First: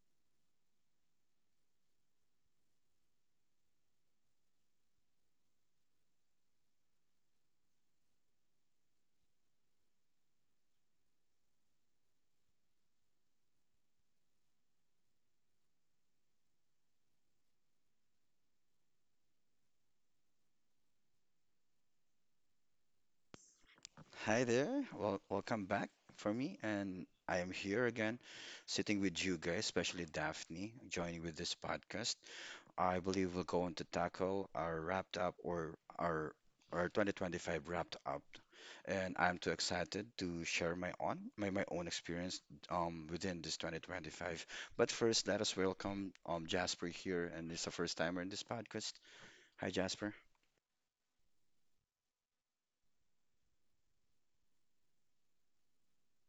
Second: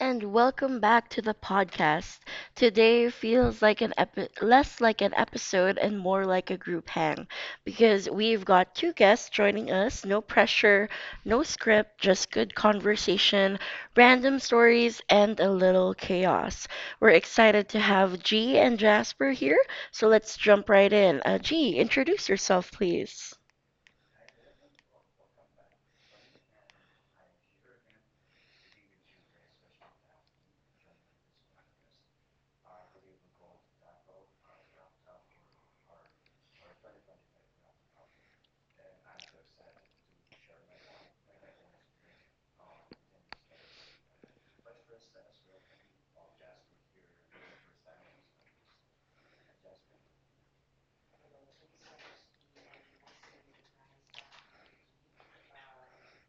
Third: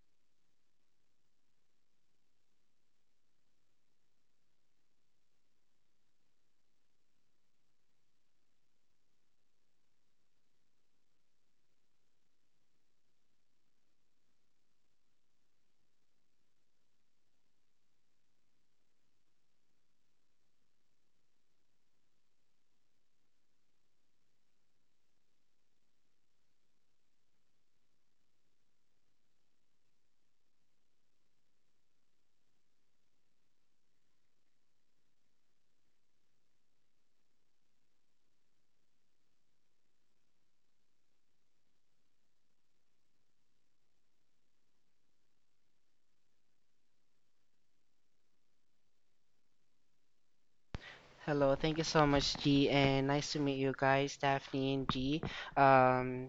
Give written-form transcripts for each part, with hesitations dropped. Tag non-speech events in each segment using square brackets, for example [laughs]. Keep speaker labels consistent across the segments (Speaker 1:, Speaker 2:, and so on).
Speaker 1: And welcome back to the podcast. Today feels like an less like an episode and more like a group hang because we've got two guests joining us. No pressure, no script, just good conversation, random stories, and a little chaos. We're excited to have G and Jasper here, so let's jump right in. G, introduce yourself, please.
Speaker 2: Hi there. Well, welcome back for me, and I am here again, sitting with you guys, especially Daphne, joining with this podcast. I believe we're going to tackle our wrapped up or our 2025 wrapped up, and I'm too excited to share my own experience within this 2025. But first, let us welcome Jasper here, and it's a first timer in this podcast. Hi, Jasper.
Speaker 3: Hello, thank you so much, G, and nice to meet you guys, Daphne and G. Um,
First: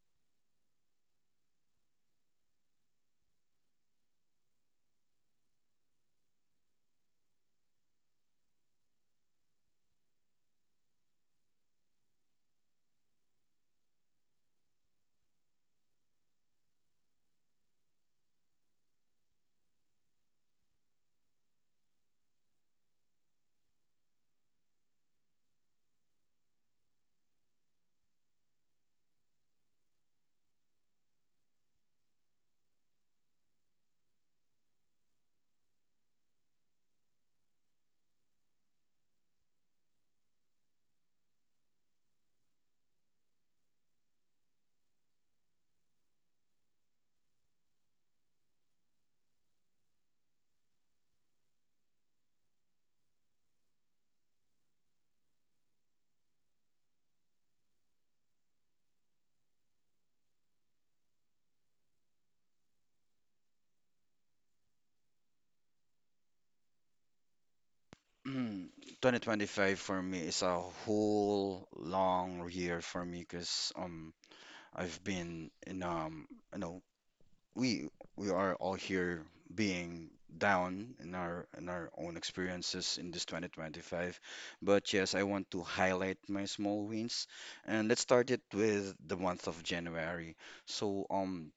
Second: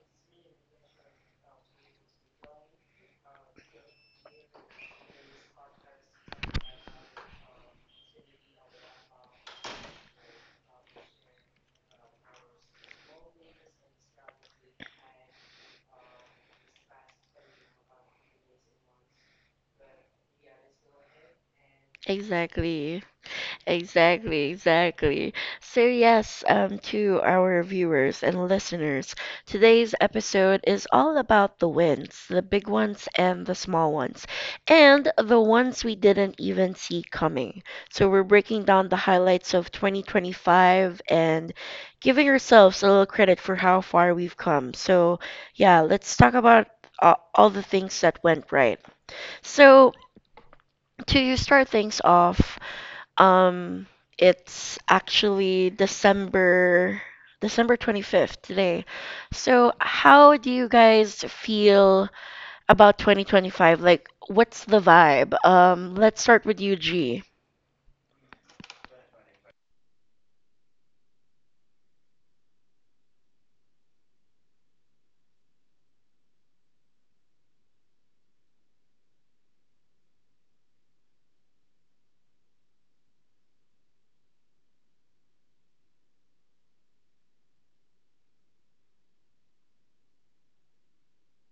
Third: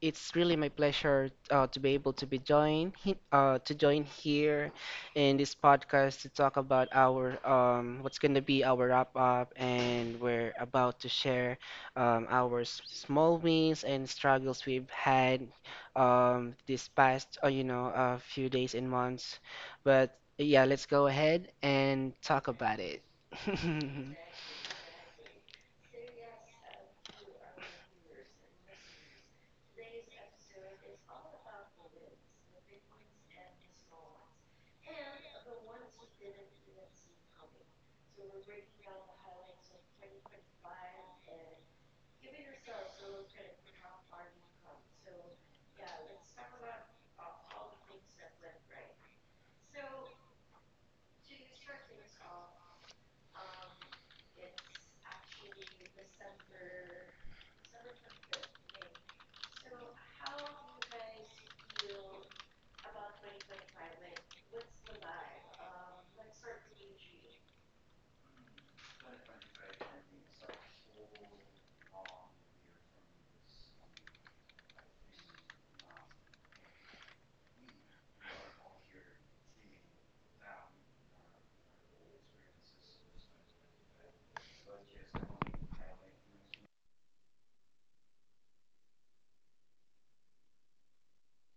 Speaker 3: it's really my pleasure to be able to to join here in this podcast to talk about our what's going to be our wrap up, and we're about to share our small wins and struggles we've had this past few days and months. But yeah, let's go ahead and talk about it.
Speaker 1: Exactly.
Speaker 3: [laughs]
Speaker 1: Exactly, exactly. So, yes, to our viewers and listeners, today's episode is all about the wins, the big ones and the small ones, and the ones we didn't even see coming. So, we're breaking down the highlights of 2025 and giving ourselves a little credit for how far we've come. So, yeah, let's talk about all the things that went right. So, to start things off, um, it's actually December 25th today. So, how do you guys feel about 2025? Like, what's the vibe? Let's start with you, G.
Speaker 2: Mm, 2025 for me is a whole long year for me, because I've been in you know we we are all here, being down in our own experiences in this 2025. But yes, I want to highlight my small wins, and let's start it with the month of January. So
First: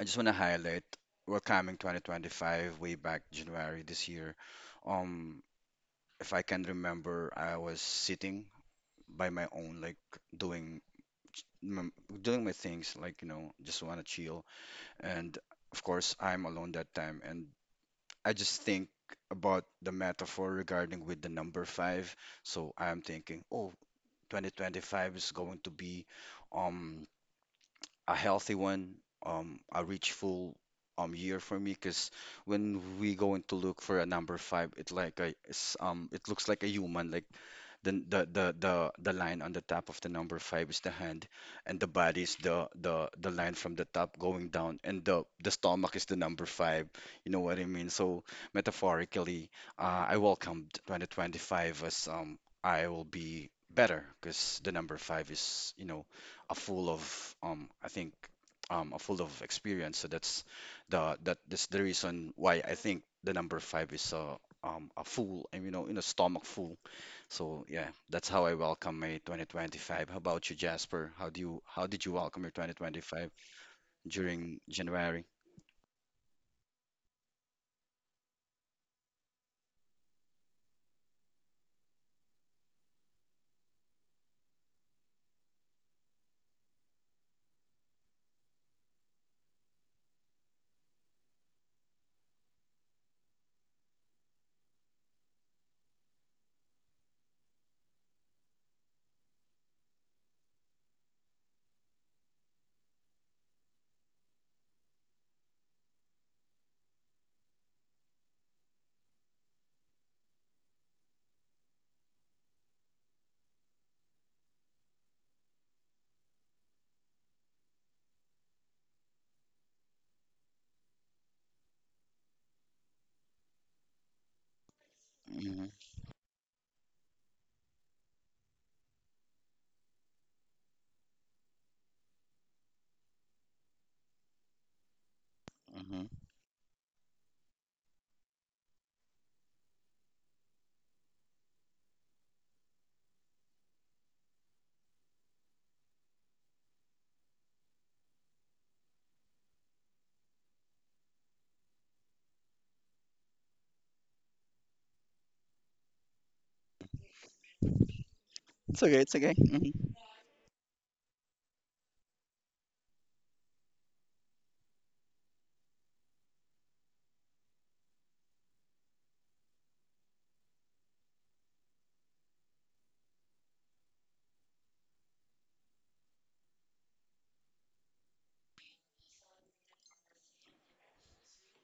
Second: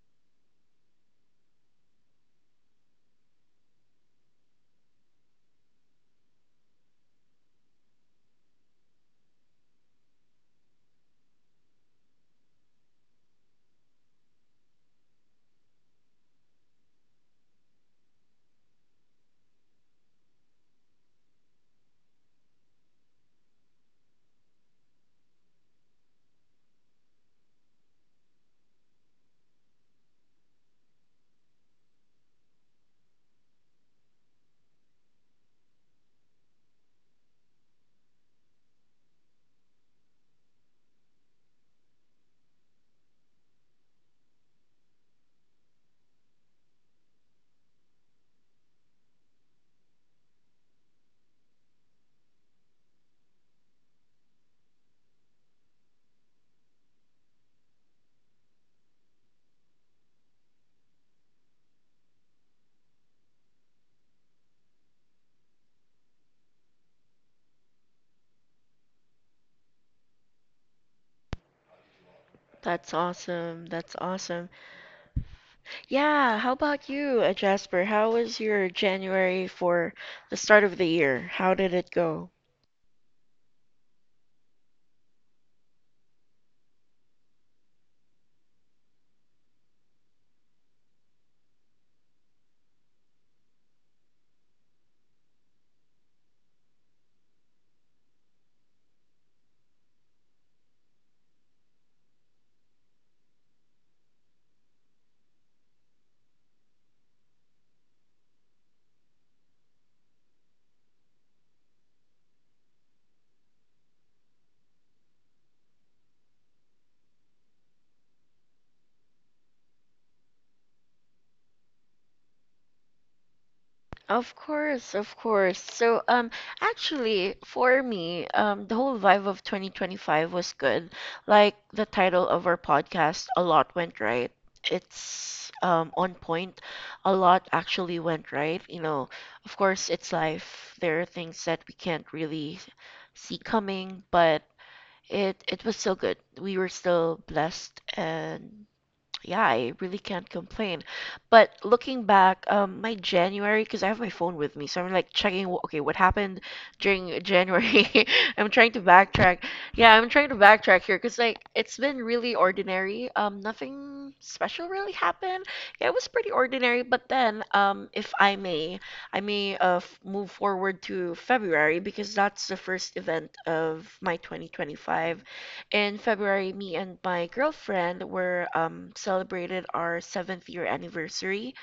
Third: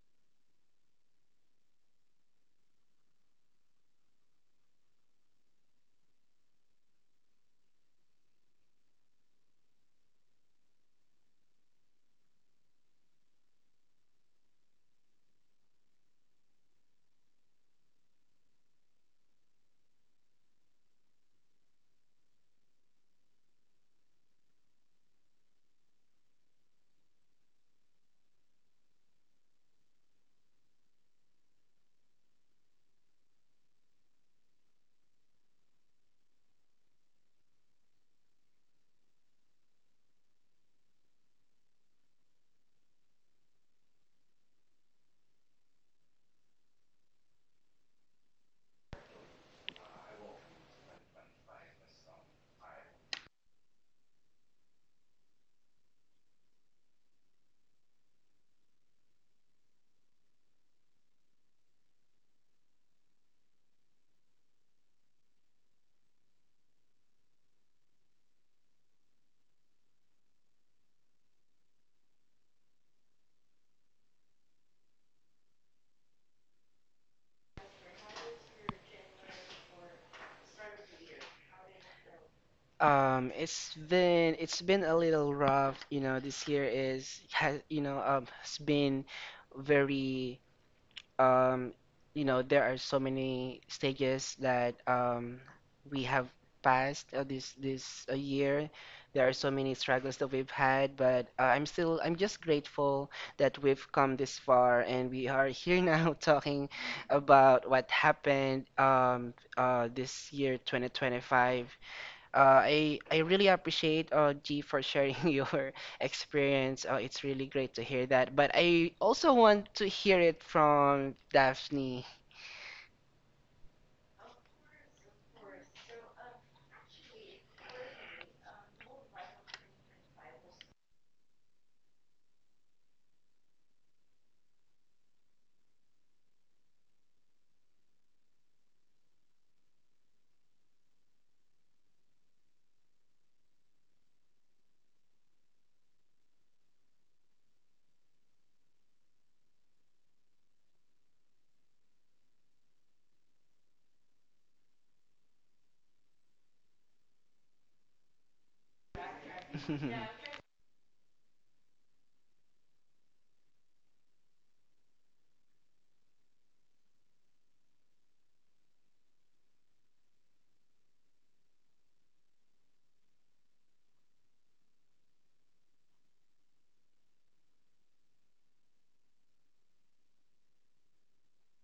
Speaker 2: I just want to highlight welcoming 2025 way back January this year. um if I can remember, I was sitting by my own, like, doing m- doing my things, like, just want to chill. And of course, I'm alone that time, and I just think about the metaphor regarding with the number five. So I'm thinking, oh, 2025 is going to be um a healthy one, a rich full year for me. Because when we going to look for a number five, it looks like a human. Like, the line on the top of the number five is the hand, and the body is the line from the top going down, and the stomach is the number five. You know what I mean? So, metaphorically, I welcomed 2025 as I will be better, because the number five is, a full of I think a full of experience. So that's the that that's the reason why I think the number five is a full and, in a stomach full. So yeah, that's how I welcome my 2025. How about you, Jasper? How did you welcome your
Speaker 1: That's
Speaker 2: 2025
Speaker 1: awesome. That's awesome.
Speaker 2: during January?
Speaker 1: Yeah, how about you, Jasper? How was your January for the start of the year? How did it go?
Speaker 3: It's been a little rough, you know, this year is has you know, has been very um there are so many stages that we have passed this this year. There are so many struggles that we've had, but I'm just grateful that we've come this far and we are here now [laughs] talking about what happened this year 2025. I really appreciate G for sharing [laughs] your experience. It's really great to hear that. But I also want to hear it from Daphne.
Speaker 1: Of course, of course.
Speaker 2: Hmm.
Speaker 1: So, actually, for me, the whole vibe of 2025 was good. Like the title of our podcast, A Lot Went Right. It's on
Speaker 2: Hmm.
Speaker 1: point. A lot actually went right. Of course, it's life. There are things that we can't really see coming, but it was still good. We were still blessed, and yeah, I really can't complain. But looking back, my January, because I have my phone with me, so I'm like checking, okay, what happened during January? [laughs] I'm trying to
Speaker 2: It's okay. It's okay.
Speaker 1: backtrack.
Speaker 2: Hmm.
Speaker 1: Yeah, I'm
Speaker 3: [laughs]
Speaker 1: trying to backtrack here because like it's been really ordinary. Nothing special really happened. Yeah, it was pretty ordinary. But then, if I may, I may move forward to February, because that's the first event of my 2025. In February, me and my girlfriend were celebrated our seventh year anniversary,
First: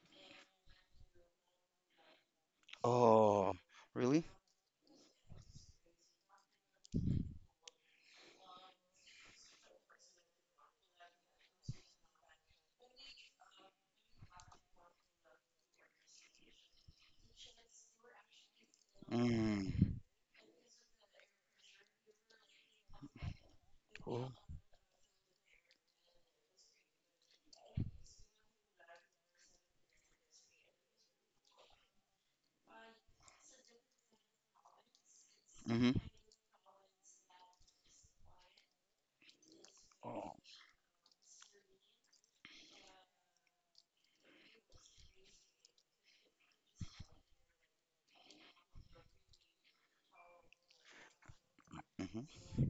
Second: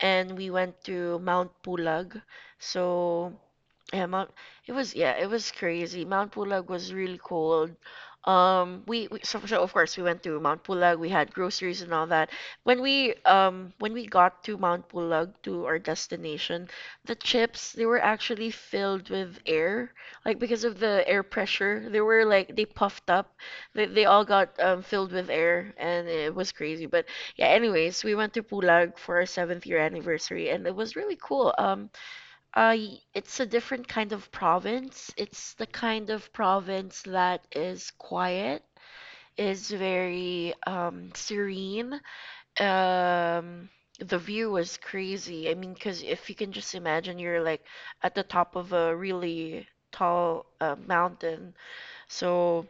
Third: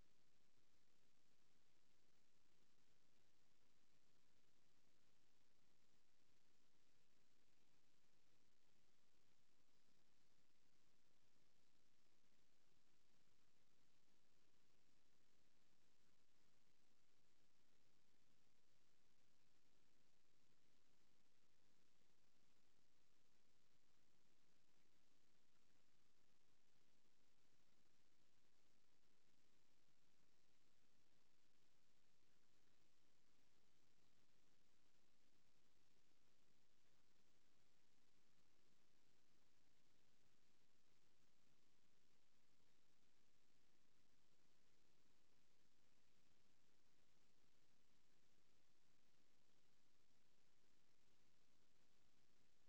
Speaker 1: and we went to Mount Pulag. So
Speaker 2: Oh,
Speaker 1: yeah,
Speaker 2: really?
Speaker 1: It was, yeah, it was crazy. Mount Pulag was really cold. So of course we went to Mount Pulag. We had groceries and all that. When we got to Mount Pulag to our destination, the chips, they were actually filled with air,
Speaker 2: Mm.
Speaker 1: like because of the air pressure. They were like they puffed up. They all got filled with air, and it was crazy. But yeah, anyways, we went to Pulag for our seventh year anniversary, and it was really cool. It's a different kind of province. It's the
Speaker 2: Mm-hmm.
Speaker 1: kind of province that is quiet, is
Speaker 2: Oh.
Speaker 1: very serene. Um, the view was crazy. I mean, because if you can just imagine, you're like at the top of a really tall mountain.
Speaker 2: Hmm.
Speaker 1: So,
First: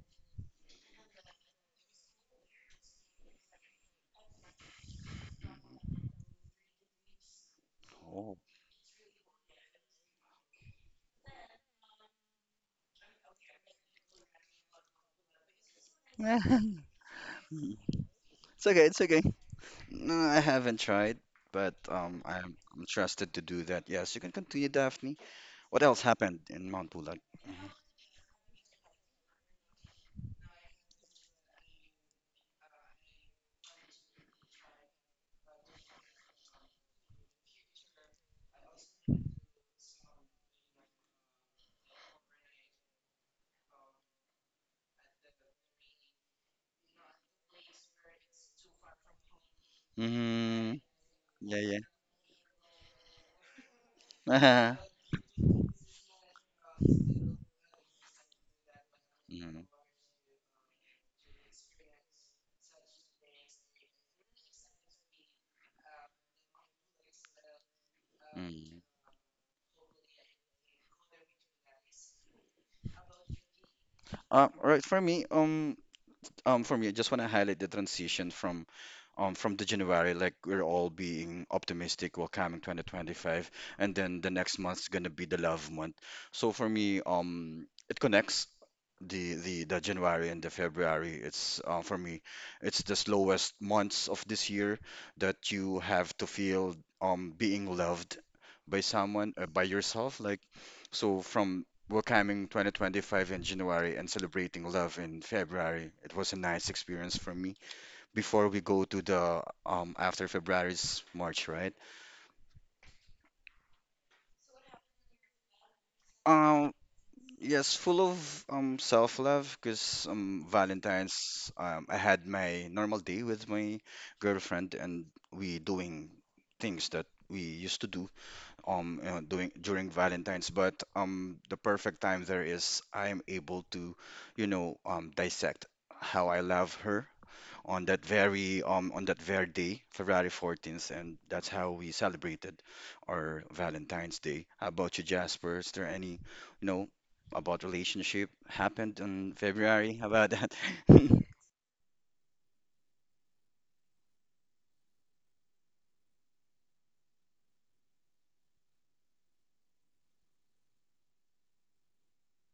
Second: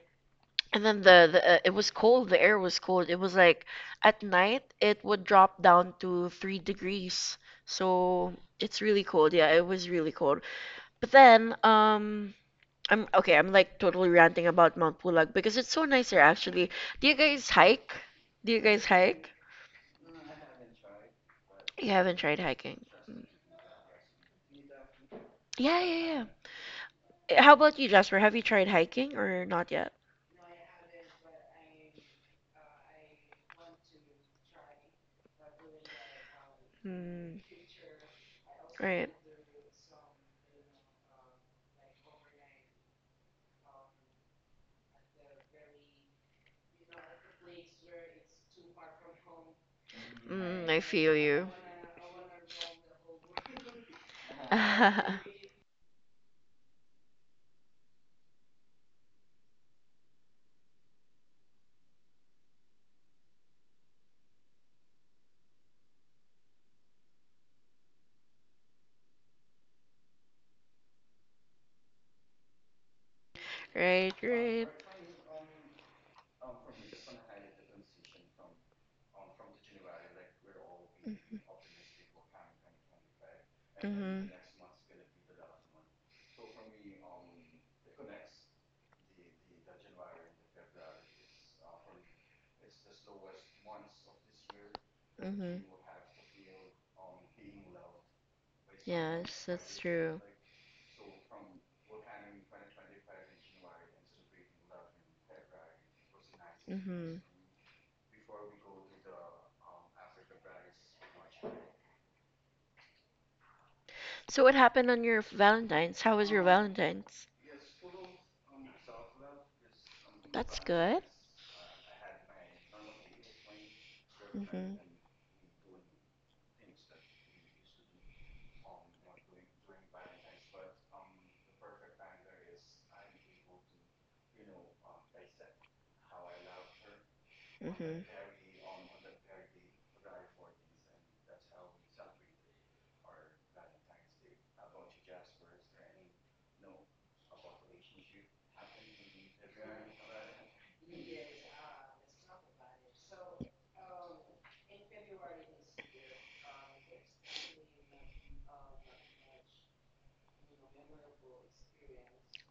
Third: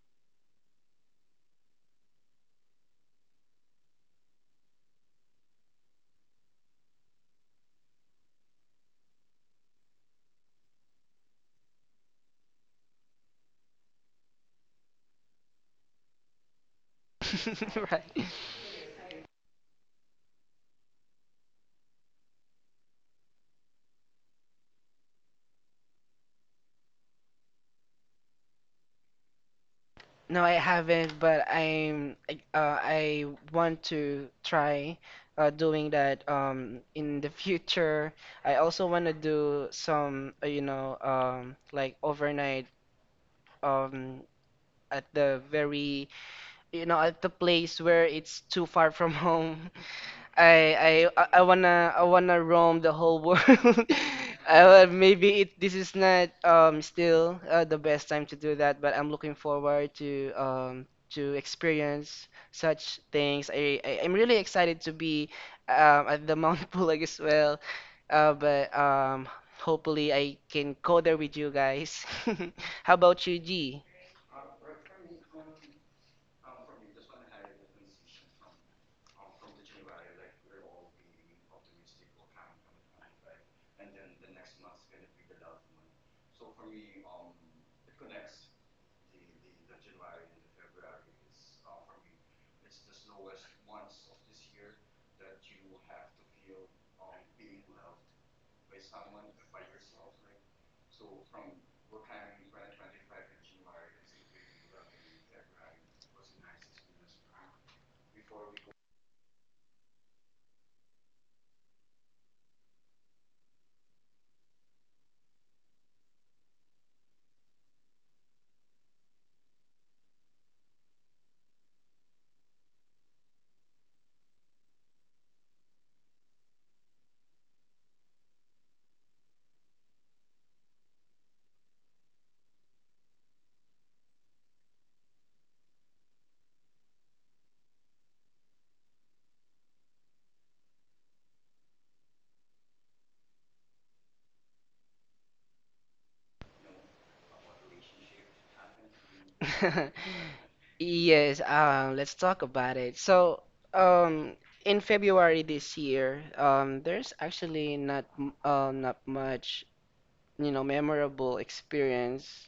Speaker 1: and then the it was cold. The air was cold. It was like at night it would drop down to 3 degrees. So
Speaker 2: Oh.
Speaker 1: it's really cold. Yeah, it was really cold. But then, I'm okay. I'm like totally ranting about Mount Pulag because it's so nice here, actually. Do you guys hike?
Speaker 2: [laughs]
Speaker 3: Right.
Speaker 1: Do you
Speaker 2: It's
Speaker 1: guys
Speaker 2: okay, it's okay.
Speaker 1: hike?
Speaker 2: No, I haven't tried, but
Speaker 1: You haven't tried
Speaker 2: I'm,
Speaker 1: hiking.
Speaker 2: I'm
Speaker 1: Mm.
Speaker 2: trusted to do that. Yes, you can continue, Daphne.
Speaker 1: Yeah,
Speaker 2: What else
Speaker 1: yeah,
Speaker 2: happened in Mount Pulag?
Speaker 1: yeah. How about you, Jasper? Have you tried hiking or not yet?
Speaker 3: No, I haven't, but I want to try doing that in the
Speaker 1: Hmm.
Speaker 3: future. I also want
Speaker 1: Right.
Speaker 3: to do some like overnight um at the very you know at the place where it's too far from home. [laughs]
Speaker 1: Mm,
Speaker 2: Mm-hmm.
Speaker 1: I
Speaker 3: i
Speaker 1: feel
Speaker 3: i i I
Speaker 1: you.
Speaker 2: Yeah,
Speaker 3: wanna i wanna roam the whole world. [laughs]
Speaker 2: yeah.
Speaker 3: Maybe
Speaker 1: [laughs]
Speaker 3: it this is not still the best time to do that, but I'm
Speaker 2: [laughs]
Speaker 3: looking
Speaker 2: Hmm.
Speaker 3: forward to experience such things. I, I'm really excited to be at the Mount [laughs] Pulag as well, but
Speaker 2: Mm.
Speaker 3: hopefully I can go there with you guys. [laughs] How about you, G?
Speaker 1: Right, right.
Speaker 2: All right, for me, I just want to highlight the transition from the January, like we're all
Speaker 1: Mm-hmm.
Speaker 2: being optimistic while coming 2025, and then
Speaker 1: Mhm.
Speaker 2: the next month's gonna be the love month. So for me, it connects the January and the February. It's For me, it's the slowest months of this year, that
Speaker 1: Mhm.
Speaker 2: you have to feel being loved by someone,
Speaker 1: Yes,
Speaker 2: by
Speaker 1: that's
Speaker 2: yourself.
Speaker 1: true.
Speaker 2: Like, so from welcoming 2025 in January and celebrating love in February, it was a nice experience
Speaker 1: Mhm.
Speaker 2: for me before we go to the after February's March, right?
Speaker 1: So what happened on your Valentine's? How was your
Speaker 2: Um,
Speaker 1: Valentine's?
Speaker 2: yes, full of self-love, because
Speaker 1: That's good.
Speaker 2: Valentine's, I had my normal day with my
Speaker 1: Mhm.
Speaker 2: girlfriend, and we doing things that we used to do, doing during Valentine's. But the perfect time there is I am able to, dissect how I love her
Speaker 1: Mhm.
Speaker 2: on that very day, February 14th, and that's how we celebrated our Valentine's Day. How about you, Jasper? Is there any, you know about relationship happened in February?
Speaker 3: [laughs]
Speaker 2: How about that? [laughs]
Speaker 3: Yes, let's talk about it. So, um, in February this year, there's actually not much you know, memorable experience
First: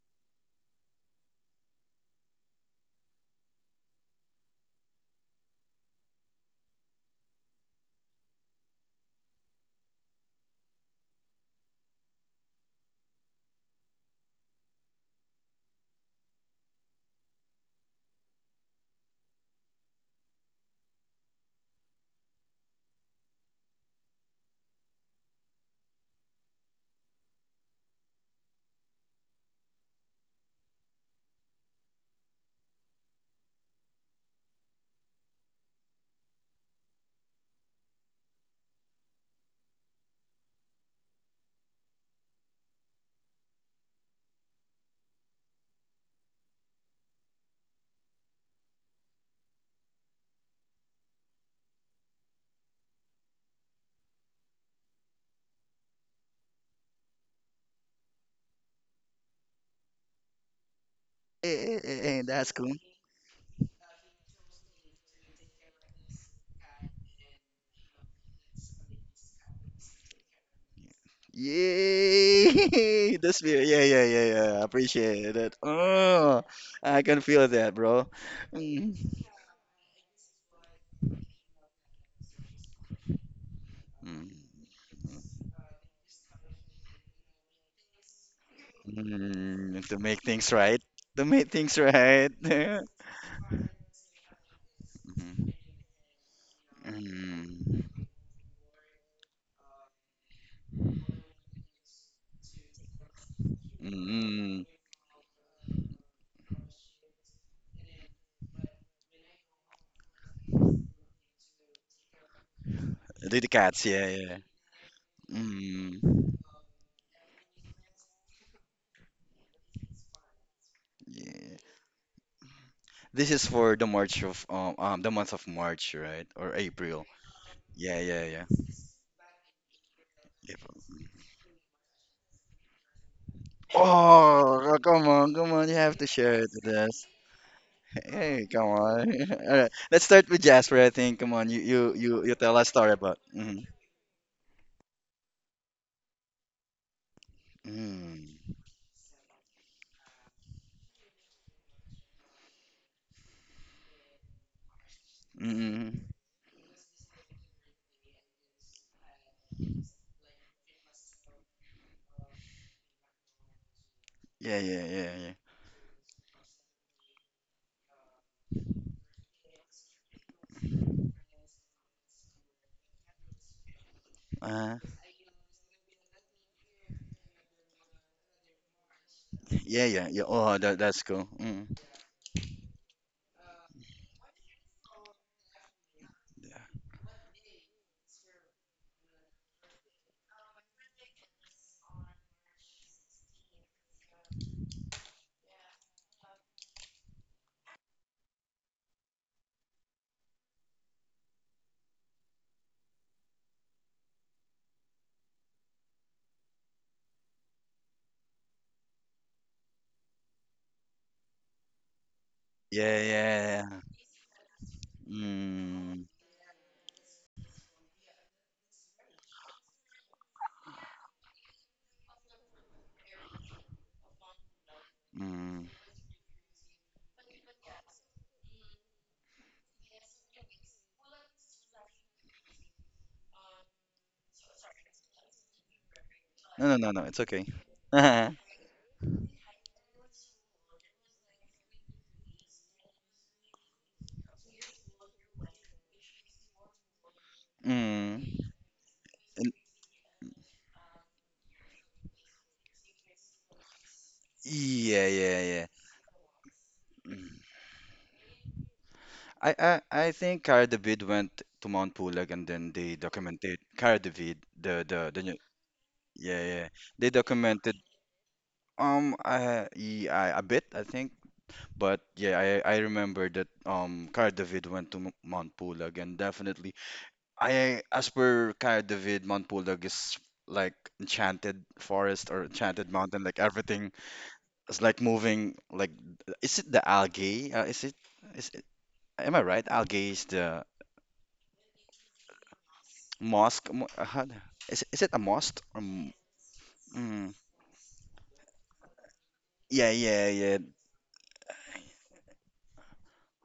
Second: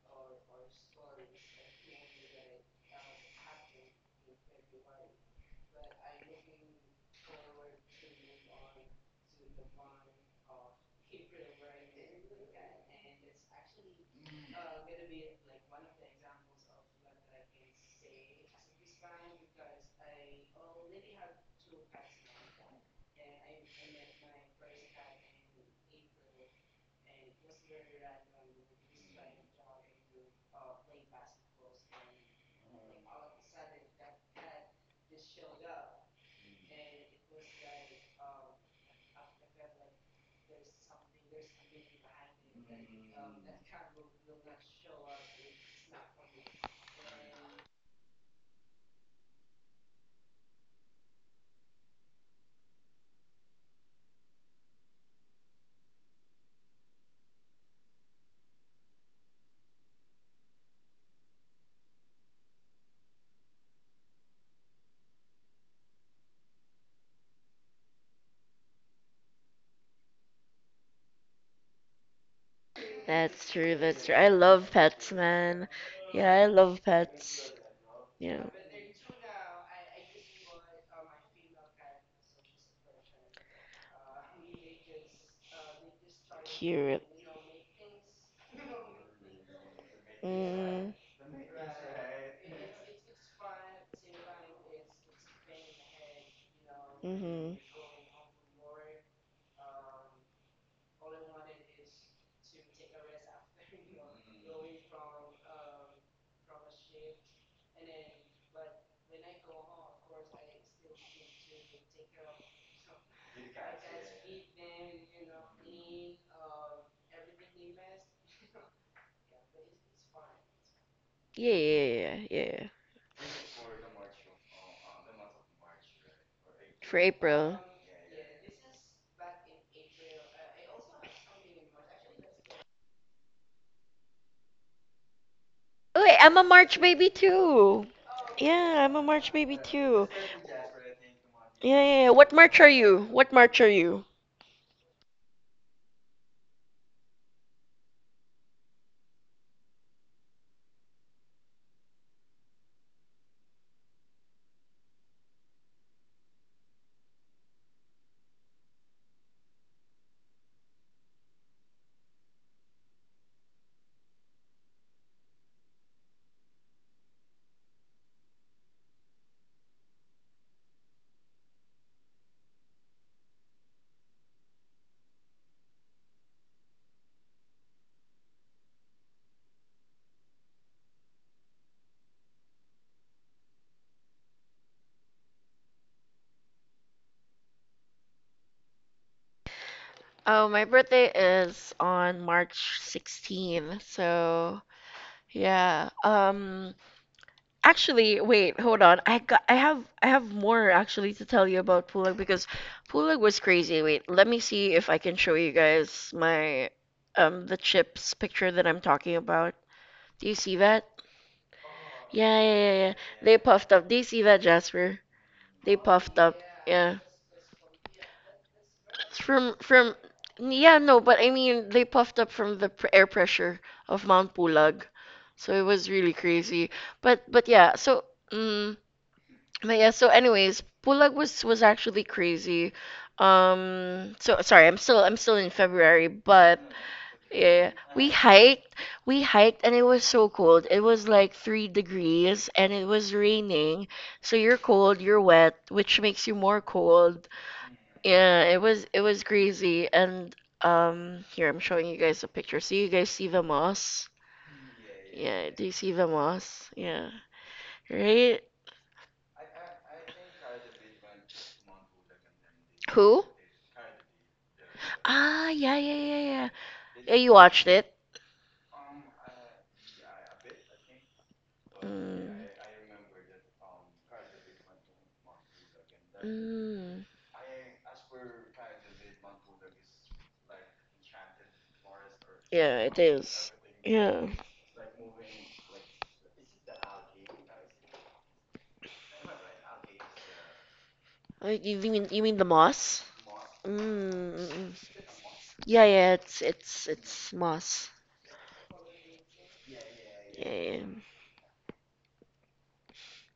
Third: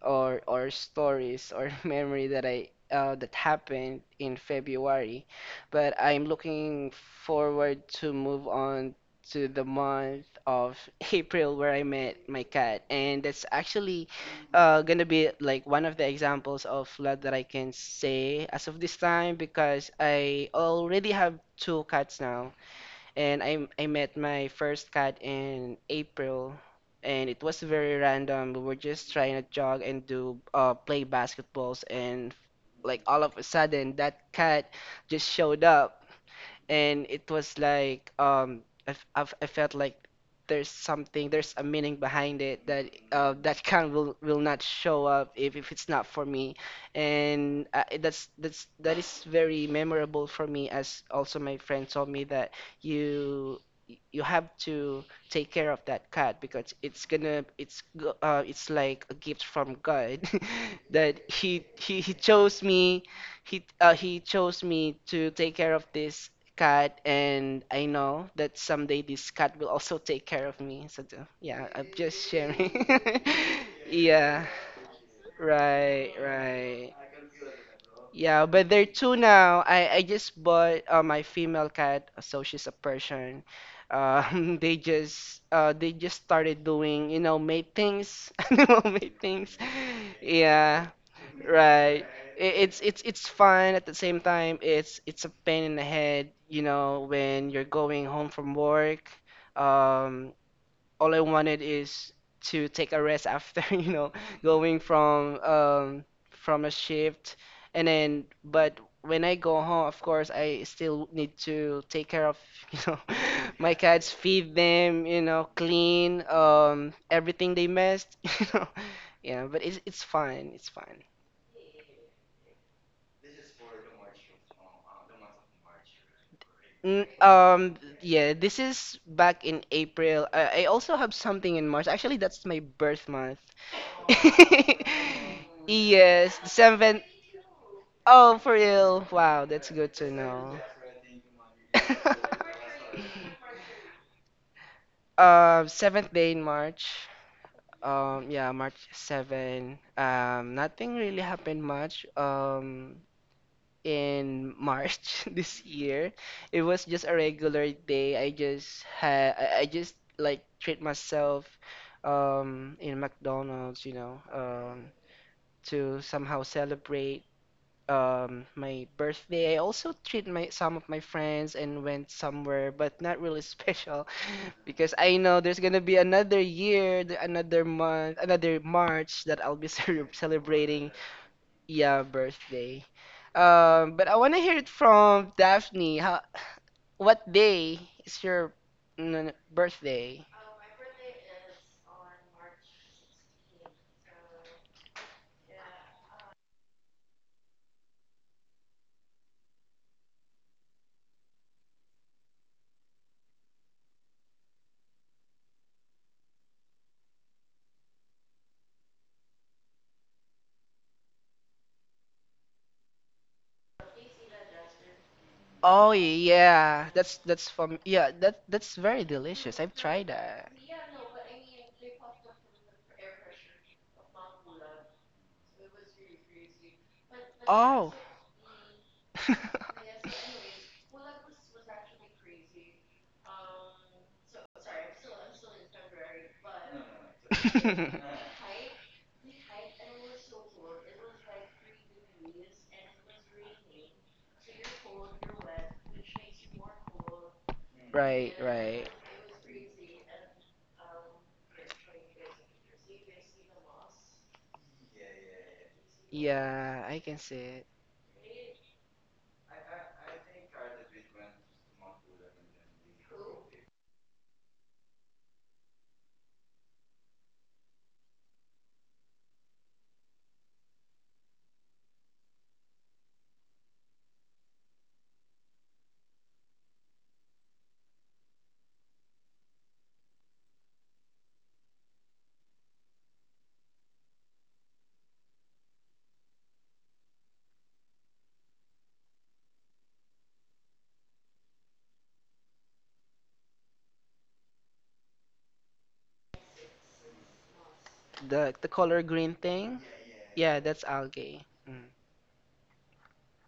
Speaker 3: or stories or [laughs] memory that I that happened in February. But I'm looking forward to move on to the month of [laughs] April, where I met my cat, and that's actually gonna be like one of the examples of love that I can say as of this time, because I already have two cats now and I met my first cat in April, and it was very random. We were just trying to jog and do play basketballs, and like all of a sudden that cat just showed up, and it was like I felt like there's a meaning behind it that [laughs] can will not show up if it's not for me, and that is very memorable for me, as also my friend told me that you have to take care of that cat because it's gonna it's go- it's like a gift from God [laughs] that
Speaker 2: Eh, eh,
Speaker 3: he
Speaker 2: eh, eh, that's
Speaker 3: chose
Speaker 2: cool.
Speaker 3: me. He chose me to take care of this cat, and I know that someday this cat will also take care of me. So, yeah, I'm just
Speaker 2: Yay!
Speaker 3: sharing.
Speaker 2: [laughs] The
Speaker 1: That's
Speaker 2: spirit.
Speaker 1: true,
Speaker 2: Yeah,
Speaker 3: [laughs]
Speaker 2: yeah,
Speaker 1: that's true.
Speaker 2: yeah,
Speaker 1: I
Speaker 3: Yeah,
Speaker 2: yeah. I
Speaker 1: love pets,
Speaker 2: appreciate it.
Speaker 1: man.
Speaker 3: right,
Speaker 1: Yeah,
Speaker 2: Oh,
Speaker 1: I love
Speaker 3: right.
Speaker 2: I can
Speaker 1: pets.
Speaker 2: feel that, bro.
Speaker 3: Yeah,
Speaker 1: Yeah.
Speaker 3: but there are
Speaker 2: Mm.
Speaker 3: two now. I just bought my female cat, so she's a Persian.
Speaker 2: Mm.
Speaker 3: [laughs] They just started doing,
Speaker 1: Cute.
Speaker 3: you know, mating,s [laughs] animal mating,s
Speaker 2: Mm. To make things right.
Speaker 3: Yeah,
Speaker 1: Mm.
Speaker 2: To make things
Speaker 3: right.
Speaker 2: right.
Speaker 3: It,
Speaker 2: [laughs]
Speaker 3: It's fun at the same time. It's a
Speaker 2: Hmm.
Speaker 3: pain in the head, you know, when
Speaker 1: Mm-hmm.
Speaker 3: you're
Speaker 2: Mm.
Speaker 3: going home from work. Um, all I wanted is to take a rest after, [laughs] you know,
Speaker 2: Mm.
Speaker 3: going from a shift, and then, but when I go home, of course, I still need to take care of, [laughs] you know,
Speaker 2: The
Speaker 3: my
Speaker 2: cats, yeah,
Speaker 3: cats,
Speaker 2: yeah.
Speaker 3: feed them, you know, clean
Speaker 2: Mm.
Speaker 3: everything they messed, [laughs] you know. Yeah, but it's fine. It's fine.
Speaker 2: Yeah.
Speaker 1: Yeah, yeah, yeah, yeah, yeah.
Speaker 2: This is for the March of, the month of March, right? Or
Speaker 1: For
Speaker 2: April.
Speaker 3: Mm,
Speaker 1: April.
Speaker 3: um,
Speaker 2: Yeah, yeah,
Speaker 3: yeah,
Speaker 2: yeah.
Speaker 3: this is back in April. I
Speaker 2: April.
Speaker 3: also have something in March. Actually, that's my birth month.
Speaker 2: Oh, come on, come
Speaker 3: [laughs]
Speaker 2: on, you have to
Speaker 1: Wait,
Speaker 2: share
Speaker 3: Yes,
Speaker 1: I'm a
Speaker 3: the
Speaker 2: it with
Speaker 1: March
Speaker 3: seventh.
Speaker 2: us.
Speaker 1: baby too.
Speaker 3: Oh,
Speaker 2: Hey,
Speaker 3: for
Speaker 2: come
Speaker 1: Yeah, I'm a
Speaker 3: real?
Speaker 2: on.
Speaker 1: March
Speaker 3: Wow,
Speaker 2: [laughs] All
Speaker 1: baby
Speaker 3: that's
Speaker 2: right,
Speaker 3: good
Speaker 2: let's
Speaker 3: to
Speaker 1: too.
Speaker 2: start with
Speaker 3: know.
Speaker 2: Jasper, I think. Come on, you
Speaker 1: Yeah,
Speaker 2: you
Speaker 1: yeah, yeah.
Speaker 2: you you
Speaker 1: What
Speaker 2: tell
Speaker 1: March
Speaker 2: us
Speaker 1: are
Speaker 2: story
Speaker 1: you?
Speaker 2: about.
Speaker 1: What
Speaker 2: Mm-hmm.
Speaker 1: March are
Speaker 3: [laughs]
Speaker 1: you?
Speaker 3: Um, seventh day in March. Yeah,
Speaker 2: Mm.
Speaker 3: March 7. Nothing really happened much. In March [laughs] this year,
Speaker 2: Mm-hmm.
Speaker 3: it was just a regular day. I just like treat myself, in McDonald's, you know,
Speaker 2: Yeah, yeah, yeah, yeah.
Speaker 3: to somehow celebrate my birthday. I also treat my some of my friends and went somewhere, but not really special [laughs]
Speaker 2: Uh,
Speaker 3: because I know there's gonna be another year, another month, another March that I'll be [laughs]
Speaker 2: yeah, yeah, yeah. Oh, that
Speaker 3: celebrating
Speaker 2: that's cool. Mm.
Speaker 3: yeah birthday. But I wanna hear it from Daphne. What day is your birthday?
Speaker 1: Oh, my birthday is on March 16th. So, yeah. Actually, wait, hold on. I have more actually to tell you about Pulag, because Pulag was crazy. Wait, let me see if I can show you guys my the chips picture that I'm talking about. Do you see that? Yeah, yeah, yeah, yeah.
Speaker 2: Yeah,
Speaker 1: They
Speaker 2: yeah,
Speaker 1: puffed
Speaker 2: yeah.
Speaker 1: up. Do you see that, Jasper? They
Speaker 3: Oh
Speaker 2: Mm.
Speaker 1: puffed up.
Speaker 3: yeah,
Speaker 1: Yeah.
Speaker 3: that's from yeah, that that's very
Speaker 1: From
Speaker 3: delicious. I've
Speaker 1: from
Speaker 3: tried that.
Speaker 1: yeah, no, but I mean they puffed up from the pr air pressure of Mount Pulag. So it
Speaker 2: Mm.
Speaker 1: was really crazy. But yeah,
Speaker 3: Oh.
Speaker 1: so mm but yeah,
Speaker 3: [laughs]
Speaker 1: so anyways, Pulag was actually crazy. So sorry, I'm still in February, but
Speaker 2: No, no, no, no. It's okay. [laughs]
Speaker 1: yeah, we
Speaker 2: Uh-huh.
Speaker 1: hiked, we hiked, and it was so cold. It was like 3 degrees, and it was raining. So you're cold, you're wet, which makes you more cold.
Speaker 3: Right,
Speaker 1: Yeah,
Speaker 2: Mm.
Speaker 1: it
Speaker 3: right.
Speaker 1: was it was
Speaker 2: And-
Speaker 1: crazy. And here I'm showing you guys a picture. So you guys see the moss?
Speaker 2: Yeah, yeah,
Speaker 1: Yeah,
Speaker 2: yeah.
Speaker 1: do you see the moss?
Speaker 3: Yeah, I
Speaker 1: Yeah,
Speaker 3: can see
Speaker 2: Mm.
Speaker 3: it.
Speaker 1: right?
Speaker 2: I think Cara David went to Mount Pulag, and then they
Speaker 1: Who?
Speaker 2: documented Cara David,
Speaker 1: Ah, yeah, yeah, yeah,
Speaker 2: yeah,
Speaker 1: yeah.
Speaker 2: yeah. They
Speaker 1: Yeah, you watched
Speaker 2: documented.
Speaker 1: it.
Speaker 2: Yeah, a bit, I think, but
Speaker 1: Mm.
Speaker 2: yeah, I remember that Cara David went to Mount Pulag, and definitely,
Speaker 1: Mm.
Speaker 2: I, as per Cara David, Mount Pulag is like enchanted forest or
Speaker 1: Yeah,
Speaker 2: enchanted
Speaker 1: it
Speaker 2: mountain, like
Speaker 1: is.
Speaker 2: everything
Speaker 1: Yeah.
Speaker 2: is like moving. Like, is it the algae? Is it? Am I right? Algae is the
Speaker 1: You mean the moss?
Speaker 2: mosque.
Speaker 1: Mm. Mm,
Speaker 2: Is
Speaker 1: mm.
Speaker 2: is it a mosque?
Speaker 1: Yeah, yeah, it's it's
Speaker 2: Mm,
Speaker 1: it's moss.
Speaker 3: The color green thing?
Speaker 1: Yeah,
Speaker 2: yeah, yeah,
Speaker 3: Yeah,
Speaker 2: yeah.
Speaker 3: that's
Speaker 1: yeah.
Speaker 3: algae. Mm.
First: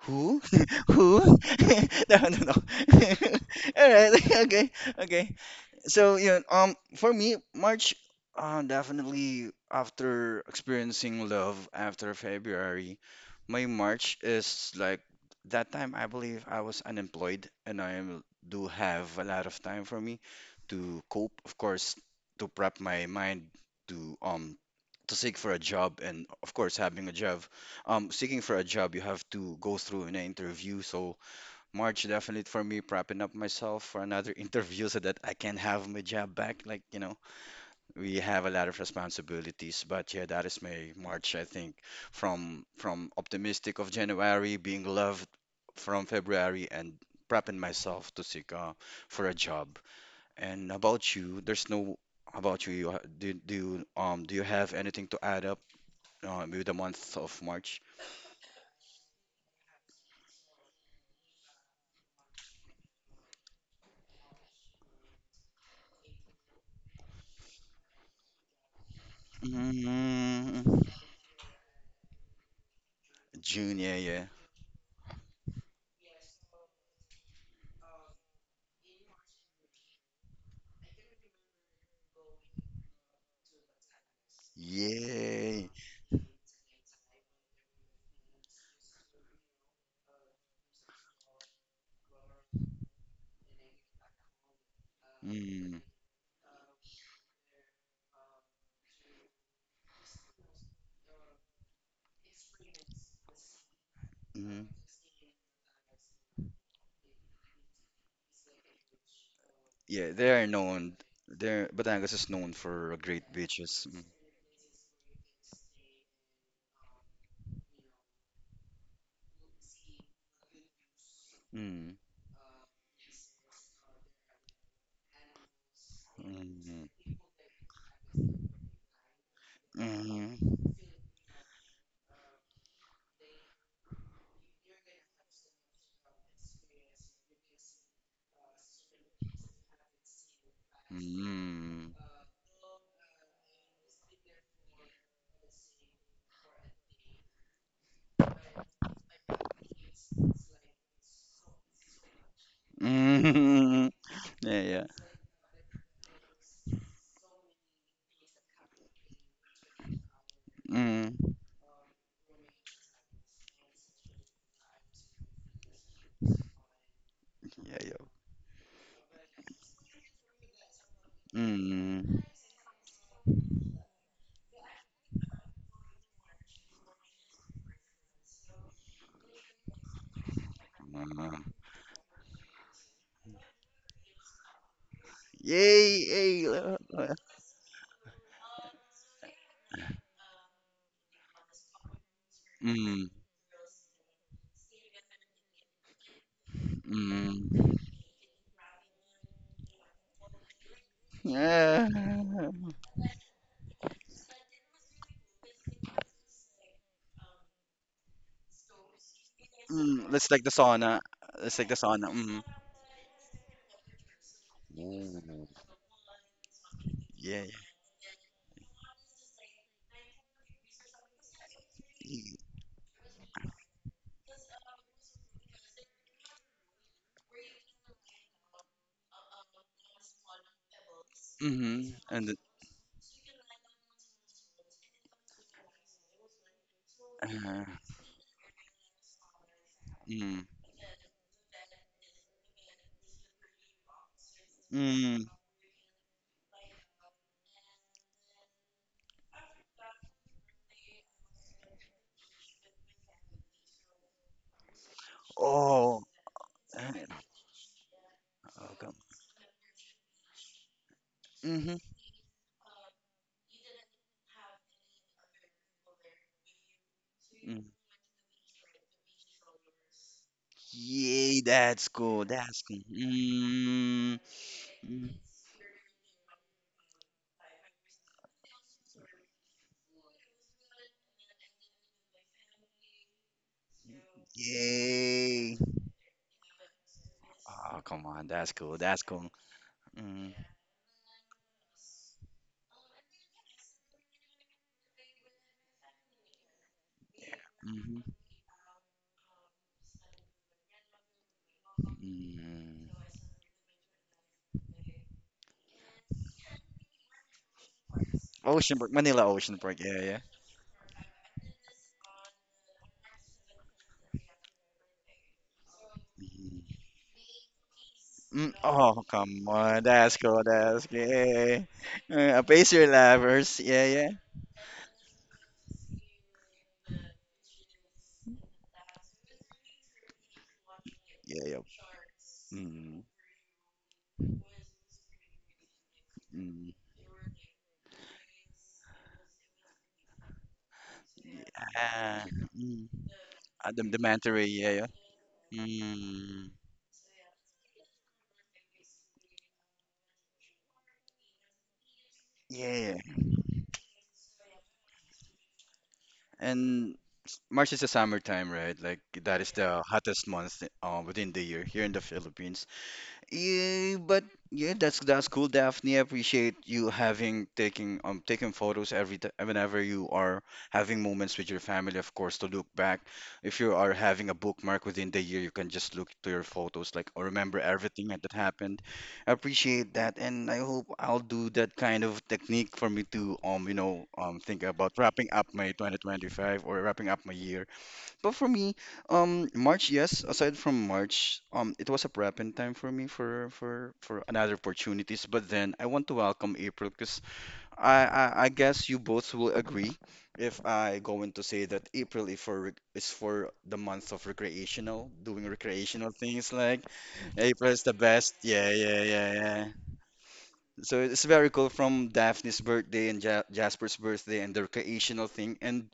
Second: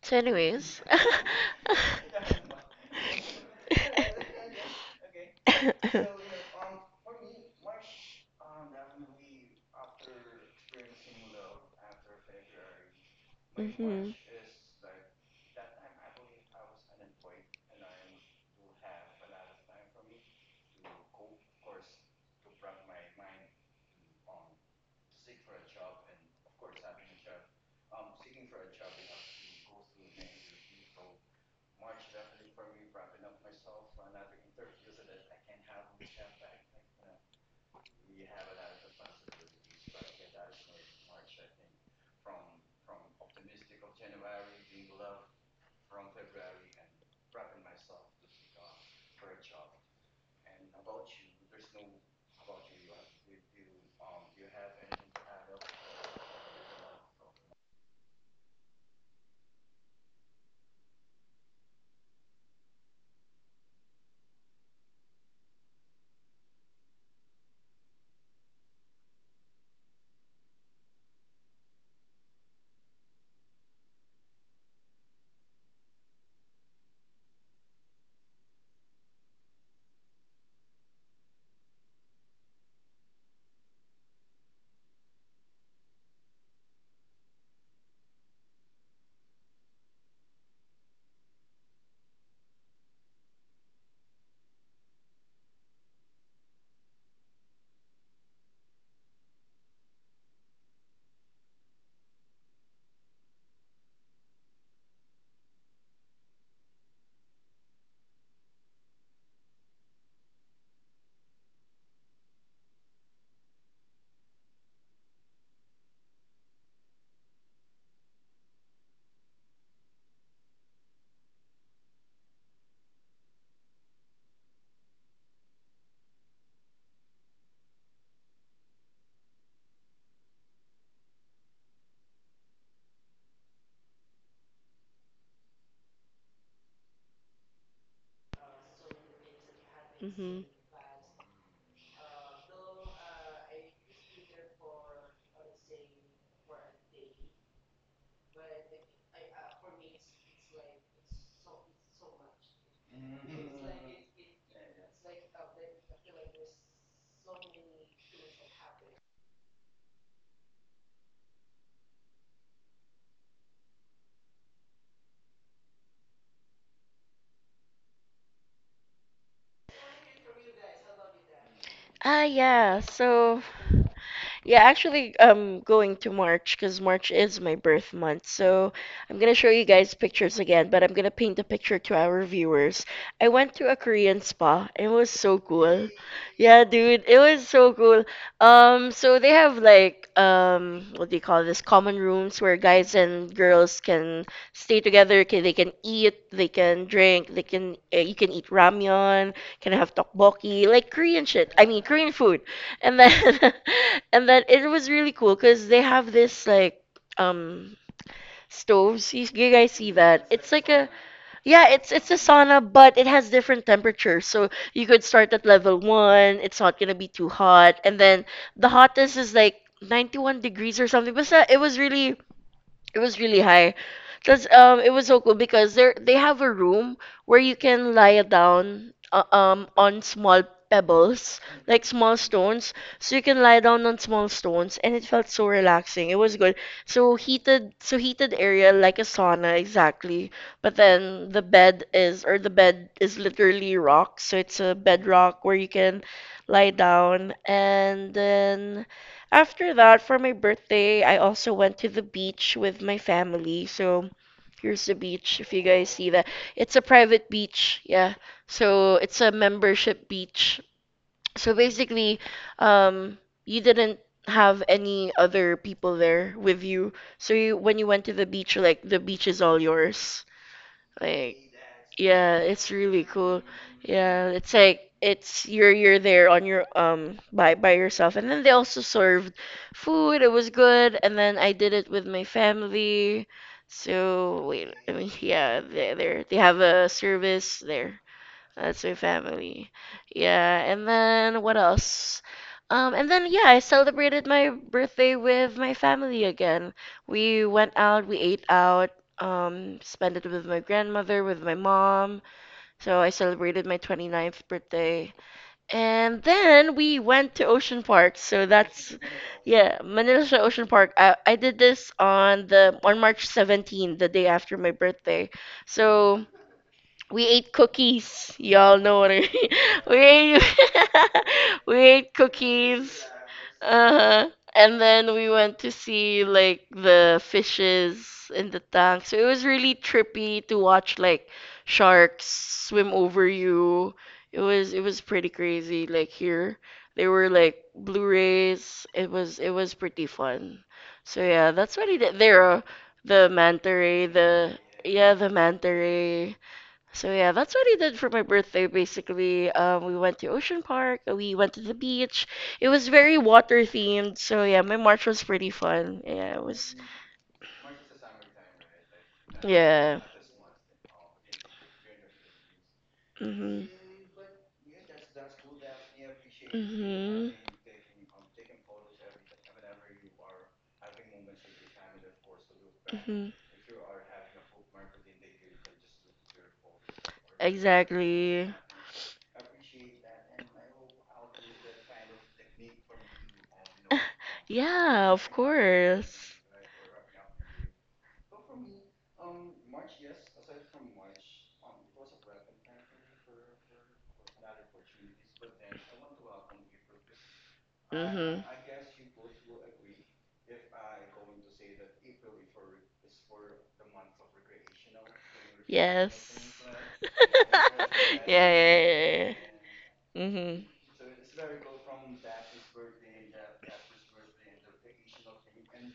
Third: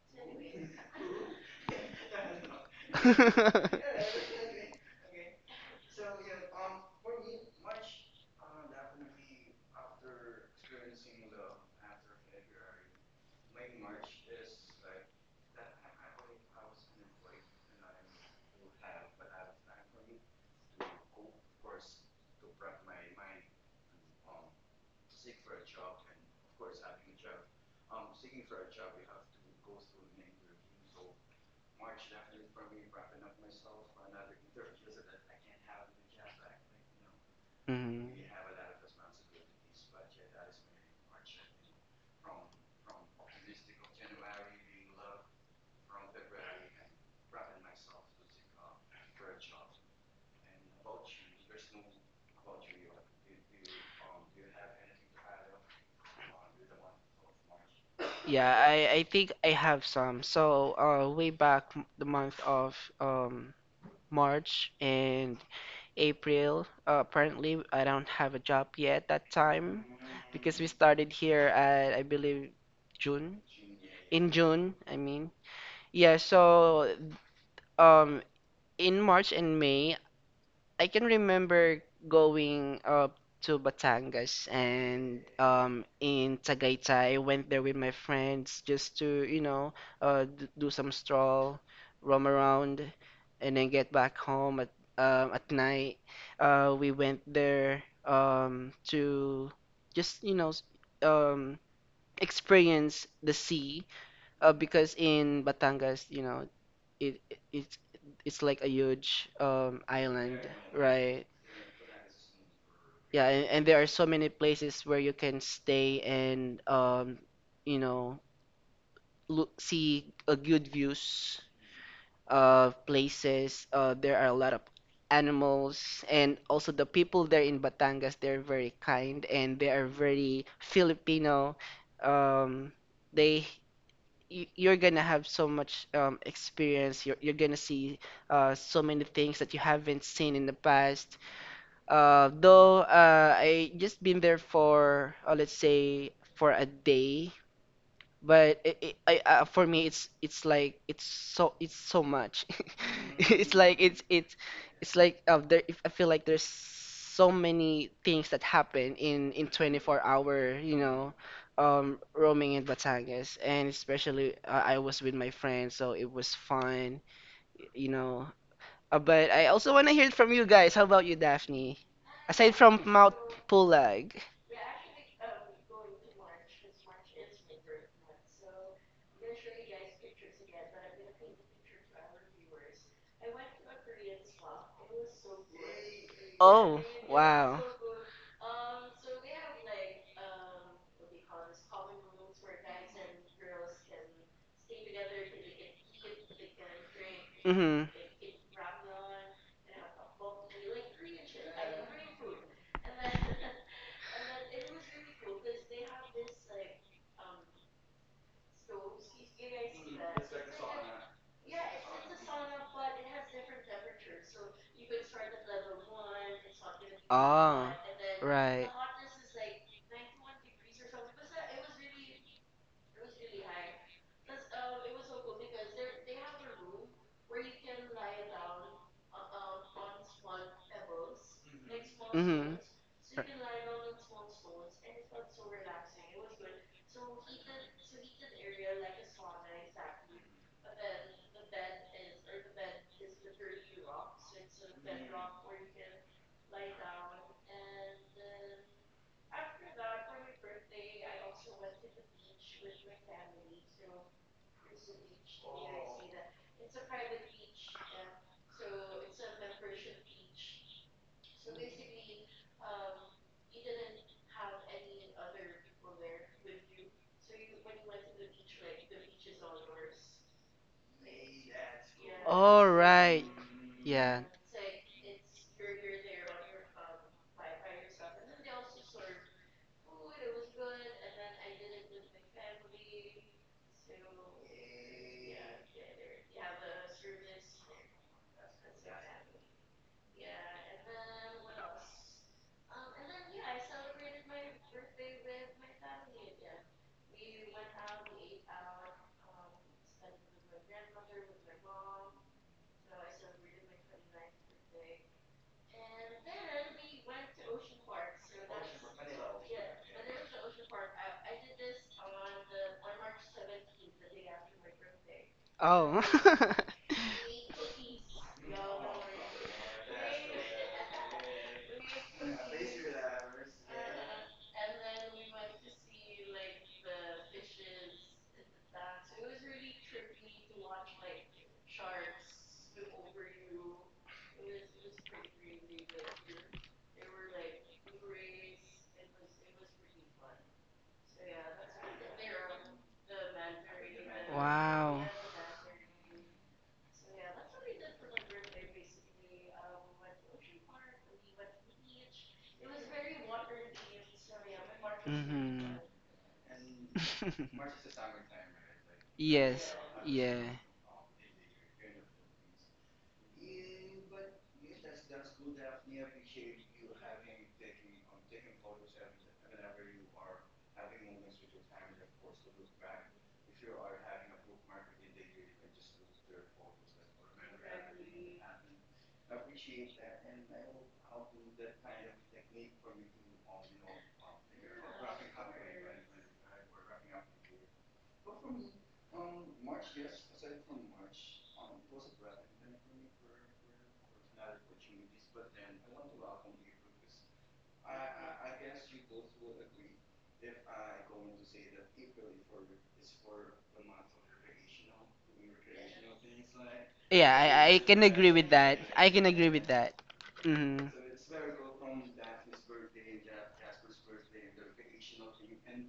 Speaker 1: So
Speaker 2: Who?
Speaker 1: anyways.
Speaker 2: [laughs] Who? [laughs] No, no, no. [laughs] All right. [laughs]
Speaker 3: [laughs]
Speaker 2: Okay. Okay. So yeah, for me, March,
Speaker 1: [laughs]
Speaker 2: definitely after experiencing love after February, my
Speaker 1: Mhm.
Speaker 2: March is like that time. I believe I was unemployed, and I do have a lot of time for me to cope, of course, to prep my mind to um to seek for a job, and of course having a job. Seeking for a job, you have to go through an interview. So March, definitely for me, prepping up myself for another [laughs] interview so that I can have my job back. Like, we have a lot of
Speaker 3: Mhm.
Speaker 2: responsibilities, but yeah, that is my March, I think. From optimistic of January, being loved from February, and prepping myself to seek, for a job. And about you, there's no about you. Do you have anything to add up, with the month of March?
Speaker 3: Yeah, I think I have some. So, way back the month of um, March and April, apparently I don't have a job yet that time because we
Speaker 2: Mm.
Speaker 3: started here at, I believe, June.
Speaker 2: June, yeah, yeah.
Speaker 3: In June, I mean. Yeah, so um, in March and May, I can remember going up to Batangas and
Speaker 2: Yay.
Speaker 3: in Tagaytay. I went there with my friends just to, you know, d do some stroll, roam around, and then get back home at
Speaker 2: Mm.
Speaker 3: night. We went there to just, you know, s- um, experience the sea
Speaker 2: Hmm.
Speaker 3: because in Batangas, you know, it's like a huge
Speaker 2: Yeah, they
Speaker 3: island,
Speaker 2: are known.
Speaker 3: right?
Speaker 2: Batangas is known for great
Speaker 3: Yeah, and there are
Speaker 2: beaches.
Speaker 3: so many places where you can stay and you know, look, see good views
Speaker 2: Mm.
Speaker 3: of places. There are a lot of animals, and also the
Speaker 2: Mm.
Speaker 3: people there in Batangas, they're very kind and they are
Speaker 2: Mm-hmm.
Speaker 3: very
Speaker 2: [laughs]
Speaker 3: Filipino. Um, they You're gonna have so much experience. You're gonna see so many things that you haven't seen
Speaker 1: Mhm.
Speaker 3: in the past.
Speaker 2: Mm.
Speaker 3: Though I just been there for let's say for a day, but it, I, for me it's like it's so much. [laughs]
Speaker 2: Mm.
Speaker 3: It's like
Speaker 2: Mm.
Speaker 3: it's it's
Speaker 2: [laughs] Yeah, yeah.
Speaker 3: it's like there If I feel like there's so many things that happen in 24 hour, you know,
Speaker 2: Mm.
Speaker 3: roaming in Batangas, and especially I was with my friends, so it was fun,
Speaker 2: Yeah,
Speaker 3: you
Speaker 2: yeah.
Speaker 3: know. But I also want to hear it from you guys. How about you, Daphne?
Speaker 1: Ah,
Speaker 2: Mm.
Speaker 3: Aside
Speaker 1: yeah.
Speaker 3: from Mount
Speaker 1: So,
Speaker 3: Pulag.
Speaker 1: yeah, actually, I'm going to March because March is my birth month. So I'm gonna show you guys pictures again, but I'm gonna
Speaker 2: Uh,
Speaker 1: paint a picture to our viewers. I went to a Korean spa. It was so cool.
Speaker 2: Yay, yay.
Speaker 1: Yeah,
Speaker 3: Oh,
Speaker 1: dude, it was
Speaker 3: wow.
Speaker 1: so cool. So they have like what do you call this? Common rooms where guys
Speaker 2: Mm.
Speaker 1: and girls can stay together. Can They can eat, they can drink, they can
Speaker 2: Mm.
Speaker 3: Mm-hmm.
Speaker 1: you can eat ramyeon, can have tteokbokki, like Korean shit. I mean
Speaker 2: Yeah.
Speaker 1: Korean food. And then [laughs] and then it was really cool because they have this like um stoves. You guys see
Speaker 2: Mm,
Speaker 1: that?
Speaker 2: let's take the
Speaker 1: It's like a
Speaker 2: sauna. Let's take
Speaker 1: yeah,
Speaker 2: the
Speaker 1: it's
Speaker 2: sauna.
Speaker 1: a
Speaker 2: Mm.
Speaker 1: sauna, but it has different temperatures. So you could start at
Speaker 2: Ooh.
Speaker 1: level one. It's not gonna be too
Speaker 2: Yeah,
Speaker 3: Oh,
Speaker 1: hot, and then
Speaker 3: right.
Speaker 1: the hottest is like 91 degrees or something. But it was really
Speaker 2: yeah.
Speaker 1: it was really high. Cause it was so cool because they have a room where you can lie down on small pebbles, like
Speaker 2: Mm-hmm.
Speaker 1: small
Speaker 3: Mm-hmm.
Speaker 1: stones. So you can lie down on small stones and it felt so relaxing. It was good. So
Speaker 2: Uh,
Speaker 1: heated so heated area, like a sauna exactly.
Speaker 2: mm,
Speaker 1: But then the bed is literally rock. So it's a
Speaker 2: mm.
Speaker 1: bedrock where you can lie down. And then after that, for my birthday I also went to the beach with my family. So here's the beach, if you guys
Speaker 2: Oh,
Speaker 1: see that. It's a
Speaker 2: uh,
Speaker 1: private beach, yeah.
Speaker 2: oh, come.
Speaker 1: So it's a membership beach. So
Speaker 2: Mm-hmm.
Speaker 1: basically, um, you didn't have any other people there with you. So
Speaker 2: Mm.
Speaker 1: when you went to the beach, like, the beach is all yours. Like,
Speaker 2: Yay, that's cool.
Speaker 1: yeah,
Speaker 2: That's
Speaker 3: All
Speaker 1: it's
Speaker 2: cool.
Speaker 1: really
Speaker 3: right.
Speaker 1: cool.
Speaker 2: Mm,
Speaker 3: Yeah.
Speaker 1: Yeah, it's like
Speaker 2: mm.
Speaker 1: it's you're there on your by yourself. And then they also served food. It was good. And then I did it with my family. So wait, I mean,
Speaker 2: Yay.
Speaker 1: yeah, they have a service
Speaker 2: Oh,
Speaker 1: there.
Speaker 2: come on. That's cool.
Speaker 1: That's my
Speaker 2: That's cool.
Speaker 1: family.
Speaker 2: Mm.
Speaker 1: Yeah, and then what else? And then yeah, I celebrated my birthday with my family again. We went out,
Speaker 2: Mhm.
Speaker 1: we ate out, spent it with my grandmother, with my mom.
Speaker 2: Mm.
Speaker 1: So I celebrated my 29th birthday. And then we went to Ocean Park. So
Speaker 2: Oceanburg,
Speaker 1: that's
Speaker 2: Manila
Speaker 1: yeah,
Speaker 2: Oceanburg. Yeah, yeah.
Speaker 1: Manila Siya Ocean Park. I did this on the on March 17th, the day after my birthday.
Speaker 3: Oh.
Speaker 1: So
Speaker 3: [laughs]
Speaker 1: we ate cookies.
Speaker 2: Mm,
Speaker 1: Y'all know
Speaker 2: oh,
Speaker 1: what I mean.
Speaker 2: come
Speaker 1: [laughs]
Speaker 2: on.
Speaker 1: We
Speaker 2: That's
Speaker 1: ate,
Speaker 2: cool. That's yeah.
Speaker 1: [laughs] we ate
Speaker 2: Apace your
Speaker 1: cookies.
Speaker 2: lovers. Yeah, yeah.
Speaker 1: Uh-huh. And then we went to see like the fishes in the tank. So it was really trippy to watch like
Speaker 2: Yeah, yeah.
Speaker 1: sharks swim
Speaker 2: Mm,
Speaker 1: over you. It was pretty crazy, like here.
Speaker 2: mm.
Speaker 1: They were like Blu-rays. It was pretty fun. So yeah, that's what he did.
Speaker 2: Ah,
Speaker 1: There
Speaker 2: mm.
Speaker 1: the manta
Speaker 2: Ah, the
Speaker 1: ray,
Speaker 2: manta ray.
Speaker 1: the,
Speaker 2: Yeah.
Speaker 3: Wow.
Speaker 1: yeah, the manta ray.
Speaker 2: Mm-hmm.
Speaker 1: So yeah, that's what I did for my birthday basically. We went to Ocean Park, we went to the beach. It was
Speaker 2: Yeah. Mm, yeah.
Speaker 1: very water themed, so yeah, my March was pretty
Speaker 3: Mm-hmm.
Speaker 1: fun. Yeah, it was,
Speaker 2: And
Speaker 3: [laughs]
Speaker 2: March is the summertime, right? Like, that is
Speaker 3: Yes.
Speaker 2: the
Speaker 1: yeah.
Speaker 2: hottest
Speaker 3: Yeah.
Speaker 2: month, within the year here in the Philippines.
Speaker 1: Mhm.
Speaker 2: Yeah, but yeah, that's cool, Daphne. I appreciate you
Speaker 1: Mhm.
Speaker 2: having taking taking photos every t whenever you are having moments with your family, of course, to look back.
Speaker 1: Mhm.
Speaker 2: If you are having a bookmark within the year, you can just look to your photos, like, or remember everything that
Speaker 1: Exactly.
Speaker 2: happened. I appreciate that, and I hope I'll do that kind of technique for me to think about
Speaker 1: Yeah,
Speaker 2: wrapping
Speaker 1: of
Speaker 2: up my
Speaker 1: course.
Speaker 2: 2025 or wrapping up my year. But for me, March, yes. Aside from March, it was a prepping time for me for another opportunities. But then I want to welcome April, because I, I
Speaker 1: Mhm.
Speaker 2: I guess you both will agree if I going to say that April is is for the month of recreational, doing recreational things,
Speaker 1: Yes.
Speaker 2: like
Speaker 3: Yeah,
Speaker 2: April
Speaker 3: I
Speaker 2: is the
Speaker 3: can
Speaker 1: [laughs] Yeah, like,
Speaker 2: best.
Speaker 3: agree
Speaker 1: yeah,
Speaker 3: with
Speaker 2: Yeah,
Speaker 3: that.
Speaker 2: yeah,
Speaker 3: I can
Speaker 1: yeah,
Speaker 2: yeah,
Speaker 1: and
Speaker 3: agree
Speaker 2: yeah.
Speaker 3: with that.
Speaker 1: yeah. Mm-hmm.
Speaker 3: Mm-hmm.
Speaker 2: So it's very cool, from Daphne's birthday and ja Jasper's birthday and the recreational thing. And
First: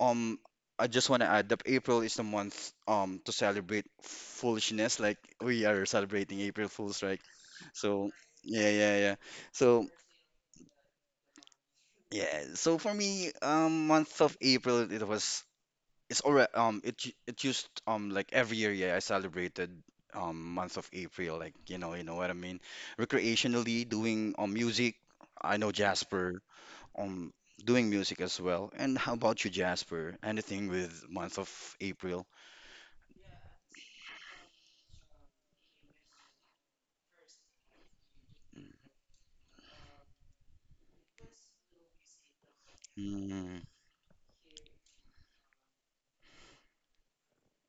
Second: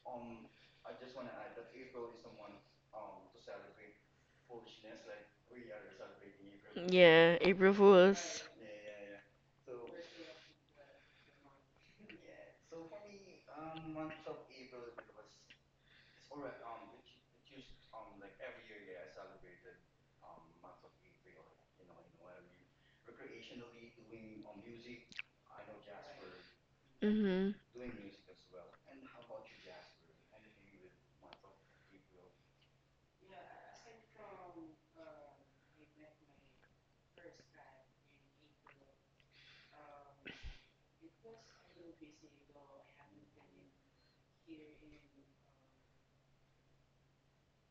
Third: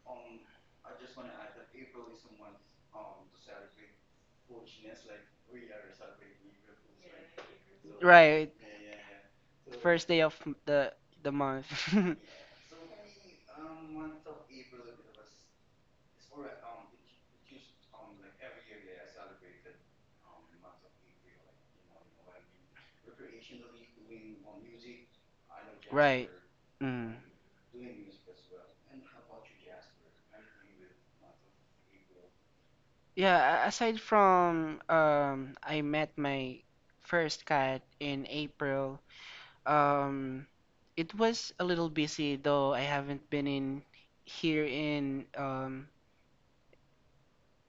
Speaker 2: um, I just want to add that April is the month to celebrate foolishness. Like, we are celebrating April
Speaker 1: a
Speaker 2: Fools, right?
Speaker 1: Yeah, April
Speaker 2: So
Speaker 1: Fools.
Speaker 3: Right.
Speaker 2: yeah, yeah, yeah. So
Speaker 3: First day of the month. [laughs]
Speaker 2: yeah. So for me, month of April, it's already it used like every year, yeah, I celebrated. Month of April, like, you know what I mean. Recreationally doing music. I know
Speaker 3: Right.
Speaker 2: Jasper
Speaker 3: Mm.
Speaker 2: um
Speaker 1: Mm-hmm.
Speaker 2: doing music as well. And how about you, Jasper? Anything with month of April?
Speaker 3: Yeah, aside from I met my first cat in April. Um, it was a little busy though. I haven't been
Speaker 2: Mm,
Speaker 3: in here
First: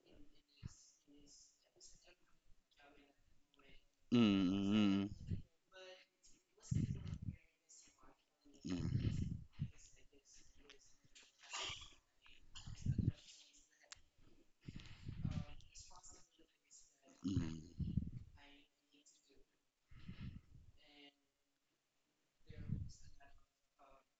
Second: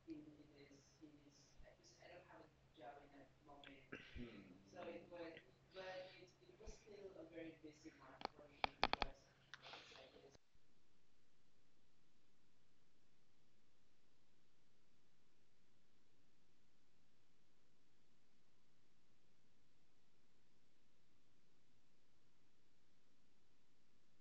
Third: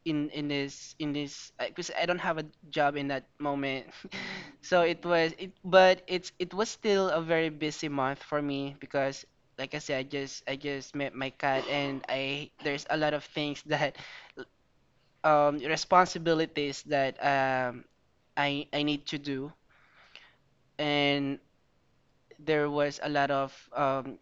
Speaker 3: in this because I don't have a job in that moment. [laughs]
Speaker 2: mm, mm,
Speaker 3: It's it was still a very busy month for me,
Speaker 2: mm,
Speaker 3: because like I said, I just met my cat, and I there's a lot of things [laughs] that responsibilities that um,
Speaker 2: mm,
Speaker 3: I I need to do, and there was a lot of um,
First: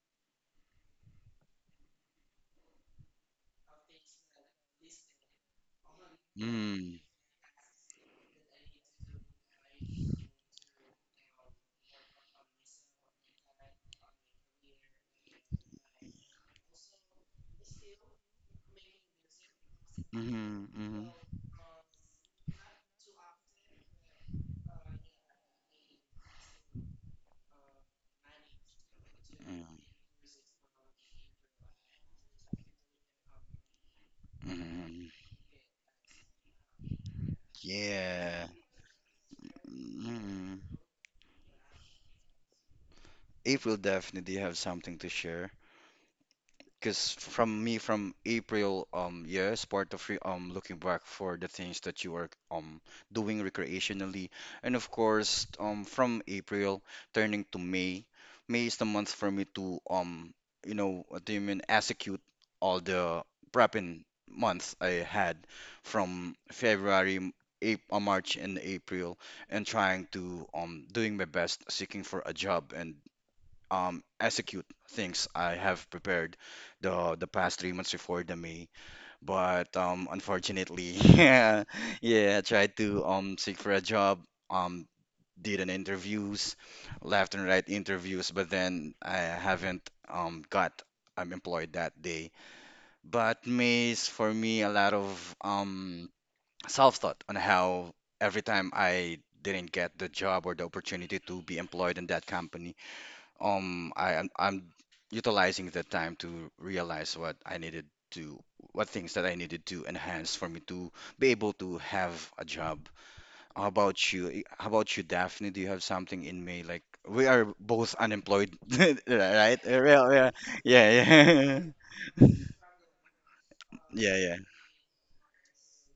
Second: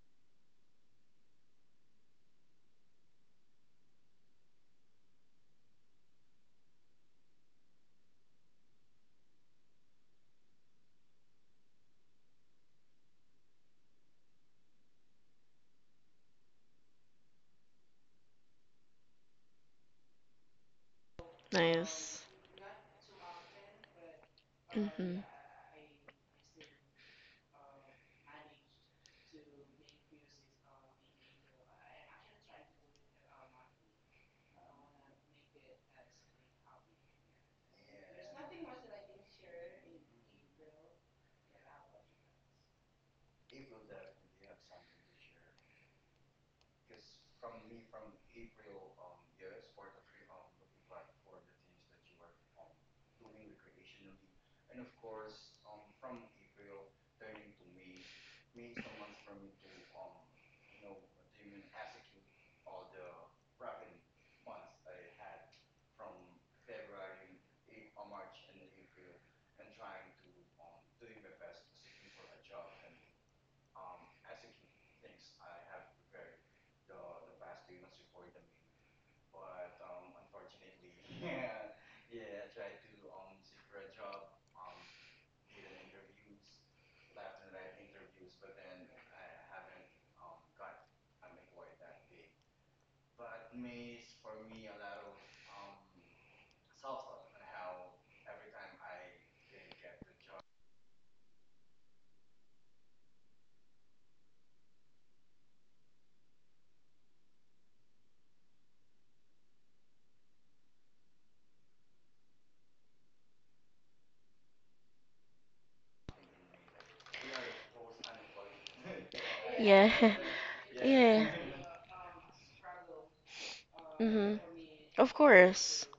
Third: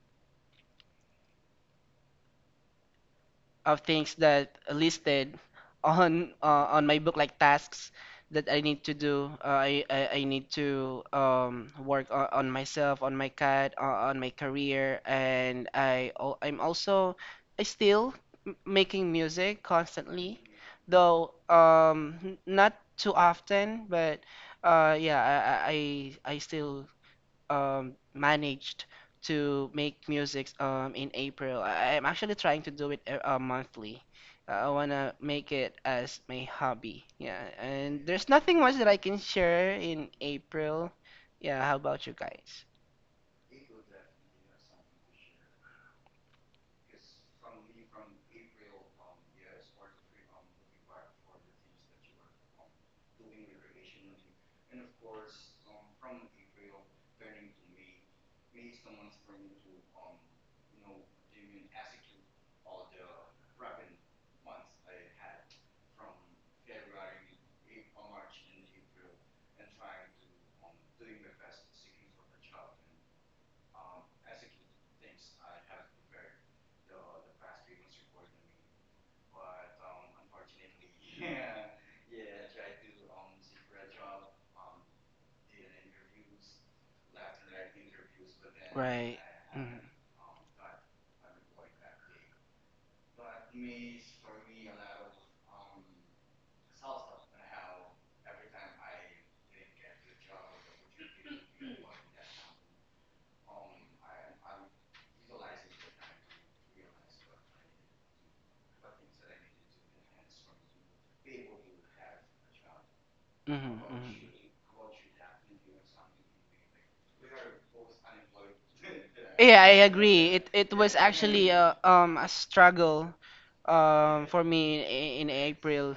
Speaker 3: of things that listed on my
Speaker 2: mm,
Speaker 3: book, like tasks that I need to do. I need to work on myself, on my cat, on my career, and I'm also I still making music constantly,
Speaker 2: mm, mm,
Speaker 3: though
Speaker 1: Nice.
Speaker 3: not too often, but
Speaker 1: Mm-hmm.
Speaker 3: yeah, I still managed to
Speaker 2: mm,
Speaker 3: make music in April. I'm actually trying to do it monthly. I
Speaker 2: mm.
Speaker 3: wanna make it as my hobby. Yeah, and there's
Speaker 2: Yeah.
Speaker 3: nothing much that I can share in
Speaker 2: Mm.
Speaker 3: April. Yeah, how about you guys?
Speaker 2: April definitely have something to share. Because from me, from April, yes, part of re looking back for the things that you are doing recreationally, and of course, from April turning to May is the month for me to, what do you mean, execute all the prepping months I had from February, March, and April, and trying to doing my best seeking for a job, and, execute things I have prepared the past 3 months before the May. But unfortunately, [laughs] yeah, I tried to seek for a job, um, did an interviews, left and right interviews, but then
Speaker 3: Right.
Speaker 2: I
Speaker 3: Mhm.
Speaker 2: haven't got I'm employed that day. But May is for me a lot of um self-thought on how every time I didn't get the job or the opportunity to be employed in that company I'm utilizing the time to realize what I needed to what things that I needed to enhance for me to be able to have a job. How
Speaker 3: Hmm, hmm.
Speaker 2: about you? How
Speaker 3: [laughs]
Speaker 2: about you, Daphne? Do you have something in May? Like we are both unemployed, [laughs] right?
Speaker 3: Yeah, I
Speaker 1: Yeah. [laughs]
Speaker 2: Well,
Speaker 3: agree.
Speaker 2: Yeah,
Speaker 3: It was
Speaker 1: Yeah. Yeah.
Speaker 2: yeah,
Speaker 3: actually
Speaker 2: yeah.
Speaker 3: a
Speaker 2: [laughs]
Speaker 3: um a struggle
Speaker 2: Yeah, yeah.
Speaker 1: Mm-hmm.
Speaker 3: for me
Speaker 1: Of
Speaker 3: in
Speaker 1: course.
Speaker 3: April.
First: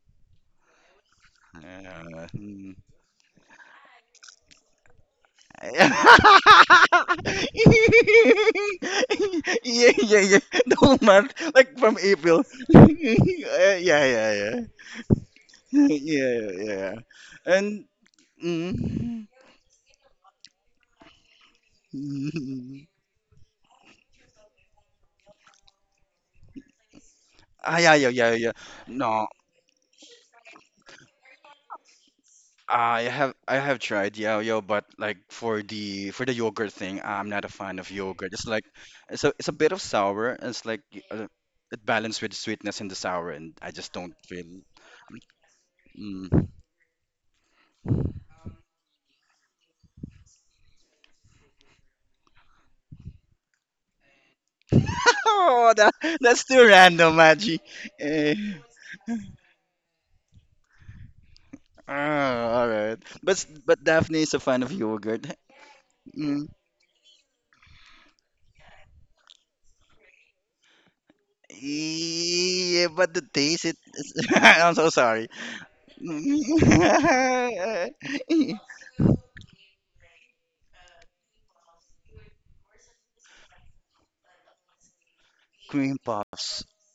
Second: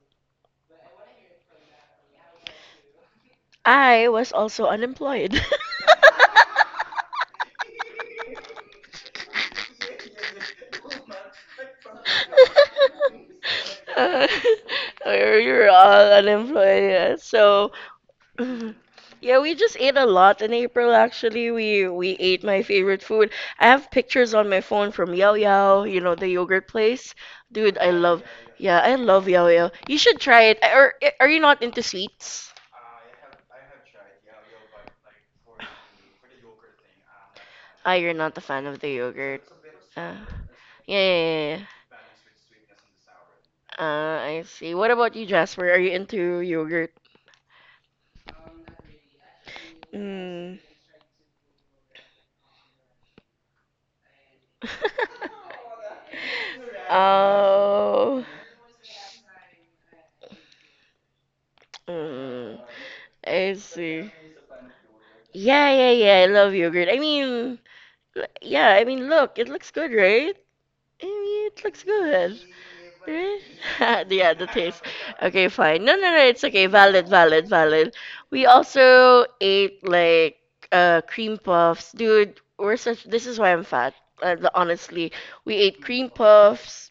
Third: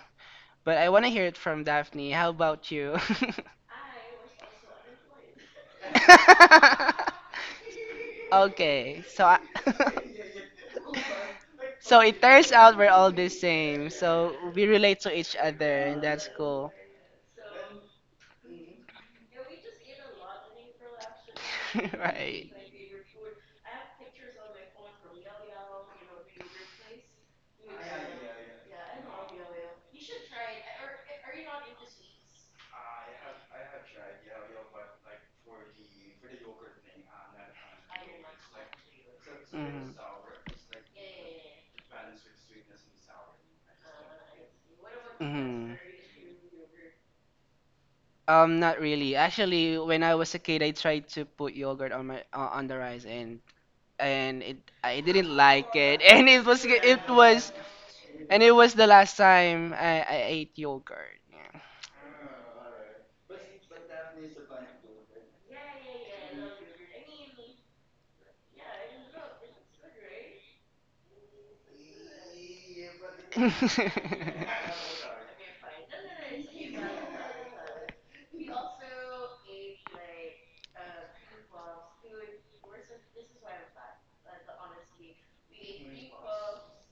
Speaker 3: But I want to hear it from Daphne.
Speaker 2: Uh,
Speaker 3: How about
Speaker 2: mm.
Speaker 3: you? [laughs]
Speaker 1: I was also unemployed. [laughs]
Speaker 3: Okay. So I
Speaker 2: [laughs] Yeah. [laughs] The whole
Speaker 3: [laughs]
Speaker 2: month, like from
Speaker 3: so it
Speaker 2: April.
Speaker 3: turns out we're
Speaker 2: [laughs]
Speaker 3: all the
Speaker 2: Uh,
Speaker 3: same.
Speaker 2: yeah,
Speaker 1: Uh,
Speaker 2: yeah,
Speaker 3: So
Speaker 2: yeah.
Speaker 3: we relate
Speaker 1: [laughs]
Speaker 3: to each
Speaker 1: we were
Speaker 3: other and
Speaker 2: [laughs]
Speaker 1: all
Speaker 3: that's
Speaker 2: Yeah,
Speaker 3: cool.
Speaker 1: unemployed,
Speaker 2: yeah.
Speaker 1: yeah. So
Speaker 2: And
Speaker 1: [laughs]
Speaker 2: mm,
Speaker 1: yeah, we just ate a lot in April actually. We
Speaker 3: [laughs]
Speaker 1: we ate
Speaker 3: Right.
Speaker 1: my
Speaker 2: mm,
Speaker 1: favorite food. I have pictures on my phone from Yao Yao, you know, the yogurt place. Dude,
Speaker 2: ah,
Speaker 1: I
Speaker 2: yeah, yeah,
Speaker 1: love
Speaker 2: yeah, yeah.
Speaker 1: Yeah, I
Speaker 2: No,
Speaker 1: love Yao Yao. You should try it. Are you not into sweets?
Speaker 2: I have tried yeah, yo, but like for the yogurt thing, I'm not a fan of
Speaker 1: Ah, you're
Speaker 2: yogurt.
Speaker 1: not a
Speaker 2: It's like
Speaker 1: fan of the
Speaker 2: it's a
Speaker 1: yogurt.
Speaker 2: it's a bit of
Speaker 3: Hmm,
Speaker 1: Uh,
Speaker 2: sour. And it's like
Speaker 1: yeah, yeah,
Speaker 2: uh,
Speaker 1: yeah, yeah.
Speaker 2: it balanced with sweetness and the sour, and I just don't feel.
Speaker 1: I see. What about you, Jasper?
Speaker 3: hmm.
Speaker 1: Are you into
Speaker 2: Mm.
Speaker 1: yogurt?
Speaker 3: Not really. Actually, when I was a
Speaker 1: Mm.
Speaker 3: kid, I tried to put yogurt on my on the rice, and it I
Speaker 2: [laughs]
Speaker 3: didn't
Speaker 2: Oh,
Speaker 3: like
Speaker 2: that
Speaker 3: it, [laughs]
Speaker 1: [laughs]
Speaker 3: and
Speaker 2: that's
Speaker 3: it was
Speaker 2: too
Speaker 3: it
Speaker 2: random,
Speaker 3: was
Speaker 2: Maggie.
Speaker 1: Oh.
Speaker 2: Eh,
Speaker 3: and it was the last time I ate yogurt. Yeah.
Speaker 1: Mm.
Speaker 2: all right, but
Speaker 1: I
Speaker 2: but
Speaker 1: see.
Speaker 2: Daphne is a fan of yogurt.
Speaker 1: Yeah, yeah, yeah. I
Speaker 2: Mm.
Speaker 1: love yogurt. I mean, yeah, I mean, look, it looks good, right? I mean, it looks good.
Speaker 2: Yeah, but the
Speaker 1: Right?
Speaker 2: taste it
Speaker 1: [laughs]
Speaker 2: is
Speaker 1: Yeah,
Speaker 2: [laughs]
Speaker 1: the
Speaker 3: [laughs]
Speaker 2: I'm
Speaker 1: taste.
Speaker 2: so sorry.
Speaker 1: Okay, fine. No,
Speaker 2: [laughs]
Speaker 1: no, no, it's okay. Valid, valid, valid. We also ate like cream puffs. Dude, we're such this is why I'm fat. Honestly, we ate
Speaker 2: Cream
Speaker 1: cream
Speaker 2: puffs.
Speaker 1: puffs.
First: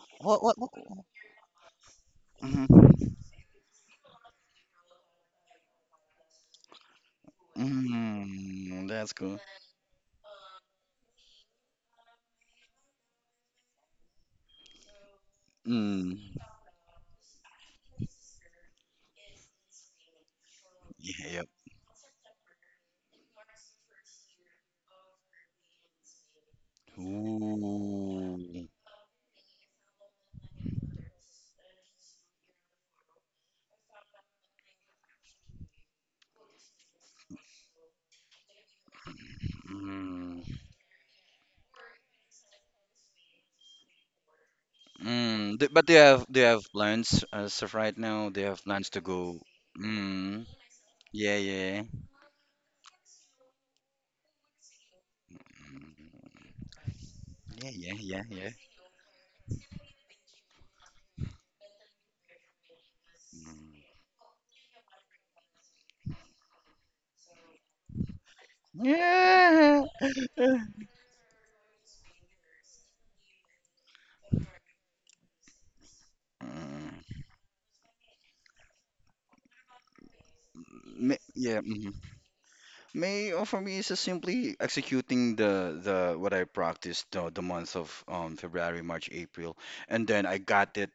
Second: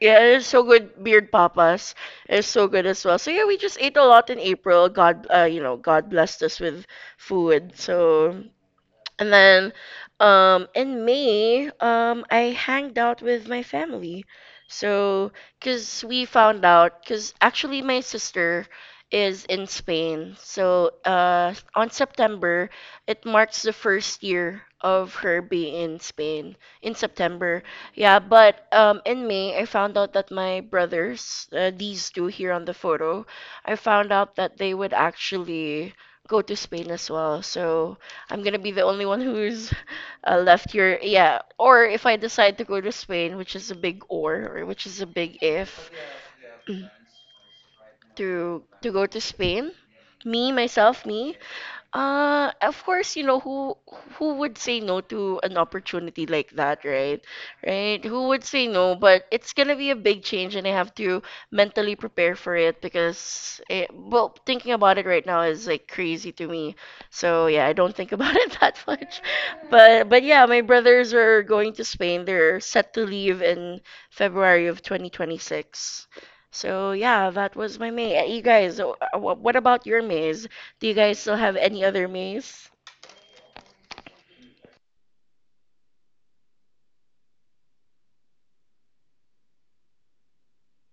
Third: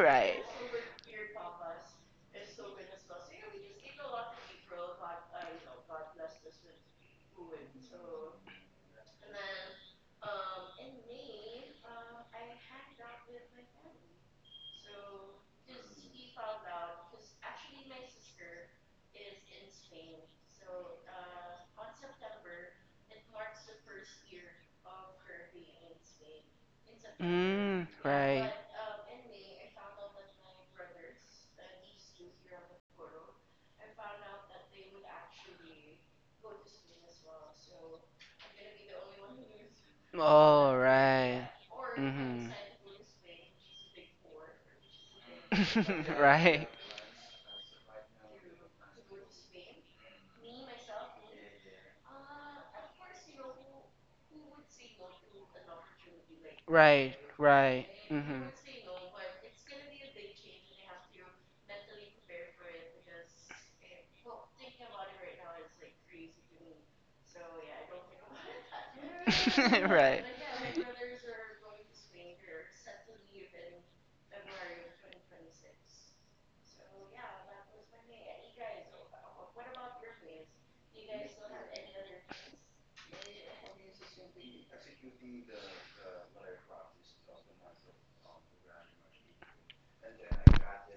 Speaker 1: Yeah, it's so
Speaker 2: What?
Speaker 1: good. Beard Papas is so good as
Speaker 2: Mm-hmm.
Speaker 1: well. So yeah, we just ate a lot in April. God, God blessed us with food. So
Speaker 2: Mm, that's
Speaker 1: and
Speaker 2: cool.
Speaker 1: then In May, I hanged out with my family. So cuz
Speaker 2: Mm.
Speaker 1: we found out cuz actually my sister is in Spain. So
Speaker 2: Yeah, yep.
Speaker 1: on September it marks the first year of her being in Spain in September.
Speaker 3: Mm,
Speaker 1: Yeah,
Speaker 3: right.
Speaker 2: Ooh.
Speaker 1: but in May I found out that my brothers, these two here on the photo, I found out that they would actually go to Spain as well. So I'm gonna be the only one who's
Speaker 2: Mm.
Speaker 1: left
Speaker 3: All
Speaker 1: here. Yeah.
Speaker 3: right.
Speaker 1: Or if I
Speaker 3: Mhm.
Speaker 1: decide to go to Spain, which is a big or which is a big
Speaker 2: Mm. Do, but
Speaker 1: if,
Speaker 3: [laughs]
Speaker 2: do you
Speaker 3: Right.
Speaker 2: have plans as of right
Speaker 1: [clears throat]
Speaker 2: now? Do you have
Speaker 1: to
Speaker 2: plans
Speaker 1: to
Speaker 2: to
Speaker 1: go to
Speaker 2: go?
Speaker 1: Spain,
Speaker 2: Mm.
Speaker 1: me, myself,
Speaker 2: Yeah,
Speaker 1: me.
Speaker 2: yeah.
Speaker 1: Of course, you know, who would say no to an
Speaker 2: Mm.
Speaker 1: opportunity like that,
Speaker 3: Right.
Speaker 1: right?
Speaker 2: Yeah,
Speaker 3: Right.
Speaker 2: yeah,
Speaker 1: Right?
Speaker 2: yeah,
Speaker 1: Who
Speaker 3: Mhm.
Speaker 1: would
Speaker 2: yeah.
Speaker 1: say no? But it's gonna be a big change, and I have to mentally prepare for it because, well, thinking about it right now is like crazy to me. So yeah, I don't think about [laughs] it that
Speaker 2: Mm.
Speaker 1: much.
Speaker 3: [laughs]
Speaker 2: Yeah.
Speaker 1: But
Speaker 3: Right.
Speaker 1: but yeah, my
Speaker 2: [laughs]
Speaker 1: brothers are going to Spain. They're set to leave in February of 2026. So
Speaker 2: Mm.
Speaker 1: yeah, that was my maze. You guys, what about your maze? Do you
Speaker 2: May,
Speaker 1: guys still have
Speaker 2: yeah,
Speaker 1: any
Speaker 2: mhm.
Speaker 1: other maze?
Speaker 2: May oh, for me is just simply executing the what I practiced the month of February, March, April, and then I got it.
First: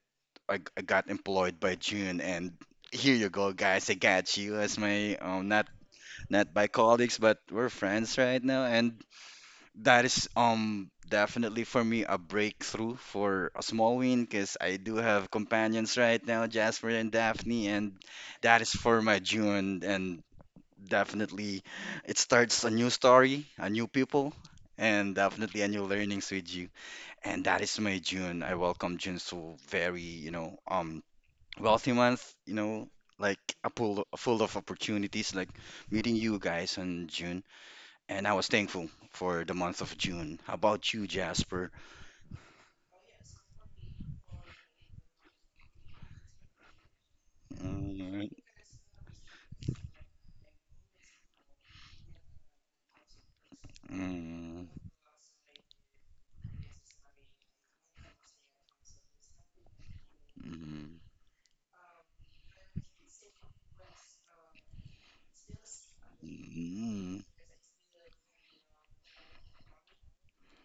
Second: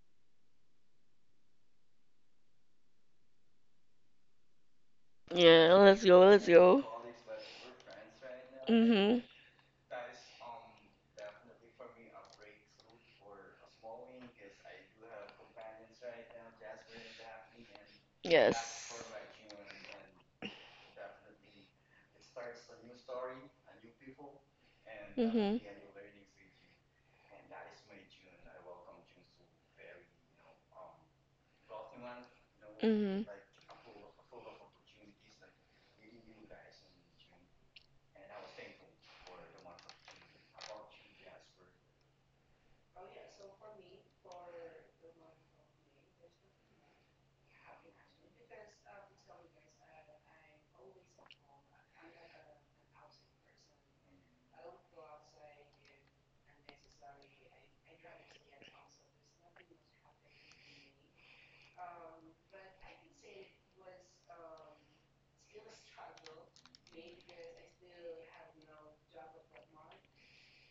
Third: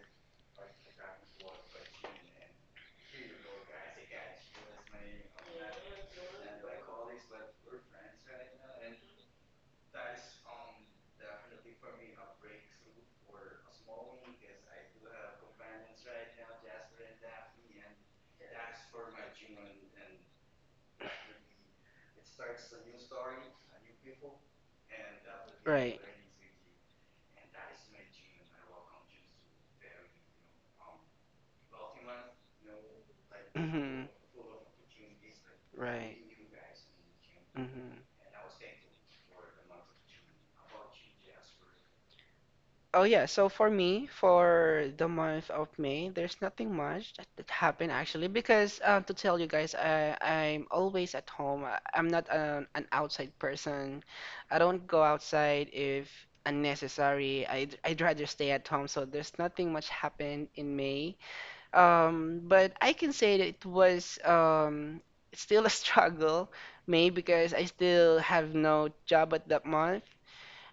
Speaker 2: I got employed by June, and here you go, guys. I got you as my not
Speaker 1: Yeah, let's go, let's
Speaker 2: not by
Speaker 1: go.
Speaker 2: colleagues, but we're friends right now, and
Speaker 1: Mhm.
Speaker 2: that is definitely for me a breakthrough for a small win because I do have companions right now, Jasper and Daphne, and that is for
Speaker 1: Yes.
Speaker 2: my June and definitely it starts a new story, a new people, and
Speaker 1: Mhm.
Speaker 2: definitely a new
Speaker 3: Right.
Speaker 2: learnings with you. And that is my June. I welcome June to very, you know, wealthy month. You know,
Speaker 1: Mhm.
Speaker 2: like a pool
Speaker 3: Mhm.
Speaker 2: full of opportunities. Like
Speaker 3: Right.
Speaker 2: meeting you guys in June,
Speaker 3: Mhm.
Speaker 2: and I was thankful for the month of June. How about you, Jasper?
Speaker 3: Oh yeah, so for me, for the month of May, there's nothing much that happened actually
Speaker 2: Mm,
Speaker 3: because to tell you guys, I'm always at home. I'm not an outside person. I
Speaker 2: mm,
Speaker 3: don't go outside if unnecessary. I'd rather stay at home. So there's nothing much happened in
Speaker 2: mm,
Speaker 3: May. But I can say that it was still a [laughs] struggle, May,
Speaker 2: mm,
Speaker 3: because I still have no job at that month,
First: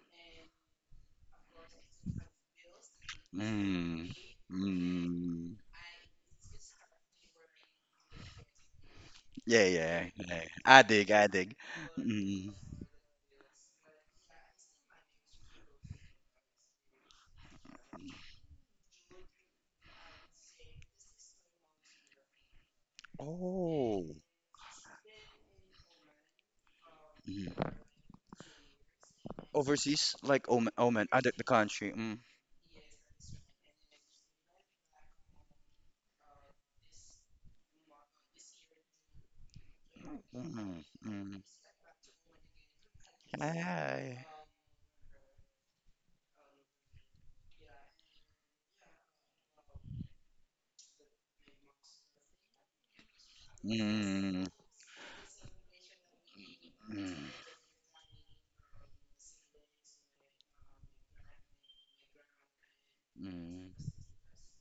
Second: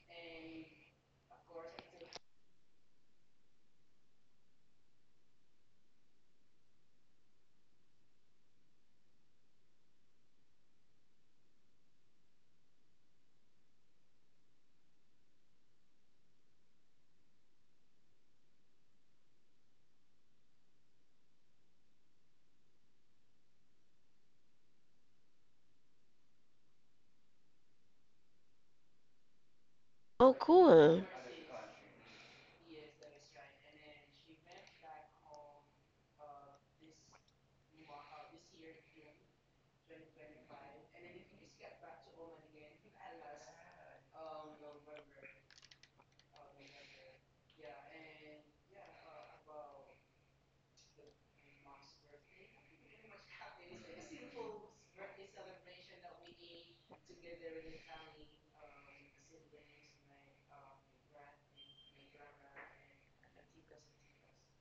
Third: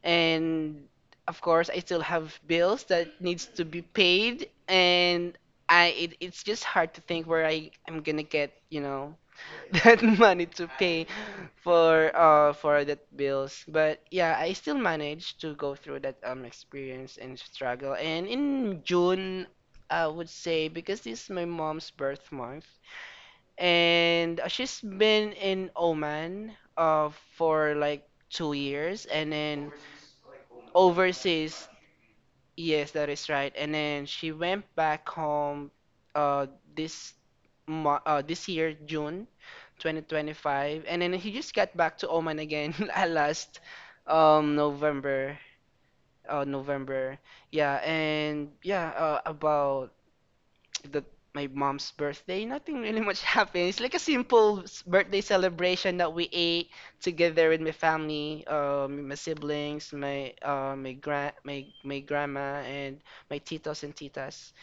Speaker 3: and of course I still have bills that needs to be
Speaker 2: mm,
Speaker 3: paid. And
Speaker 2: mm.
Speaker 3: it's just hard to think where I am gonna get
Speaker 2: Yeah,
Speaker 3: [laughs] that
Speaker 2: yeah, yeah.
Speaker 3: money to
Speaker 2: I
Speaker 3: pay
Speaker 2: dig, I dig. Mm.
Speaker 3: for that bills. But yeah, I still managed to go through that experience and struggle. And in June, I would say, because this is my mom's birth month,
Speaker 2: Oh,
Speaker 3: and she's been in Oman
Speaker 2: mm.
Speaker 3: for like 2 years. And then
Speaker 2: Overseas,
Speaker 1: Oh,
Speaker 2: like Oman,
Speaker 1: cool.
Speaker 2: Oman, other the
Speaker 3: overseas,
Speaker 2: country. Mm.
Speaker 3: yes, that is right. And then she went back home, uh this this year, June 2025.
Speaker 2: Mm,
Speaker 3: And then he
Speaker 2: mm.
Speaker 3: just got back to Oman again [laughs] at last
Speaker 2: Hi.
Speaker 3: November. November. Yeah, and yeah, about the my mom's birthday, nothing really much [laughs] happened. It's like a
Speaker 2: Mm,
Speaker 3: simple birthday celebration that we ate
Speaker 2: mm,
Speaker 3: together with my family, my siblings, my my grand my my grandma and my titos
Speaker 2: mm.
Speaker 3: and titas,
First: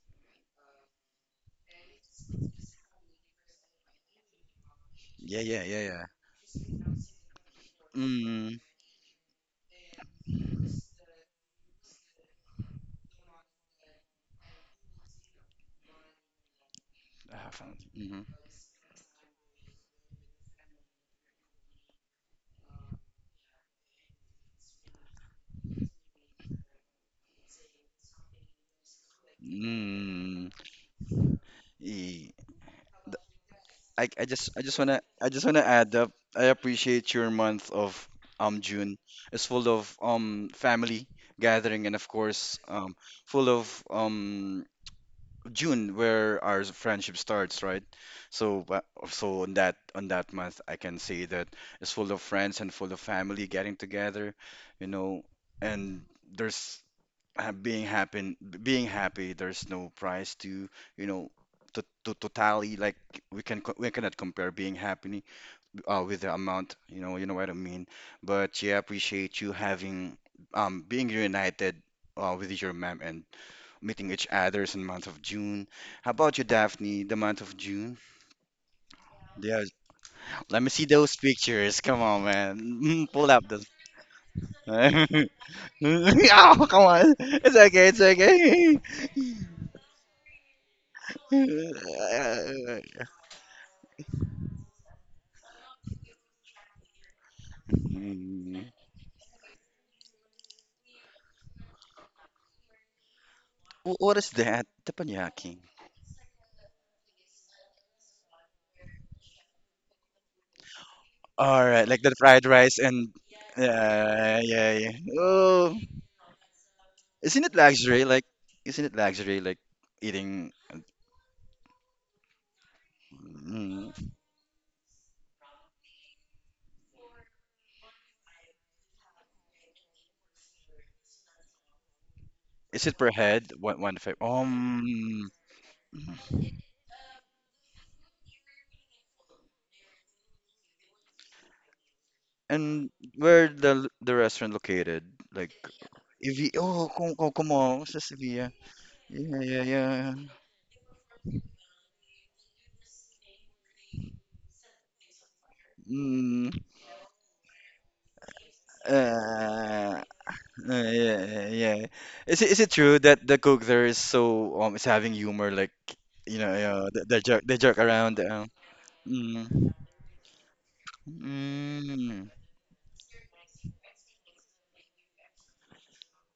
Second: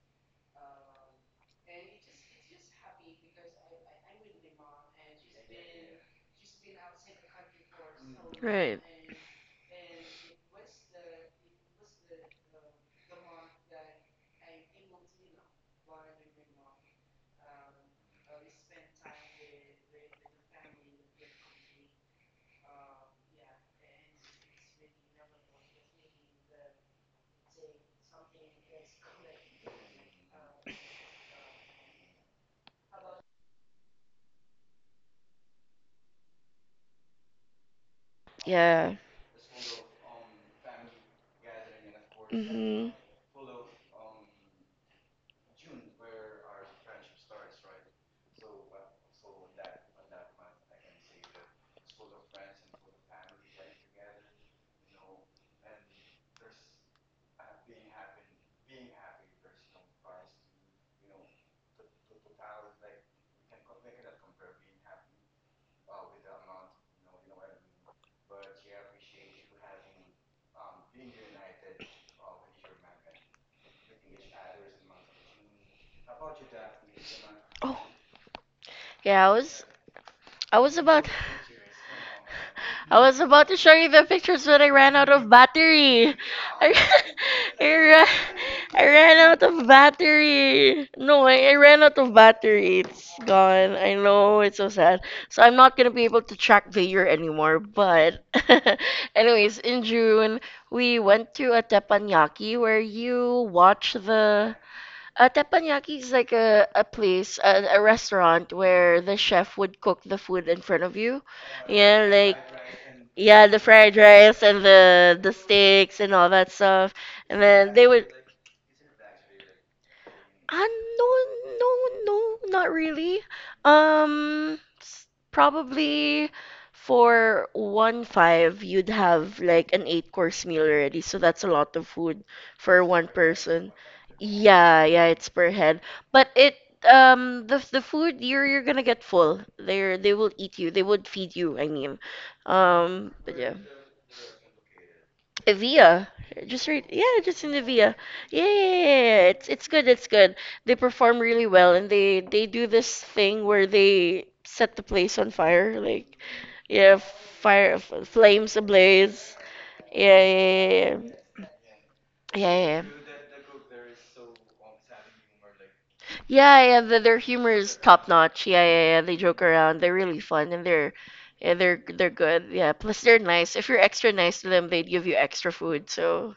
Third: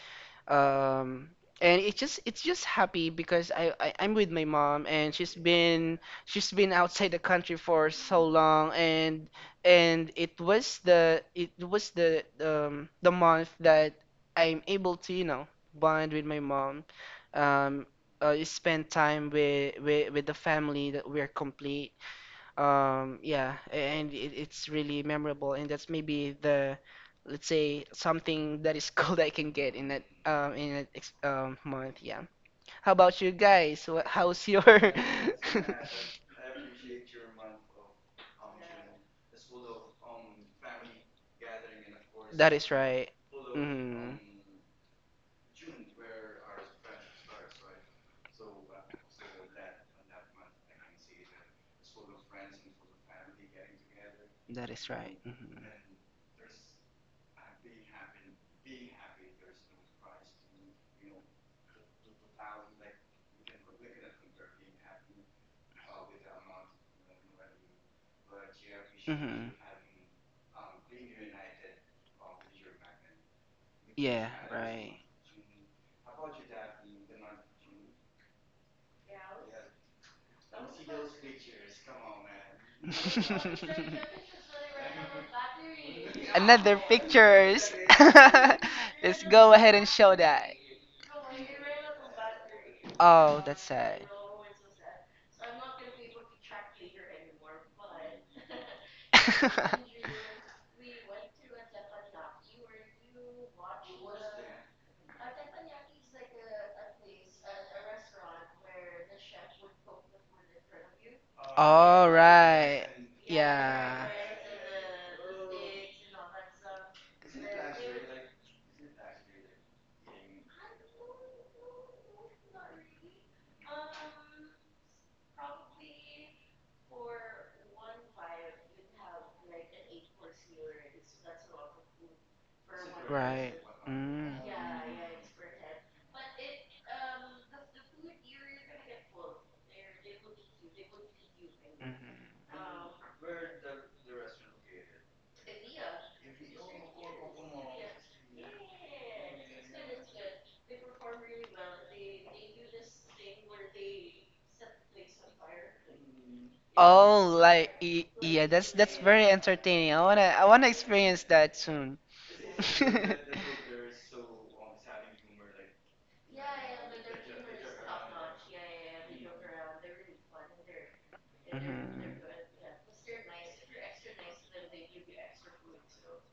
Speaker 3: um and it's just happy because I I'm with my mom, and
Speaker 2: Yeah, yeah, yeah, yeah.
Speaker 3: she's been outside the country for so
Speaker 2: Mm.
Speaker 3: long.
Speaker 1: Right.
Speaker 3: And it was the month that I'm able to, you know, bond with my mom,
Speaker 2: Ah, found.
Speaker 3: um
Speaker 2: Mhm.
Speaker 3: spend time with, with the family, that we're complete, yeah, and it's really memorable. And that's maybe the, let's say, something that is [laughs] cool that I can get
Speaker 2: Mm.
Speaker 3: in that ex month. Yeah.
Speaker 2: E-
Speaker 3: How about you guys? What,
Speaker 2: I, I
Speaker 3: how's
Speaker 2: just, I
Speaker 3: your?
Speaker 2: just wanna, I just wanna
Speaker 3: [laughs]
Speaker 2: add up. I appreciate your month of
Speaker 1: Yeah.
Speaker 2: June. It's full of family gathering and of
Speaker 3: That
Speaker 2: course
Speaker 3: is
Speaker 1: Mhm.
Speaker 3: right.
Speaker 2: full of
Speaker 3: Mhm.
Speaker 2: June where our friendship starts, right? So, so on that month, I can say that it's full of friends and full of family getting together,
Speaker 3: That
Speaker 2: you
Speaker 3: is right.
Speaker 2: know,
Speaker 3: Mhm.
Speaker 2: and there's being happy, being happy. There's no price to, you know, to tally. Like we cannot compare being happy with the amount, you know what I mean. But yeah, appreciate you
Speaker 3: Mhm.
Speaker 2: having being reunited with your mom and meeting each
Speaker 3: Yeah,
Speaker 2: other's in the
Speaker 3: right.
Speaker 2: month of June. How about you, Daphne? The month of
Speaker 1: Oh,
Speaker 2: June?
Speaker 1: yeah.
Speaker 2: Yes.
Speaker 1: I
Speaker 2: Let me
Speaker 1: was
Speaker 2: see
Speaker 1: about
Speaker 2: those pictures. Come on, man.
Speaker 1: I was
Speaker 2: Pull up
Speaker 1: about to
Speaker 2: those.
Speaker 1: show you the pictures when
Speaker 2: [laughs]
Speaker 1: I ran out
Speaker 2: oh,
Speaker 1: of battery.
Speaker 3: [laughs] Another
Speaker 2: come
Speaker 1: I,
Speaker 2: on.
Speaker 1: [laughs]
Speaker 2: It's
Speaker 3: pictures.
Speaker 1: I,
Speaker 2: okay. It's
Speaker 1: ran,
Speaker 3: [laughs]
Speaker 2: okay.
Speaker 1: I ran
Speaker 3: Let's
Speaker 1: out
Speaker 3: go
Speaker 1: of
Speaker 3: ahead and show that.
Speaker 1: battery. No, I ran out of battery.
Speaker 2: [laughs]
Speaker 1: It's
Speaker 3: Oh, that's
Speaker 1: gone. I
Speaker 3: sad.
Speaker 1: know, it's so sad. So I'm not gonna be able to track the year anymore, but [laughs]
Speaker 2: Mm.
Speaker 1: anyways, in
Speaker 3: [laughs]
Speaker 1: June we went to a teppanyaki where you watch
Speaker 2: What is
Speaker 1: the
Speaker 2: that? Teppanyaki.
Speaker 1: teppanyaki is like a place, a restaurant where the chef would cook the food in front of you.
Speaker 2: All right, like
Speaker 1: Yeah,
Speaker 3: All
Speaker 2: the
Speaker 1: like
Speaker 2: fried rice
Speaker 3: right.
Speaker 2: and
Speaker 1: yeah, the fried
Speaker 3: Yeah.
Speaker 2: yeah,
Speaker 1: rice and
Speaker 2: yeah, yeah.
Speaker 1: the
Speaker 2: Oh,
Speaker 1: steaks and all that stuff. And
Speaker 2: isn't it
Speaker 1: then they
Speaker 2: luxury?
Speaker 1: would
Speaker 2: Like, isn't it luxury? Like eating.
Speaker 1: uh, no, no, no, not really.
Speaker 2: Mm,
Speaker 1: Um s- Probably for one five you'd have like an eight course meal already, so that's a lot of food for
Speaker 2: is it
Speaker 1: one
Speaker 2: per head?
Speaker 3: Right.
Speaker 1: person.
Speaker 2: One, one, five.
Speaker 3: Mm.
Speaker 1: Yeah, yeah, it's per head. But it the food you're gonna get full. They will eat you. They would feed you, I mean.
Speaker 3: Mhm.
Speaker 2: And
Speaker 1: But
Speaker 2: where
Speaker 1: yeah.
Speaker 2: the restaurant located? Like
Speaker 1: Evia.
Speaker 2: if Evi
Speaker 1: Just right,
Speaker 2: oh come
Speaker 1: yeah,
Speaker 2: come
Speaker 1: just in the
Speaker 2: como
Speaker 1: Evia.
Speaker 2: sa
Speaker 1: Yeah, yeah,
Speaker 2: Sevilla.
Speaker 1: yeah. Yeah, yeah.
Speaker 2: Yeah, yeah,
Speaker 1: It's good, it's
Speaker 2: yeah.
Speaker 1: good. They perform really well and they do this thing where they set the place on fire, like
Speaker 2: Mm,
Speaker 1: yeah,
Speaker 3: Oh, like yeah,
Speaker 1: flames
Speaker 3: that's very
Speaker 1: ablaze.
Speaker 3: entertaining.
Speaker 2: uh, uh,
Speaker 1: Yeah, yeah,
Speaker 3: I
Speaker 1: yeah.
Speaker 3: wanna
Speaker 1: Yeah,
Speaker 2: yeah,
Speaker 3: experience
Speaker 1: yeah.
Speaker 2: yeah,
Speaker 3: that
Speaker 2: yeah.
Speaker 3: soon. [laughs]
Speaker 1: Yeah.
Speaker 2: Is
Speaker 1: Yeah,
Speaker 2: it
Speaker 1: yeah.
Speaker 2: true that the cook there is so is having humor like you know
Speaker 1: Yeah, yeah,
Speaker 2: they,
Speaker 1: their
Speaker 2: they joke
Speaker 1: humor
Speaker 2: they
Speaker 1: is
Speaker 2: joke
Speaker 1: top
Speaker 2: around
Speaker 1: notch. Yeah, yeah, yeah. They joke
Speaker 2: mm,
Speaker 1: around. They're really fun and they're
Speaker 3: Mhm.
Speaker 2: mm.
Speaker 1: good. Yeah. Plus they're nice. If you're extra nice to them, they'd give you extra food. So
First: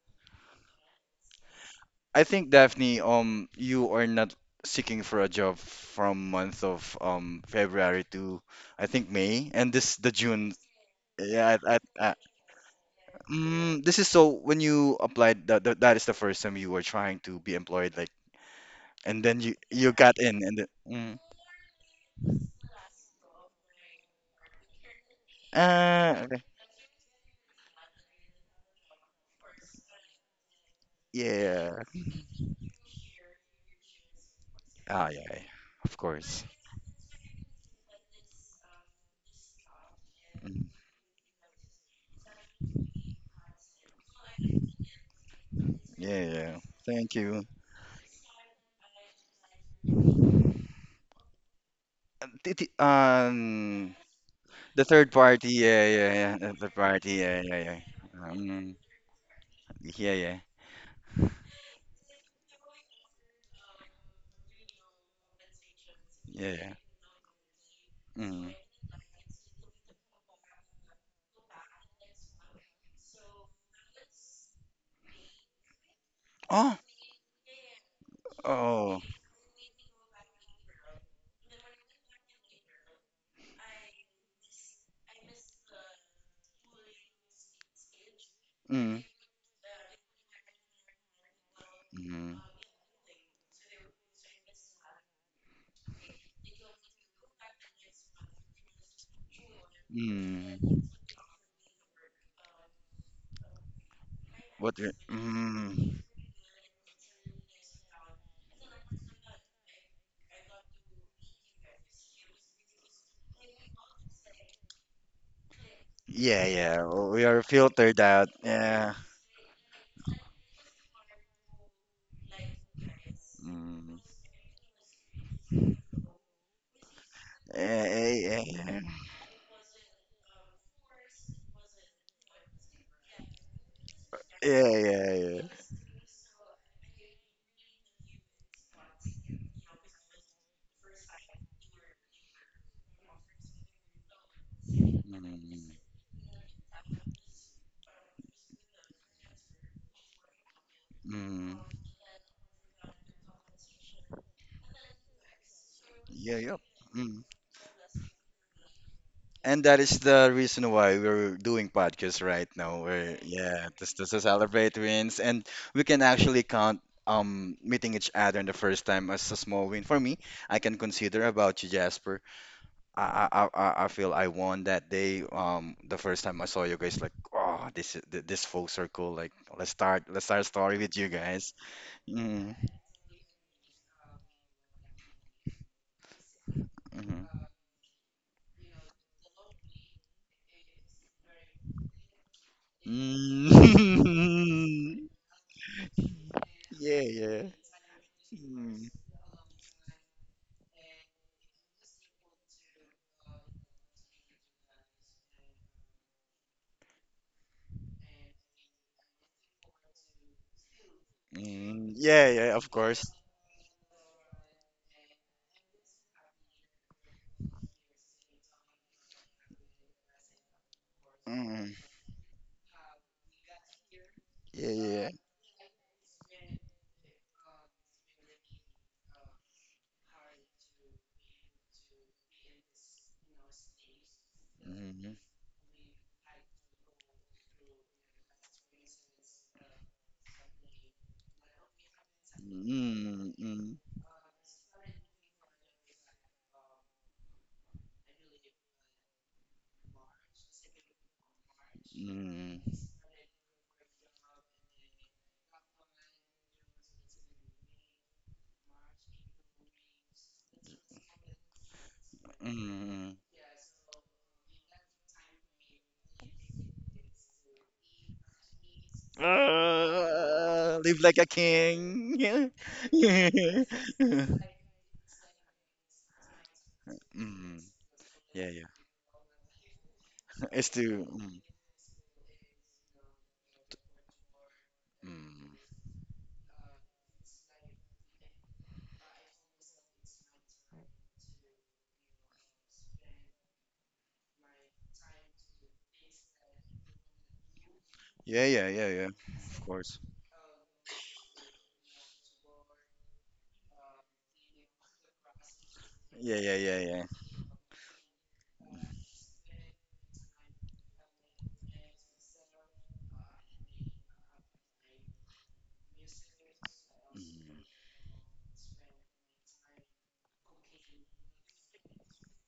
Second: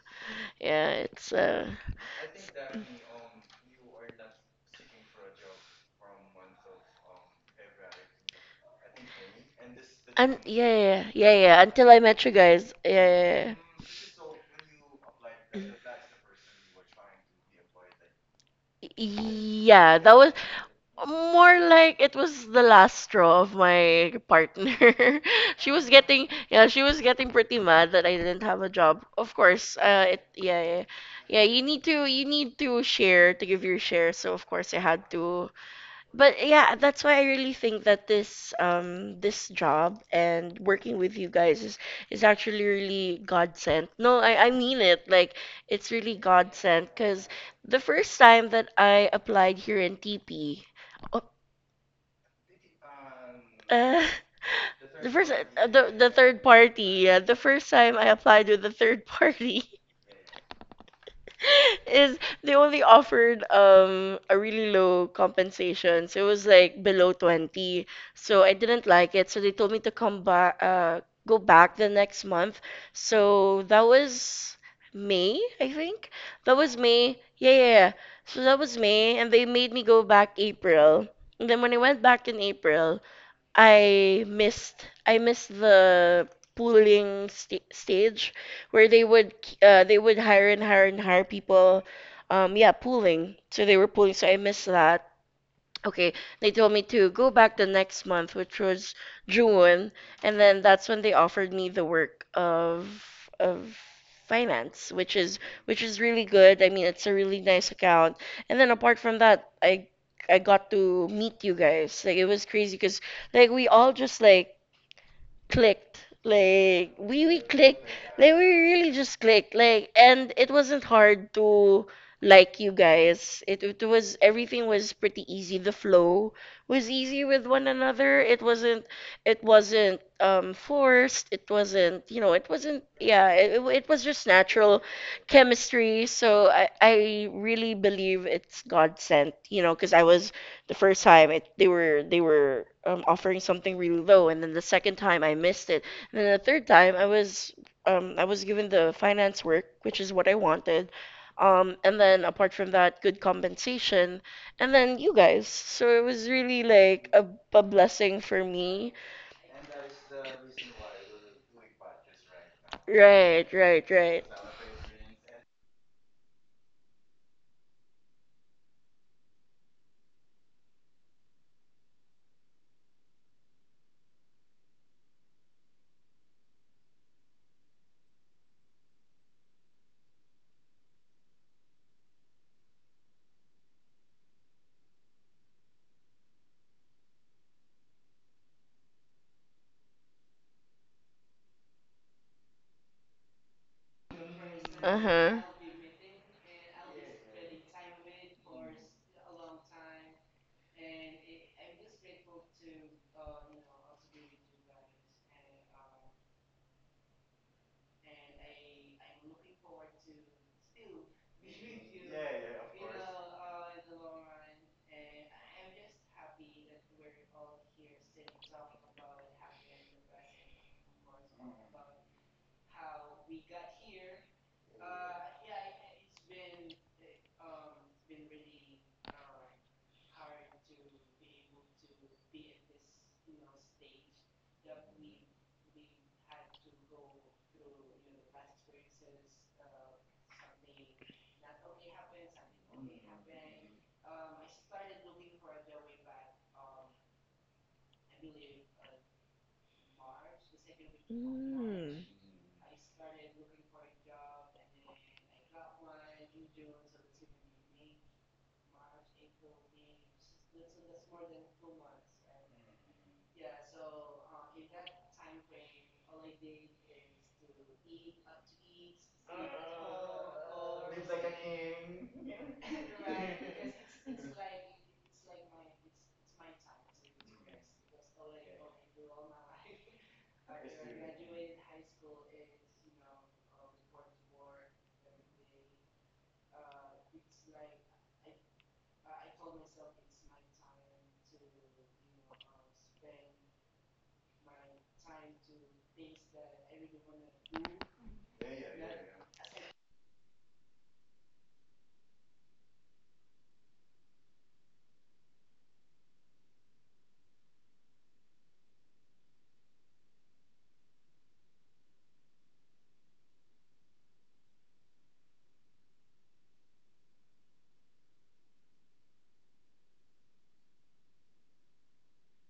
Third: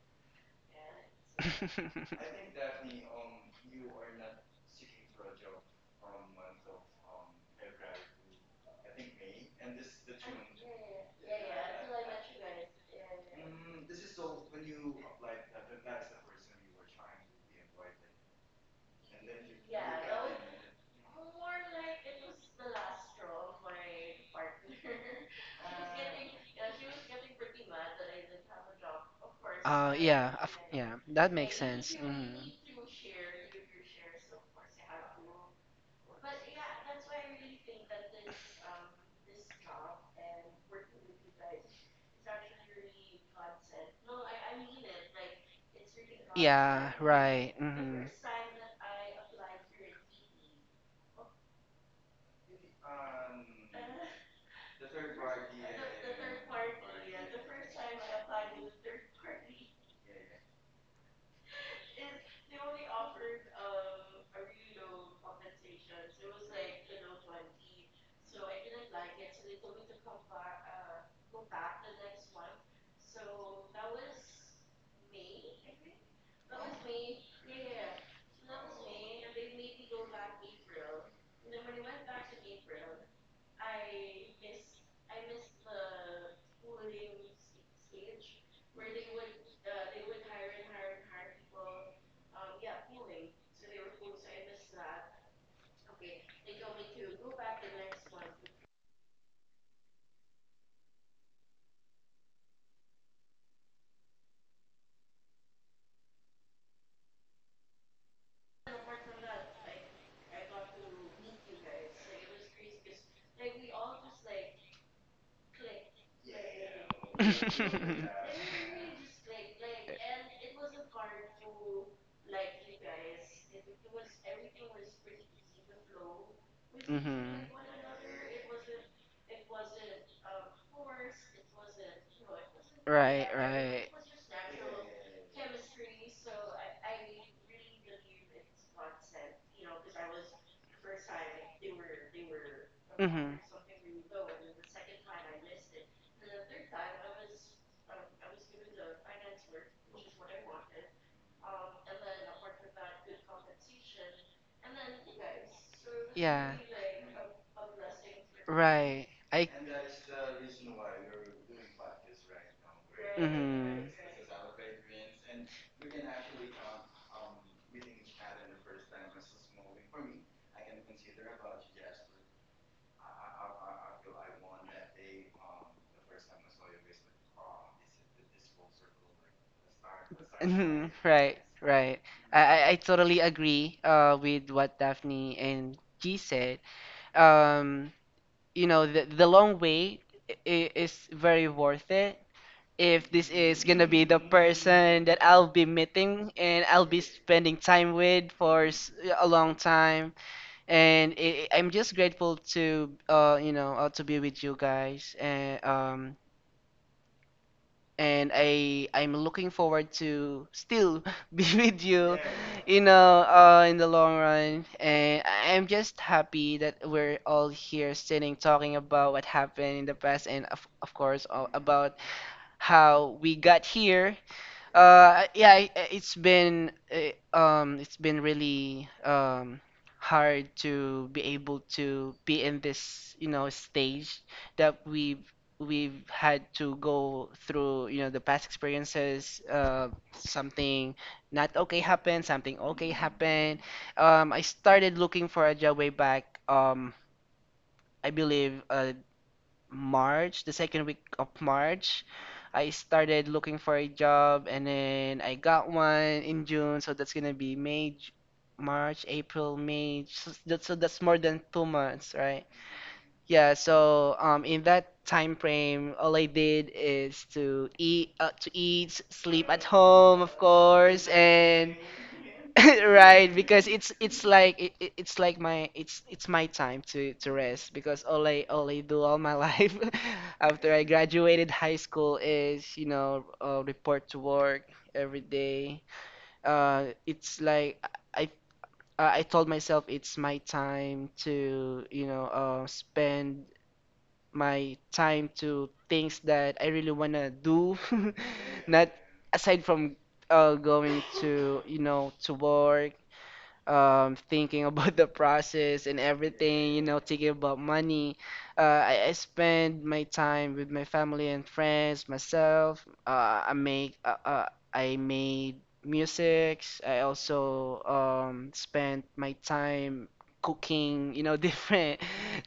Speaker 1: yeah, it's
Speaker 2: I
Speaker 3: [laughs]
Speaker 2: think Daphne you are not seeking for a job from month of February to I think May and this the
Speaker 1: and
Speaker 2: June.
Speaker 1: yeah, yeah, yeah, yeah.
Speaker 2: Yeah,
Speaker 1: Yeah,
Speaker 2: I, I,
Speaker 1: until I
Speaker 2: I,
Speaker 1: met you guys. Yeah, yeah, yeah.
Speaker 2: this is so when you applied that, that that is the first time you were trying to be employed like and then you
Speaker 1: Yeah, that
Speaker 2: got
Speaker 1: was
Speaker 2: in and then
Speaker 1: More like it was the last straw of my partner. [laughs]
Speaker 2: okay.
Speaker 1: Yeah, she was getting pretty mad that I didn't have a job. Of course,
Speaker 3: Yeah,
Speaker 1: yeah, yeah,
Speaker 3: yeah, that
Speaker 1: yeah.
Speaker 3: makes
Speaker 2: Yeah.
Speaker 3: sense.
Speaker 1: You
Speaker 3: Mhm.
Speaker 1: need to share to give your share. So of course I
Speaker 2: Ah
Speaker 1: had
Speaker 2: yeah, yeah.
Speaker 1: to.
Speaker 2: Of course.
Speaker 1: But yeah, that's why I really think that this, this job and
Speaker 2: Mm,
Speaker 1: working with you guys is actually really God sent. No, I mean it. Like it's really
Speaker 2: yeah,
Speaker 1: God
Speaker 2: yeah.
Speaker 1: sent
Speaker 3: Yeah,
Speaker 2: Thank
Speaker 1: because
Speaker 2: you.
Speaker 3: right.
Speaker 1: the
Speaker 3: Mhm.
Speaker 1: first time that I applied here in TP.
Speaker 2: Uh, t- t- Um
Speaker 1: Uh,
Speaker 2: the
Speaker 1: [laughs] the
Speaker 2: third
Speaker 1: first
Speaker 2: party, yeah,
Speaker 1: The
Speaker 2: yeah, yeah.
Speaker 1: third
Speaker 2: The third
Speaker 1: party.
Speaker 2: party,
Speaker 1: Yeah, the
Speaker 2: yeah, yeah,
Speaker 1: first
Speaker 2: yeah.
Speaker 1: time I applied with the
Speaker 2: Um,
Speaker 1: third party
Speaker 2: yeah.
Speaker 1: [laughs] is they only offered a really low compensation. So it was
Speaker 2: Yeah.
Speaker 1: like below 20. So
Speaker 2: Mm.
Speaker 1: I didn't like it. So they told me to come back go back the next month. So that was May, I think. That was
Speaker 2: Oh,
Speaker 1: May. Yeah, yeah, yeah. So that was
Speaker 2: oh.
Speaker 1: May and they made me go back April. And then when I went back in April, I missed the pooling st stage where
Speaker 2: Mm.
Speaker 1: they would hire and hire and hire people.
Speaker 2: Mm.
Speaker 1: Yeah, pooling. So they were pooling. So I missed that. Okay, they told me to go back the next month, which was June, and then
Speaker 2: Mm.
Speaker 1: that's when they offered me the work of of
Speaker 2: What
Speaker 1: finance,
Speaker 2: the-
Speaker 1: which is
Speaker 2: mm.
Speaker 1: really good. I mean, it's a really nice account. And then apart from that, I got to meet you guys. Like it was crazy because like we all just like clicked
Speaker 2: Yeah.
Speaker 1: like
Speaker 2: We
Speaker 1: we
Speaker 2: are
Speaker 1: clicked
Speaker 2: filtered out.
Speaker 1: like
Speaker 3: [laughs]
Speaker 1: we really
Speaker 2: Yeah.
Speaker 1: just clicked like and it wasn't hard to like you guys it
Speaker 2: Mm.
Speaker 1: was everything was pretty easy the flow was easy
Speaker 3: Mhm.
Speaker 1: with one
Speaker 2: Yeah,
Speaker 1: another it
Speaker 2: yeah, yeah.
Speaker 1: wasn't it wasn't um forced it wasn't you know it wasn't
Speaker 3: Right,
Speaker 1: yeah it
Speaker 3: right.
Speaker 1: it was just
Speaker 2: Yeah,
Speaker 1: natural
Speaker 2: yeah, yeah.
Speaker 1: chemistry so I really believe it's God sent you know because I was the first time it they were
Speaker 3: Mhm.
Speaker 1: offering something really low and then the second time I missed
Speaker 2: Mm.
Speaker 1: it and then the third time I was given the finance work which is what I wanted,
Speaker 2: Mm.
Speaker 1: and then apart from that good compensation and then you guys so it was
Speaker 2: Yeah,
Speaker 3: Yeah.
Speaker 2: yeah.
Speaker 1: really like
Speaker 2: Mm.
Speaker 1: a blessing for me.
Speaker 3: Right. I.
Speaker 2: And that is the reason why we're doing podcasts right now. We're
Speaker 1: Right,
Speaker 2: yeah,
Speaker 3: Mhm.
Speaker 1: right,
Speaker 2: just to
Speaker 1: right.
Speaker 2: celebrate wins, and we can actually count meeting each other in the first time as a small win for me. I can consider about you, Jasper. I feel I won that day. The first time I saw you guys, like, oh, this is this full circle. Like, let's start a story
Speaker 3: Mhm.
Speaker 2: with you
Speaker 3: Right. [laughs]
Speaker 2: guys.
Speaker 3: Right. I,
Speaker 2: Mm,
Speaker 3: I I totally agree with what Daphne and G said.
Speaker 2: mhm.
Speaker 3: Um, you know, the long wait is very worth it if this is gonna be the person
Speaker 2: Mm. [laughs]
Speaker 3: that
Speaker 1: Uh-huh.
Speaker 3: I'll be meeting and I'll be
Speaker 2: Yeah.
Speaker 3: spending time with for
Speaker 2: Mm,
Speaker 3: a long time. And I'm just grateful to, you know, to be with you guys. And I I'm looking forward to still [laughs] be with you,
Speaker 2: yeah. Of
Speaker 3: you
Speaker 2: course.
Speaker 3: know, in the long run. And I- I'm just happy that we're all here sitting talking about what happened in the past and, of course,
Speaker 2: Mm,
Speaker 3: about how we got here.
Speaker 2: yeah.
Speaker 3: Yeah, it's been it's been really, hard to be able to be in this, you know, stage that
Speaker 2: Hmm.
Speaker 3: we've had to go through, you know, the past experiences. Something not okay happened, something okay
Speaker 2: mm,
Speaker 3: happened.
Speaker 2: mm,
Speaker 3: I started looking for a job way back. I believe, March, the second week of
Speaker 1: Mm.
Speaker 3: March, I
Speaker 2: mm,
Speaker 3: started looking for a job, and then I got one in June. So that's gonna be May, March, April, May. So that's more than 2 months, right?
Speaker 2: mm.
Speaker 3: Yeah, so in that time frame, all I did is to eat, sleep at home, of
Speaker 2: Live
Speaker 3: course,
Speaker 2: like a
Speaker 3: and
Speaker 2: king. Yeah.
Speaker 3: [laughs] right,
Speaker 2: Yeah.
Speaker 3: because it's
Speaker 2: [laughs]
Speaker 3: it's like it- it's like my it's my time to
Speaker 2: Mm.
Speaker 3: rest, because all I,
Speaker 2: Yeah.
Speaker 3: all I do, all my [laughs] life
Speaker 2: It's
Speaker 3: after I
Speaker 2: too. Mm.
Speaker 3: graduated high school is, you know, report to work every
Speaker 2: Mm.
Speaker 3: day. It's like I I told myself it's my time to, you know, spend my time to things that I really wanna do. [laughs]
Speaker 2: Yeah, yeah, yeah,
Speaker 3: Not
Speaker 2: yeah. Of
Speaker 3: aside from,
Speaker 2: course.
Speaker 3: going to, you know, to work, thinking [laughs] about the process and
Speaker 2: Yeah, yeah,
Speaker 3: everything,
Speaker 2: yeah,
Speaker 3: you know,
Speaker 2: yeah.
Speaker 3: thinking about money. I spend my time with my family and friends, myself. I make I made musics. I
Speaker 2: Mm.
Speaker 3: also, spent my time cooking, you know, [laughs] different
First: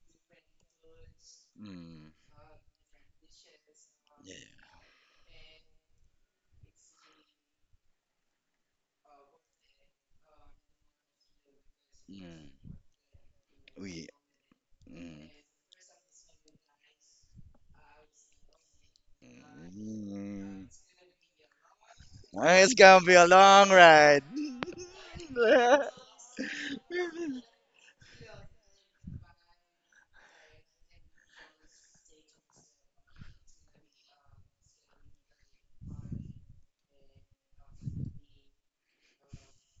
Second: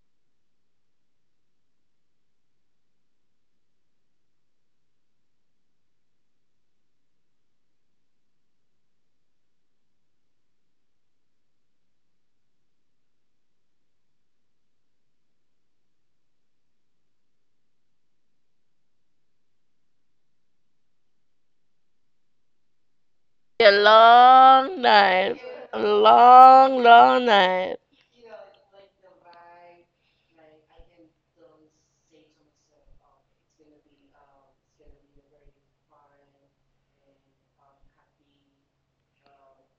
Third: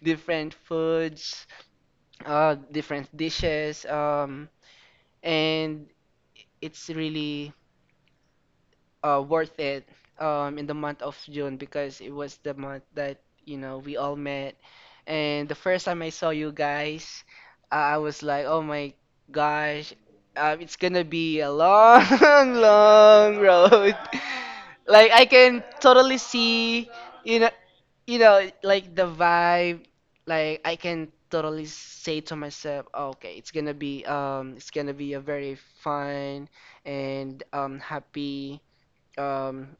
Speaker 3: different foods,
Speaker 2: Mm.
Speaker 3: different dishes,
Speaker 2: Yeah,
Speaker 3: and it's really worth it, in the month of June, because it
Speaker 2: yeah.
Speaker 3: was the
Speaker 2: Mm.
Speaker 3: month that, you know, we
Speaker 2: We.
Speaker 3: all met.
Speaker 2: Mm.
Speaker 3: And the first time I saw you guys, I was like, oh my gosh,
Speaker 2: Mm.
Speaker 3: it's gonna be a long, [laughs]
Speaker 2: Ah, it's gonna be a
Speaker 3: long
Speaker 2: long
Speaker 1: A
Speaker 3: road. [laughs]
Speaker 2: ride.
Speaker 1: long
Speaker 3: Like I
Speaker 1: night.
Speaker 3: can
Speaker 1: A
Speaker 3: totally
Speaker 2: [laughs]
Speaker 1: long,
Speaker 3: see,
Speaker 1: long
Speaker 3: you know,
Speaker 1: night.
Speaker 3: you know, like the vibe, like I can totally say to myself, okay, it's gonna be, it's gonna be a very fun and, happy, um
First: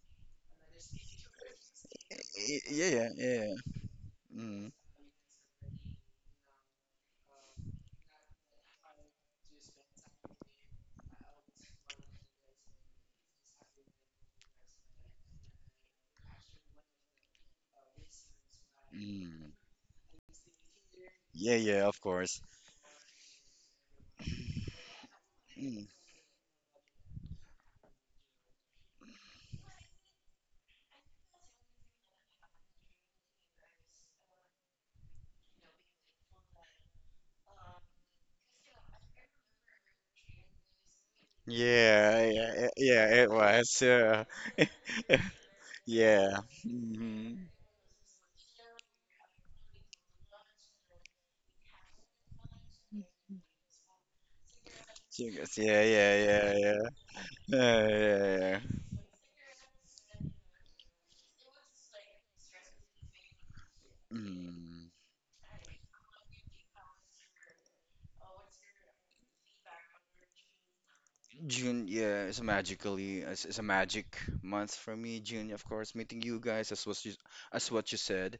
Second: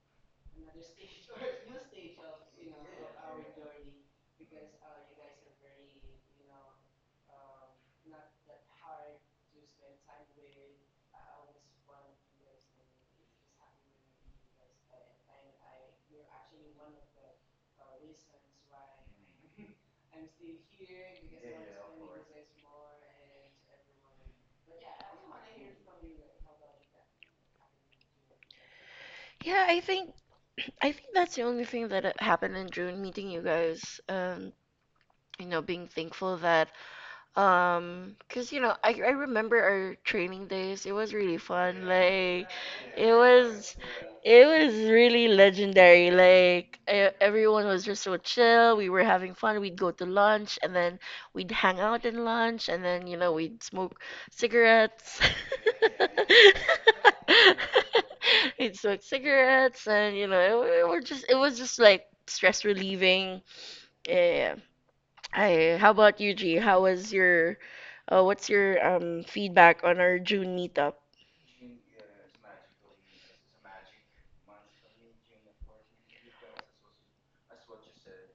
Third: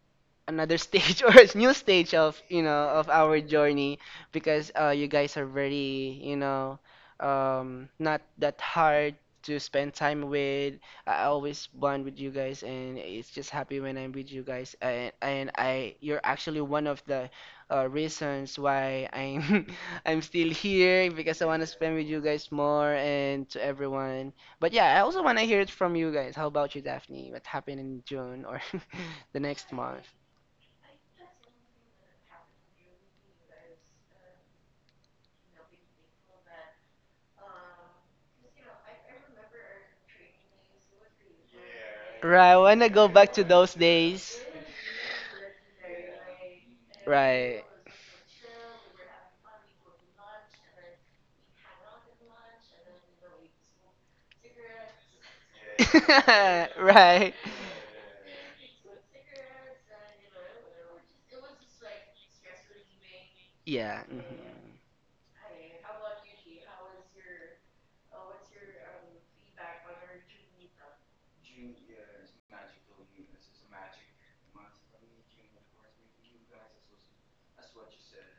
Speaker 3: another stage [laughs] or a new stage of,
Speaker 2: Y-
Speaker 3: you know,
Speaker 2: Yeah,
Speaker 3: of
Speaker 2: yeah,
Speaker 3: our
Speaker 2: yeah.
Speaker 3: journey,
Speaker 2: Mm.
Speaker 3: because you guys are very, you know, not that hard to spend time with. I always bond with you guys, and it's just happy when I'm with you guys. You're actually one of the, reasons why
Speaker 2: Mm.
Speaker 3: I'm [laughs] I'm still here, because I
Speaker 2: Yeah,
Speaker 3: want to
Speaker 2: yeah, of
Speaker 3: spend with you
Speaker 2: course.
Speaker 3: guys more, and to everyone. But yeah, I also want to hear it
Speaker 2: Mm-hmm.
Speaker 3: from you guys. How about you, Daphne? What happened in June, or [laughs] the
Speaker 1: Yeah,
Speaker 3: next
Speaker 1: I
Speaker 3: month?
Speaker 1: think that's the only thing that happened in June, meeting you guys. You know, being thankful that cause you know, I remember our training days. It was really fun.
Speaker 2: Yeah,
Speaker 1: Like,
Speaker 3: Right, I
Speaker 2: yeah,
Speaker 3: wanna
Speaker 2: yeah,
Speaker 3: go
Speaker 1: it
Speaker 2: it
Speaker 3: back to those
Speaker 1: was
Speaker 2: was. Yeah.
Speaker 3: days.
Speaker 1: it was really
Speaker 2: [laughs]
Speaker 1: legendary.
Speaker 2: Yeah.
Speaker 1: Like,
Speaker 2: Mm-hmm.
Speaker 1: everyone
Speaker 3: Right.
Speaker 1: was just so chill. We were having fun. We'd go to lunch and then we'd hang out in lunch and then, you know, we'd smoke cigarettes.
Speaker 2: Yeah, yeah,
Speaker 1: [laughs]
Speaker 2: yeah, yeah.
Speaker 3: [laughs] right.
Speaker 2: Yeah.
Speaker 1: We'd smoke cigarettes and, you know, it was just like stress relieving.
Speaker 3: Yeah. Mhm.
Speaker 1: Yeah.
Speaker 2: Mm.
Speaker 1: Yeah, yeah. Hi, how about you, G? How was your, what's your feedback on our June meetup?
Speaker 2: June, yeah, it's a magically, it's a magic month for me. June, of course, meeting you guys, as what you said,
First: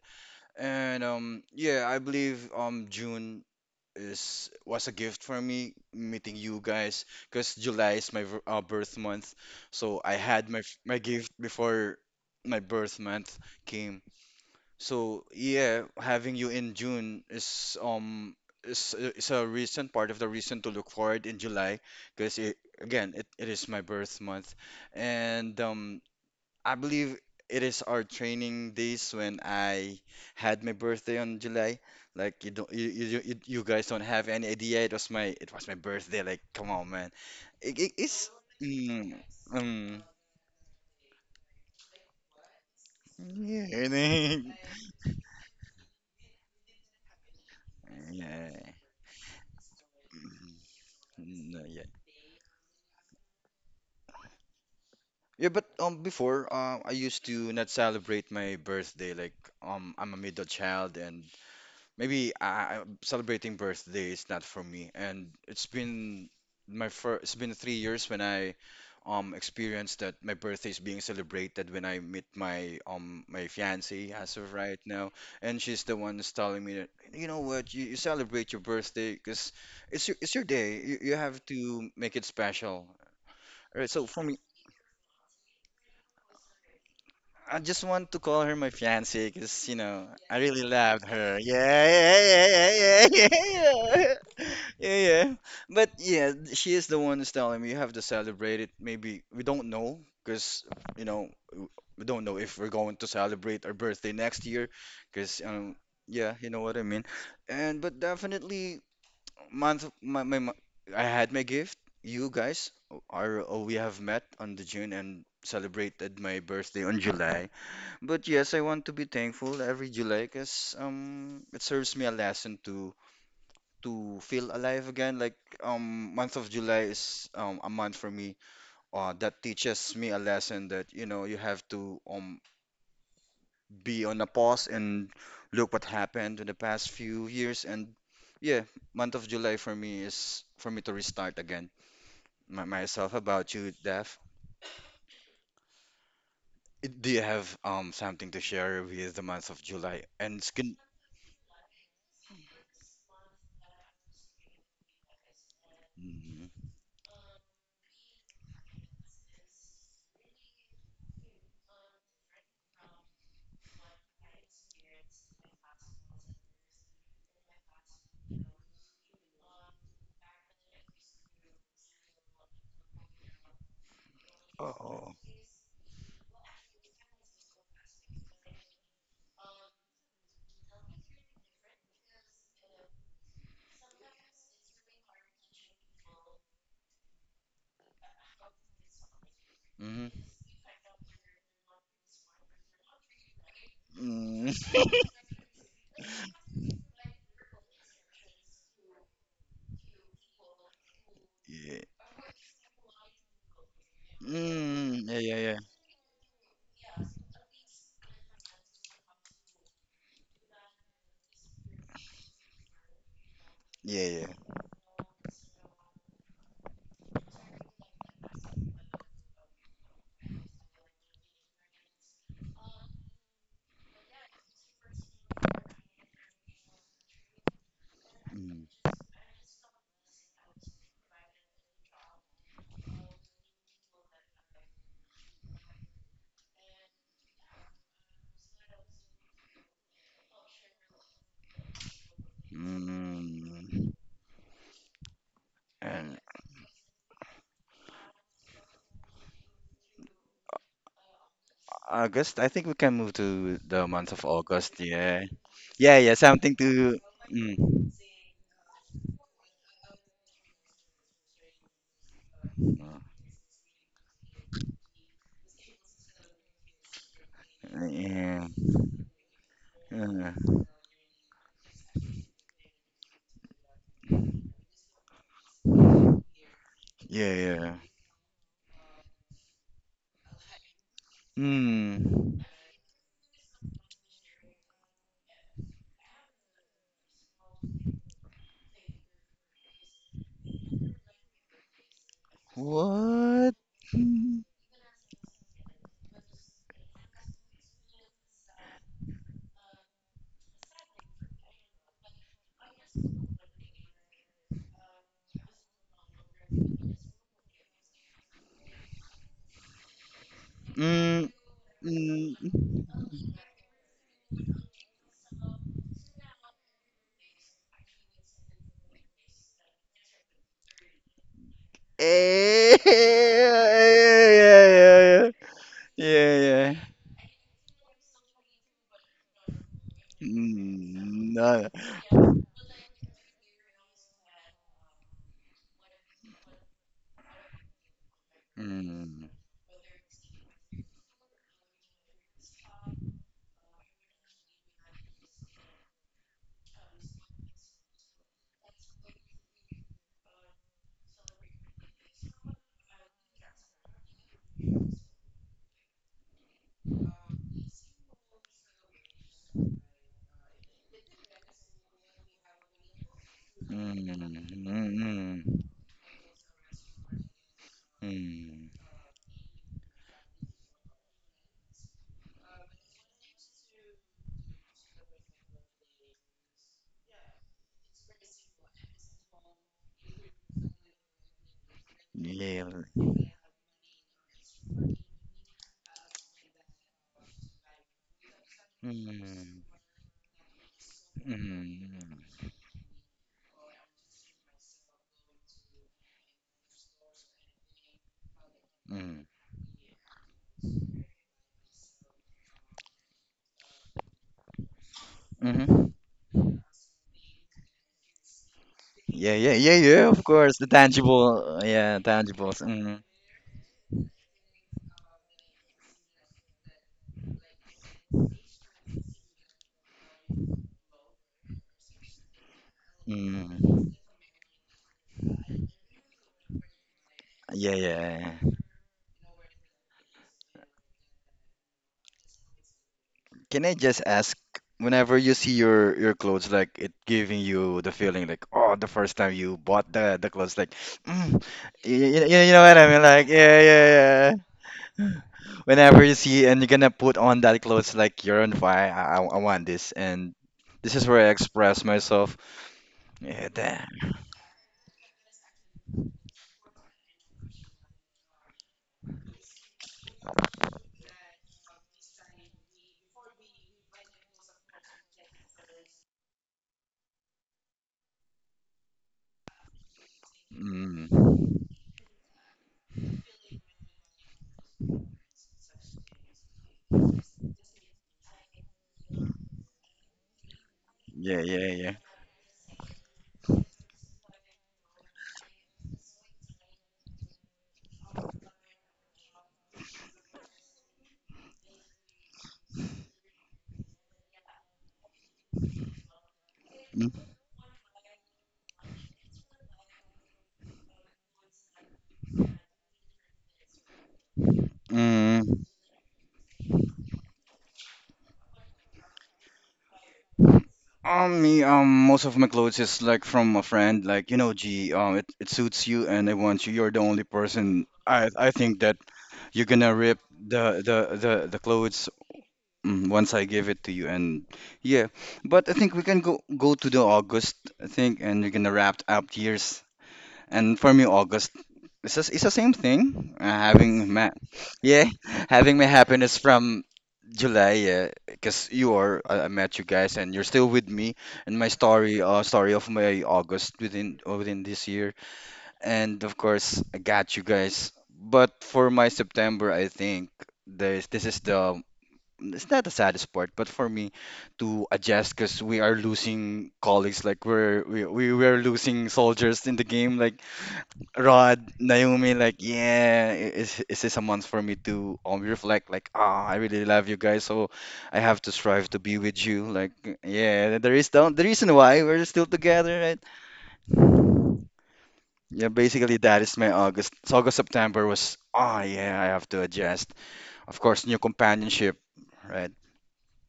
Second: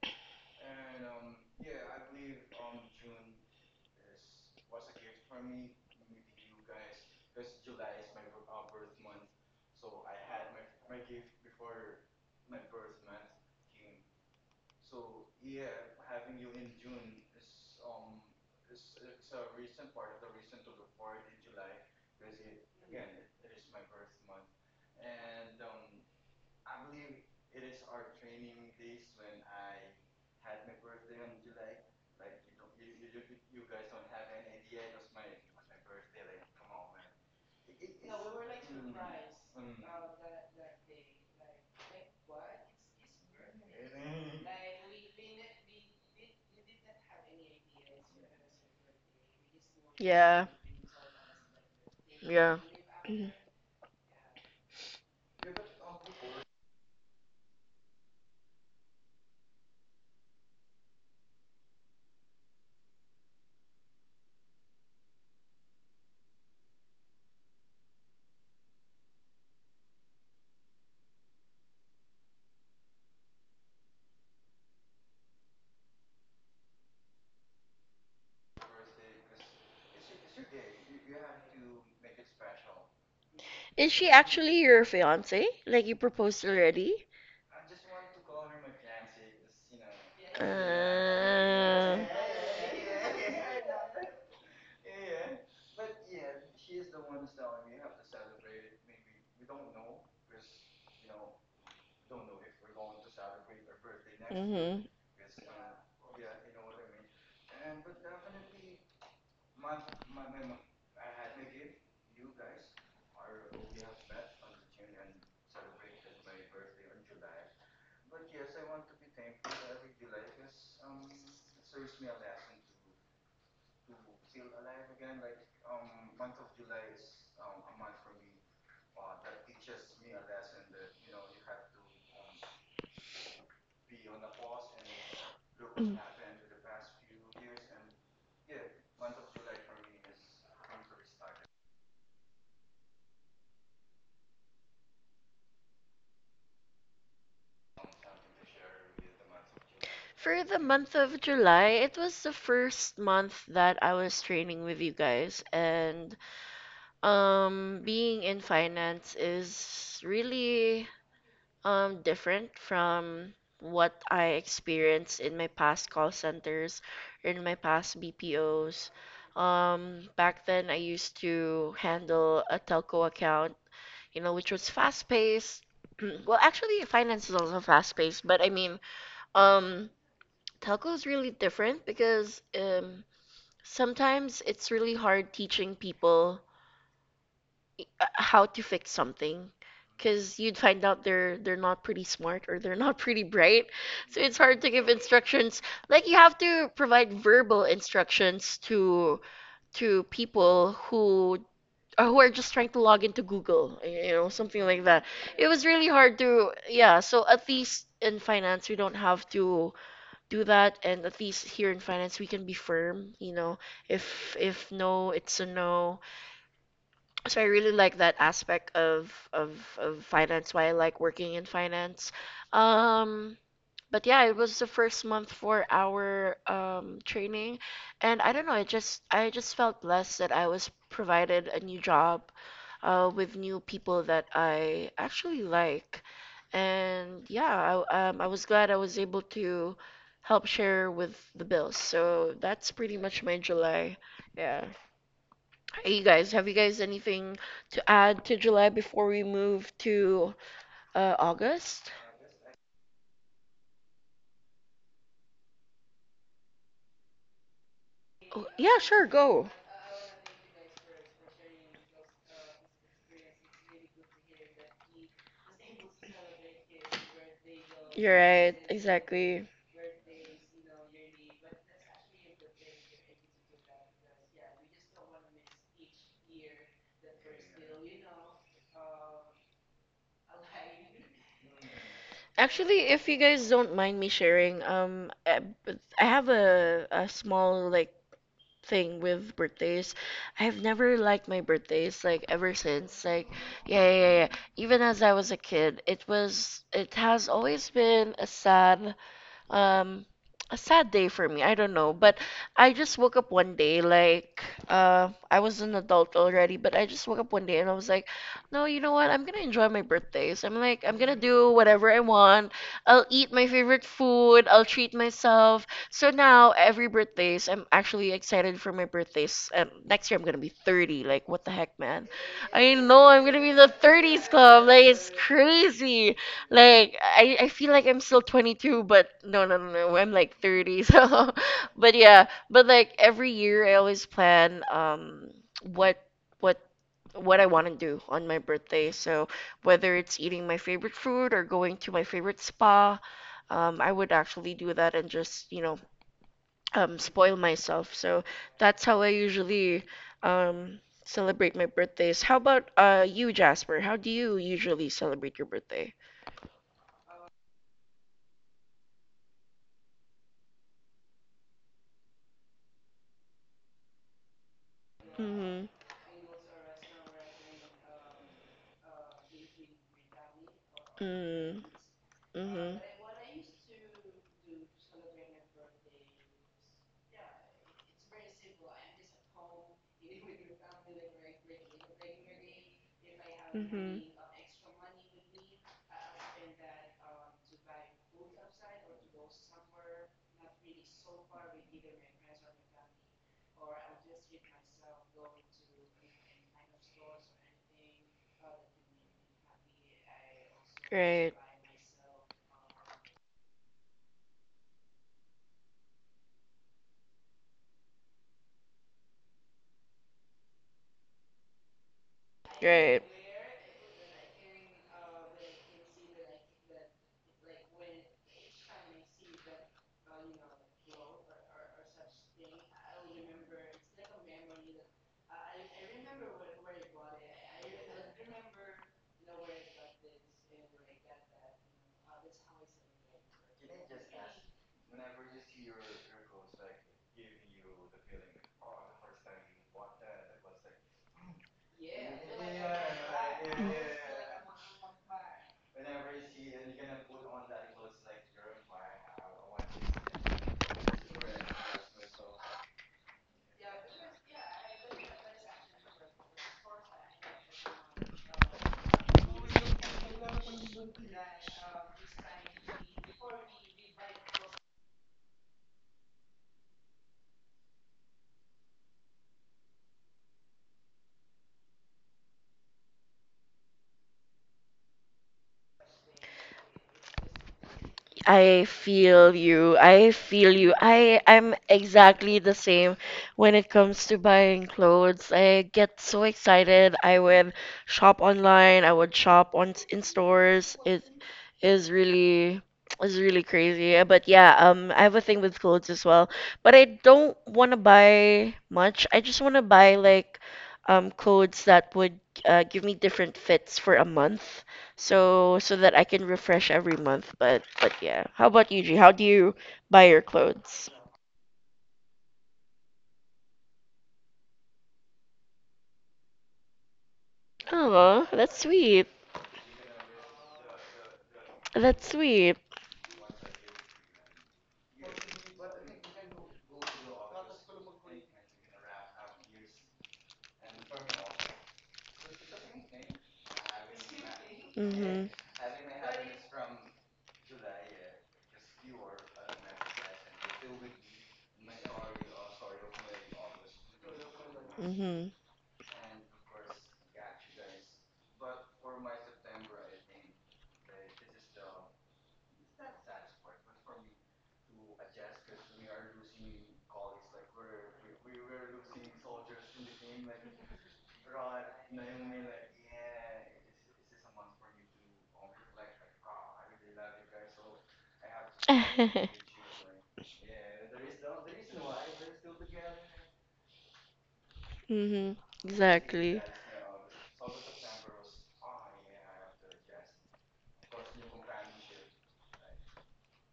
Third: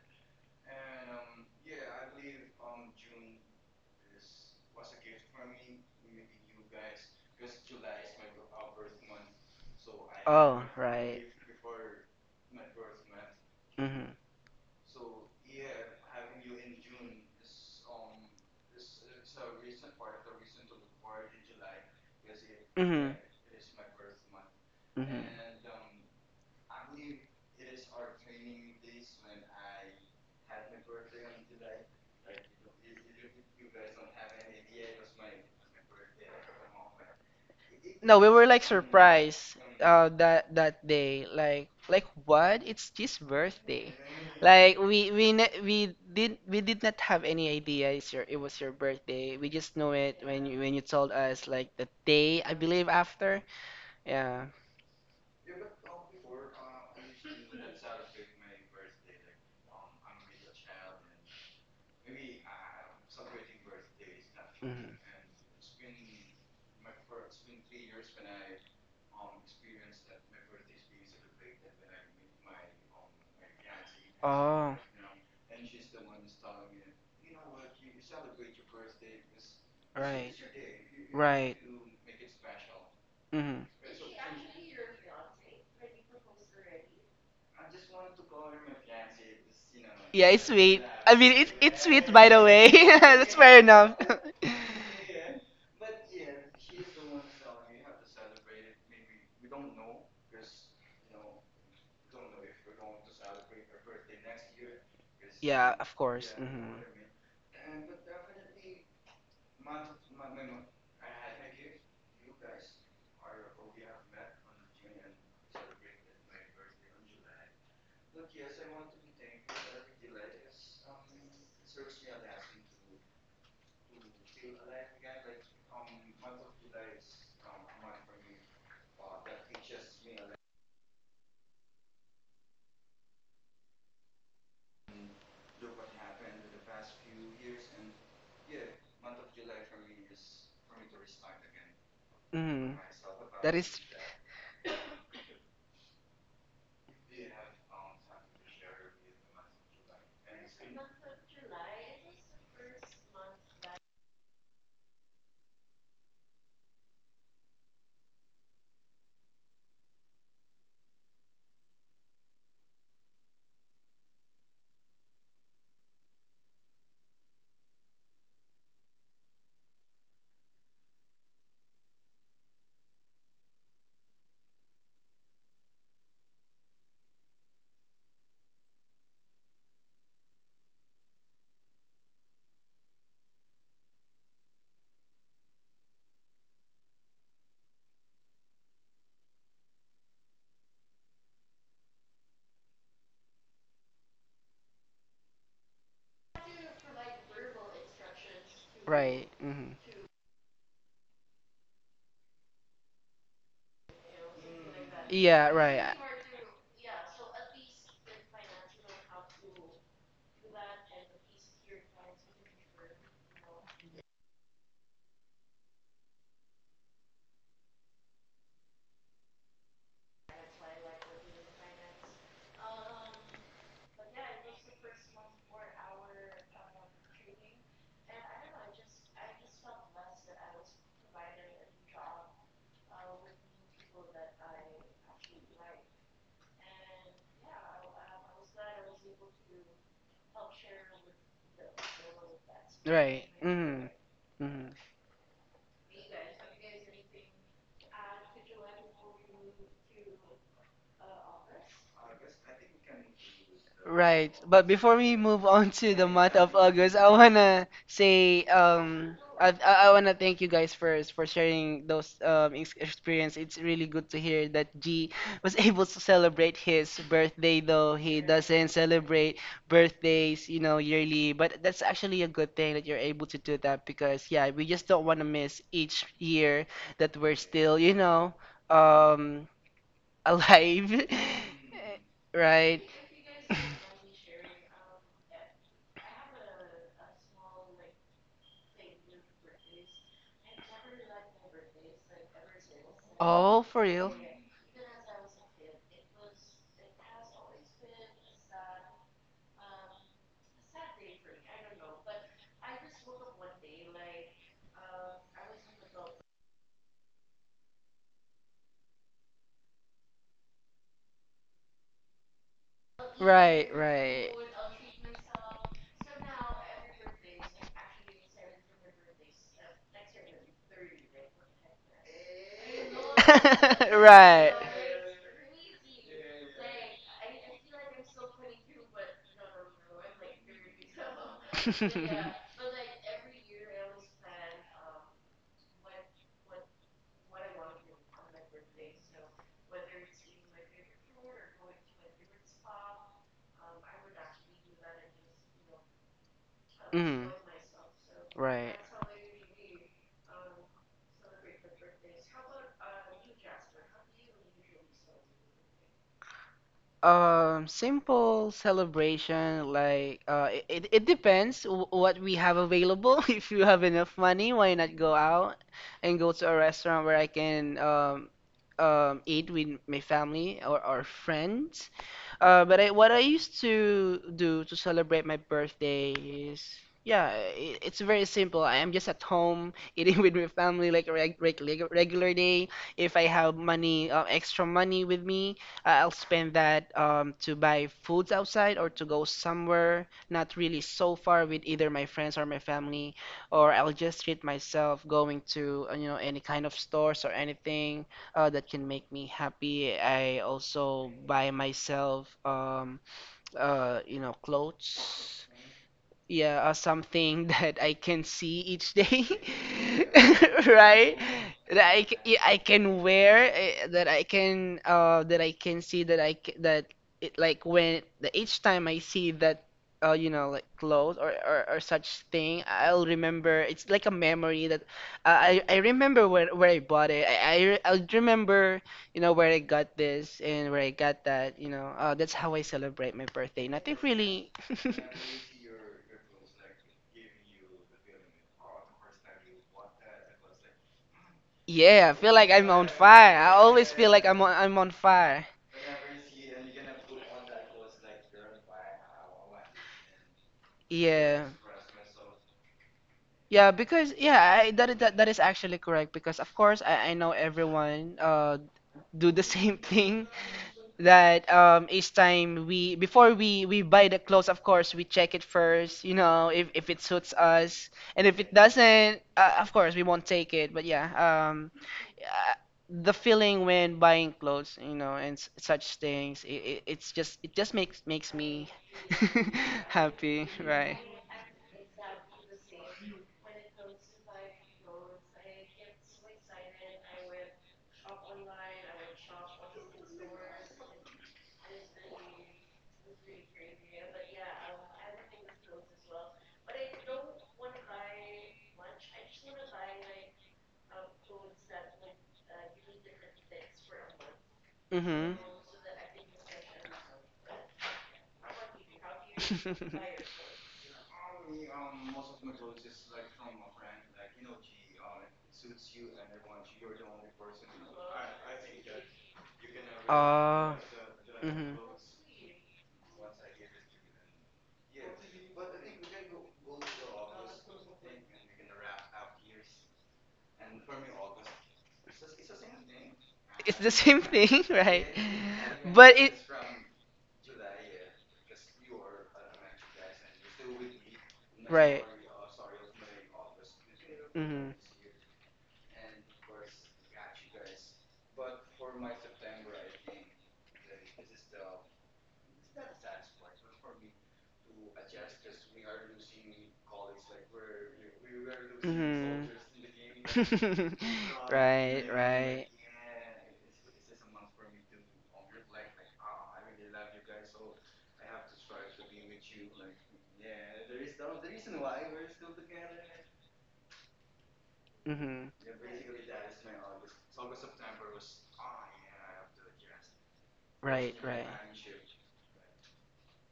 Speaker 2: and yeah, I believe June is was a gift for me meeting you guys because July is my birth month. So I had my
Speaker 3: Oh,
Speaker 2: my
Speaker 3: right.
Speaker 2: gift before my birth month came.
Speaker 3: Mhm.
Speaker 2: So yeah, having you in June is a reason part of the reason to look forward in July because it
Speaker 3: Mhm.
Speaker 2: again it, it is my birth month
Speaker 3: Mhm.
Speaker 2: and I believe it is our training days when I had my birthday on July. Like you don't, you guys don't have any idea. It was my birthday. Like come on, man. It, it,
Speaker 3: No, we
Speaker 2: it's
Speaker 3: were like
Speaker 2: mm,
Speaker 3: surprised
Speaker 2: um
Speaker 3: that that day. Like what? It's his
Speaker 2: yeah
Speaker 3: birthday.
Speaker 2: [laughs]
Speaker 3: Like we did, we did not have any idea it's your, it was your
Speaker 2: yeah.
Speaker 3: birthday. We just knew it when
Speaker 1: Yeah,
Speaker 3: you, when you told us
Speaker 2: No,
Speaker 3: like
Speaker 2: yeah.
Speaker 3: the day, I
Speaker 1: yeah.
Speaker 3: believe, after. Yeah.
Speaker 2: Yeah, but before I used to not celebrate my birthday like I'm a middle child and maybe celebrating birthday is not for me,
Speaker 3: Mhm.
Speaker 2: and it's been my first. It's been 3 years when I experienced that my birthday is being celebrated when I meet my my fiancée as of
Speaker 3: Oh.
Speaker 2: right now, and she's the one who's telling me that you know what you celebrate your birthday because
Speaker 3: Right.
Speaker 2: it's your day. You have
Speaker 3: Right.
Speaker 2: to make it special.
Speaker 3: Hmm.
Speaker 2: All right,
Speaker 1: Is
Speaker 2: so
Speaker 1: she
Speaker 2: for me,
Speaker 1: actually your fiance? Like you proposed already?
Speaker 2: I just want to call her my fiance because, you know,
Speaker 3: Yeah,
Speaker 2: I
Speaker 3: it's
Speaker 2: really
Speaker 3: sweet.
Speaker 2: loved
Speaker 1: Uh,
Speaker 3: I mean,
Speaker 2: her. Yeah,
Speaker 3: it's sweet,
Speaker 2: yeah,
Speaker 3: by the way.
Speaker 2: yeah,
Speaker 3: [laughs]
Speaker 2: yeah, yeah,
Speaker 3: That's fair enough.
Speaker 2: yeah. [laughs]
Speaker 3: [laughs]
Speaker 2: Yeah. But yeah, she is the one who's telling me you have to celebrate it. Maybe we don't know because, you know, we don't know if we're going to celebrate our birthday next year
Speaker 1: mm-hmm.
Speaker 2: because,
Speaker 3: Yeah, of course.
Speaker 2: yeah, you know
Speaker 3: Hmm.
Speaker 2: what I mean. And but definitely, month my, my, my I had my gift. You guys are, oh, we have met on the June and celebrated my birthday on July. But yes, I want to be thankful every July because it serves me a lesson to feel alive again. Like month of July is a month for me that teaches me a lesson that you know you have to be on a pause and look what happened in the past few years and yeah, month of July for me is for me to restart again my,
Speaker 3: Hmm.
Speaker 2: myself.
Speaker 3: That
Speaker 2: About you,
Speaker 3: is
Speaker 2: Daph, do you have something to share with the month of July and
Speaker 1: For the
Speaker 2: skin?
Speaker 1: month of July, it was the first month that I was training with you guys, and
Speaker 2: Mm-hmm.
Speaker 1: being in finance is really different from what I experienced in my past call centers or in my past BPOs. Back then, I used to handle a telco account, you know, which was fast
Speaker 2: Oh.
Speaker 1: paced. [clears throat] Well, actually, finance is also fast paced, but I mean, um, telco is really different because sometimes it's really hard teaching people how to fix something
Speaker 2: Mm-hmm.
Speaker 1: because you'd find out they're not pretty smart or they're not [laughs] pretty bright, so it's
Speaker 2: Mm.
Speaker 1: hard to give
Speaker 2: [laughs]
Speaker 1: instructions, like you have to provide verbal instructions to
Speaker 3: right. Hmm.
Speaker 1: people
Speaker 2: Yeah.
Speaker 1: who are just trying to log into Google, you know, something like that.
Speaker 2: Mm. Yeah, yeah,
Speaker 3: Yeah,
Speaker 1: It
Speaker 2: yeah.
Speaker 1: was
Speaker 3: right.
Speaker 1: really hard to, yeah, so at least in finance we don't have to do that, and at least here in finance we can be firm, you know,
Speaker 2: Yeah,
Speaker 1: if
Speaker 2: yeah.
Speaker 1: no it's a no. So I really like that aspect of of finance, why I like working in finance. um but yeah, it was the first month for our training, and I don't know.
Speaker 2: Mm.
Speaker 1: I just felt blessed that I was provided a new job, with new people that I actually like, and yeah, I was glad I was able to help share with the bills. So that's pretty much
Speaker 3: Right.
Speaker 1: my
Speaker 3: Hmm.
Speaker 2: Mm.
Speaker 1: July. Yeah.
Speaker 3: Hmm.
Speaker 1: Hey, you
Speaker 2: And
Speaker 1: guys, have you guys anything to add to July before we move to August?
Speaker 2: August, I think we can move to the month of
Speaker 3: Right. But
Speaker 2: August.
Speaker 3: before we
Speaker 2: Yeah.
Speaker 3: move on [laughs] to
Speaker 2: Yeah,
Speaker 3: the
Speaker 2: yeah,
Speaker 3: month of
Speaker 2: something
Speaker 3: August,
Speaker 2: to
Speaker 3: I wanna
Speaker 2: mm.
Speaker 3: say,
Speaker 1: Oh, yeah, sure,
Speaker 3: um,
Speaker 1: go.
Speaker 3: I wanna thank you guys first for sharing those ex experience. It's really good to hear that G [laughs] was able to celebrate his birthday, though
Speaker 1: You're
Speaker 3: he
Speaker 2: Yeah.
Speaker 1: right,
Speaker 3: doesn't celebrate
Speaker 1: exactly.
Speaker 3: birthdays,
Speaker 2: Uh,
Speaker 3: you know, yearly. But that's actually a good thing that you're able to do that, because yeah, we just don't wanna miss each year that we're
Speaker 2: yeah.
Speaker 3: still, you know, um, alive. [laughs]
Speaker 2: Mm.
Speaker 1: Actually,
Speaker 3: Right.
Speaker 1: if you guys don't mind me sharing, I have a small like thing with birthdays. I've never liked my birthdays like ever since. Like,
Speaker 2: What?
Speaker 3: Oh,
Speaker 1: yeah,
Speaker 3: for
Speaker 1: yeah,
Speaker 3: real?
Speaker 1: yeah. Yeah.
Speaker 2: Mm.
Speaker 1: Even as I was a kid, it has always been um a sad day for me. I don't know, but I just woke up one day like I was an adult already, but I just woke up one day and I was like, "No, you know what? I'm gonna enjoy my birthdays. I'm gonna
Speaker 2: Mm.
Speaker 1: do whatever I
Speaker 2: Mm.
Speaker 1: want. I'll eat my
Speaker 3: Right,
Speaker 1: favorite
Speaker 3: right.
Speaker 1: food. I'll treat myself." So now every birthdays, I'm actually excited for my birthdays. Next year I'm gonna be 30. Like what the heck, man? I
Speaker 2: [laughs]
Speaker 1: know I'm gonna be in the
Speaker 3: [laughs]
Speaker 2: Yeah,
Speaker 1: 30s
Speaker 3: right.
Speaker 1: club.
Speaker 2: yeah,
Speaker 1: Like it's
Speaker 2: yeah, yeah.
Speaker 1: crazy.
Speaker 2: Yeah.
Speaker 1: Like I feel like I'm still 22, but no, no, no, no, I'm like 30. [laughs]
Speaker 2: Mm,
Speaker 1: So,
Speaker 2: no.
Speaker 1: but yeah,
Speaker 3: [laughs]
Speaker 1: but like every year I always plan what what what I want to do on my birthday. So
Speaker 2: Mm,
Speaker 1: whether it's eating my favorite food or going to my favorite spa, I would actually do that and just,
Speaker 3: Hmm.
Speaker 1: spoil myself. So
Speaker 3: Right.
Speaker 1: that's how I usually celebrate my birthdays. How about you, Jasper? How do you usually celebrate your birthday?
Speaker 3: Simple celebration, like, it it depends w what we have available. [laughs] If you have enough
Speaker 2: mm,
Speaker 3: money, why not go
Speaker 2: mm,
Speaker 3: out and go to a restaurant where I can,
Speaker 2: mm,
Speaker 3: eat with my family, or
Speaker 1: Mm.
Speaker 3: friends?
Speaker 1: Mhm. Mhm.
Speaker 3: But I, what I used to do to celebrate my birthday is, yeah, I it's very simple. I am just at home eating [laughs] with my family like a regular day.
Speaker 2: yeah, mm,
Speaker 3: If I have money, extra money with me, I'll spend that, to buy foods outside, or to go
Speaker 2: mm,
Speaker 3: somewhere not really so far with either my friends or my family, or I'll just treat myself going to, you know, any kind of stores or anything that can make me
Speaker 2: mm,
Speaker 3: happy. I also
Speaker 1: Right.
Speaker 3: buy myself, you know, clothes,
Speaker 2: mm-hmm.
Speaker 3: yeah, something [laughs] that I can see each day,
Speaker 2: Yeah, yeah, yeah, yeah, of course,
Speaker 3: [laughs]
Speaker 2: the
Speaker 3: right?
Speaker 2: tangible,
Speaker 3: That
Speaker 2: yeah,
Speaker 3: yeah, I
Speaker 2: tangibles.
Speaker 3: can
Speaker 2: Mm,
Speaker 3: wear, that I can, that I can see, that that
Speaker 1: Right.
Speaker 3: it, like, when that, each time I see that, you know, like clothes, or such thing, I'll remember. It's
Speaker 2: mm.
Speaker 3: like a memory that I remember where I bought it.
Speaker 2: Yeah,
Speaker 3: I'll
Speaker 2: yeah. yeah.
Speaker 3: remember, you know, where I got this and where I got that. You know, that's how I celebrate my
Speaker 2: Can
Speaker 3: birthday.
Speaker 2: I
Speaker 3: Nothing
Speaker 2: just ask,
Speaker 3: really. [laughs]
Speaker 2: whenever you see your clothes, like it giving you the feeling like, oh, the first time you bought the clothes, like, mm, you,
Speaker 3: Yeah, I feel like
Speaker 2: you know
Speaker 3: I'm
Speaker 2: what
Speaker 3: on
Speaker 2: I mean? Like,
Speaker 3: fire. I
Speaker 2: yeah, yeah,
Speaker 3: always feel like
Speaker 2: yeah.
Speaker 3: I'm on fire.
Speaker 2: Whenever you see and you're gonna put on that clothes like you're on fire, I want this, and this is where I
Speaker 3: Yeah.
Speaker 2: express myself. Yeah,
Speaker 3: Yeah,
Speaker 2: damn.
Speaker 3: because yeah, I, that is that, that is actually correct, because of course I know everyone do the [laughs] same thing, that, um, each time we, before we buy the clothes, of course we check it first, you know, if it suits us. And if it doesn't, of course we won't take it, but
Speaker 2: Mm.
Speaker 3: yeah, um uh, the feeling when buying clothes, you know, and such things, it's just it just makes makes
Speaker 1: I
Speaker 3: me
Speaker 1: feel you.
Speaker 3: [laughs]
Speaker 1: I
Speaker 3: happy,
Speaker 1: feel you.
Speaker 3: right.
Speaker 1: I
Speaker 2: Yeah,
Speaker 1: I'm
Speaker 2: yeah,
Speaker 1: exactly the same when it comes to buying clothes. I get so excited. I would shop online. I would shop on in stores. It is really is really crazy. But yeah, I have a thing with clothes as well. But I
Speaker 2: yeah.
Speaker 1: don't want to buy much. I just want to buy like clothes that would give me different fits for a month
Speaker 3: Mhm.
Speaker 1: so
Speaker 2: Mm.
Speaker 1: so that I can refresh every month. But yeah, how about you, G? How do you buy
Speaker 3: [laughs]
Speaker 1: your clothes?
Speaker 2: Most of my clothes is like from a friend, like you know, G, it suits you, and I want you. You're the only person.
Speaker 1: Oh,
Speaker 2: I
Speaker 1: that's
Speaker 2: think that
Speaker 1: sweet.
Speaker 2: you're gonna rip
Speaker 3: oh.
Speaker 2: the the
Speaker 3: Mhm.
Speaker 1: That's
Speaker 2: clothes
Speaker 1: sweet.
Speaker 2: mm, once I give it to you, and yeah. But I think we can go to the August, I think, and we're gonna wrap up years. And for me, August it's it's the same thing.
Speaker 3: It's the
Speaker 2: Having
Speaker 3: same
Speaker 2: my
Speaker 3: thing [laughs] right.
Speaker 2: yeah,
Speaker 1: Mhm.
Speaker 2: [laughs] having my
Speaker 3: But it.
Speaker 2: happiness from July, yeah, because you are I met you guys and you're still with me and my
Speaker 3: Right.
Speaker 2: story, story of my August within within
Speaker 3: Mm-hmm.
Speaker 2: this year.
Speaker 1: Mhm.
Speaker 2: And of course, I got you guys. But for my September, I think this is the it's not the saddest part, but for me to adjust because we are losing colleagues, like we were losing soldiers in
Speaker 3: Mm-hmm.
Speaker 2: the game, like.
Speaker 3: [laughs]
Speaker 2: Rod,
Speaker 3: Right,
Speaker 2: Naomi, like,
Speaker 3: right.
Speaker 2: yeah, is this a month for me to reflect? Like, ah, I really love you guys, so I have to strive to be with
Speaker 1: [laughs]
Speaker 2: you. Like, yeah, there is the reason why we're still together, right?
Speaker 1: mhm.
Speaker 3: Mm-hmm.
Speaker 2: Yeah, basically
Speaker 1: Exactly.
Speaker 2: that is my August. So August, September was, ah, yeah, I have to adjust. Of course,
Speaker 3: Right,
Speaker 2: new
Speaker 3: right.
Speaker 2: companionship, right?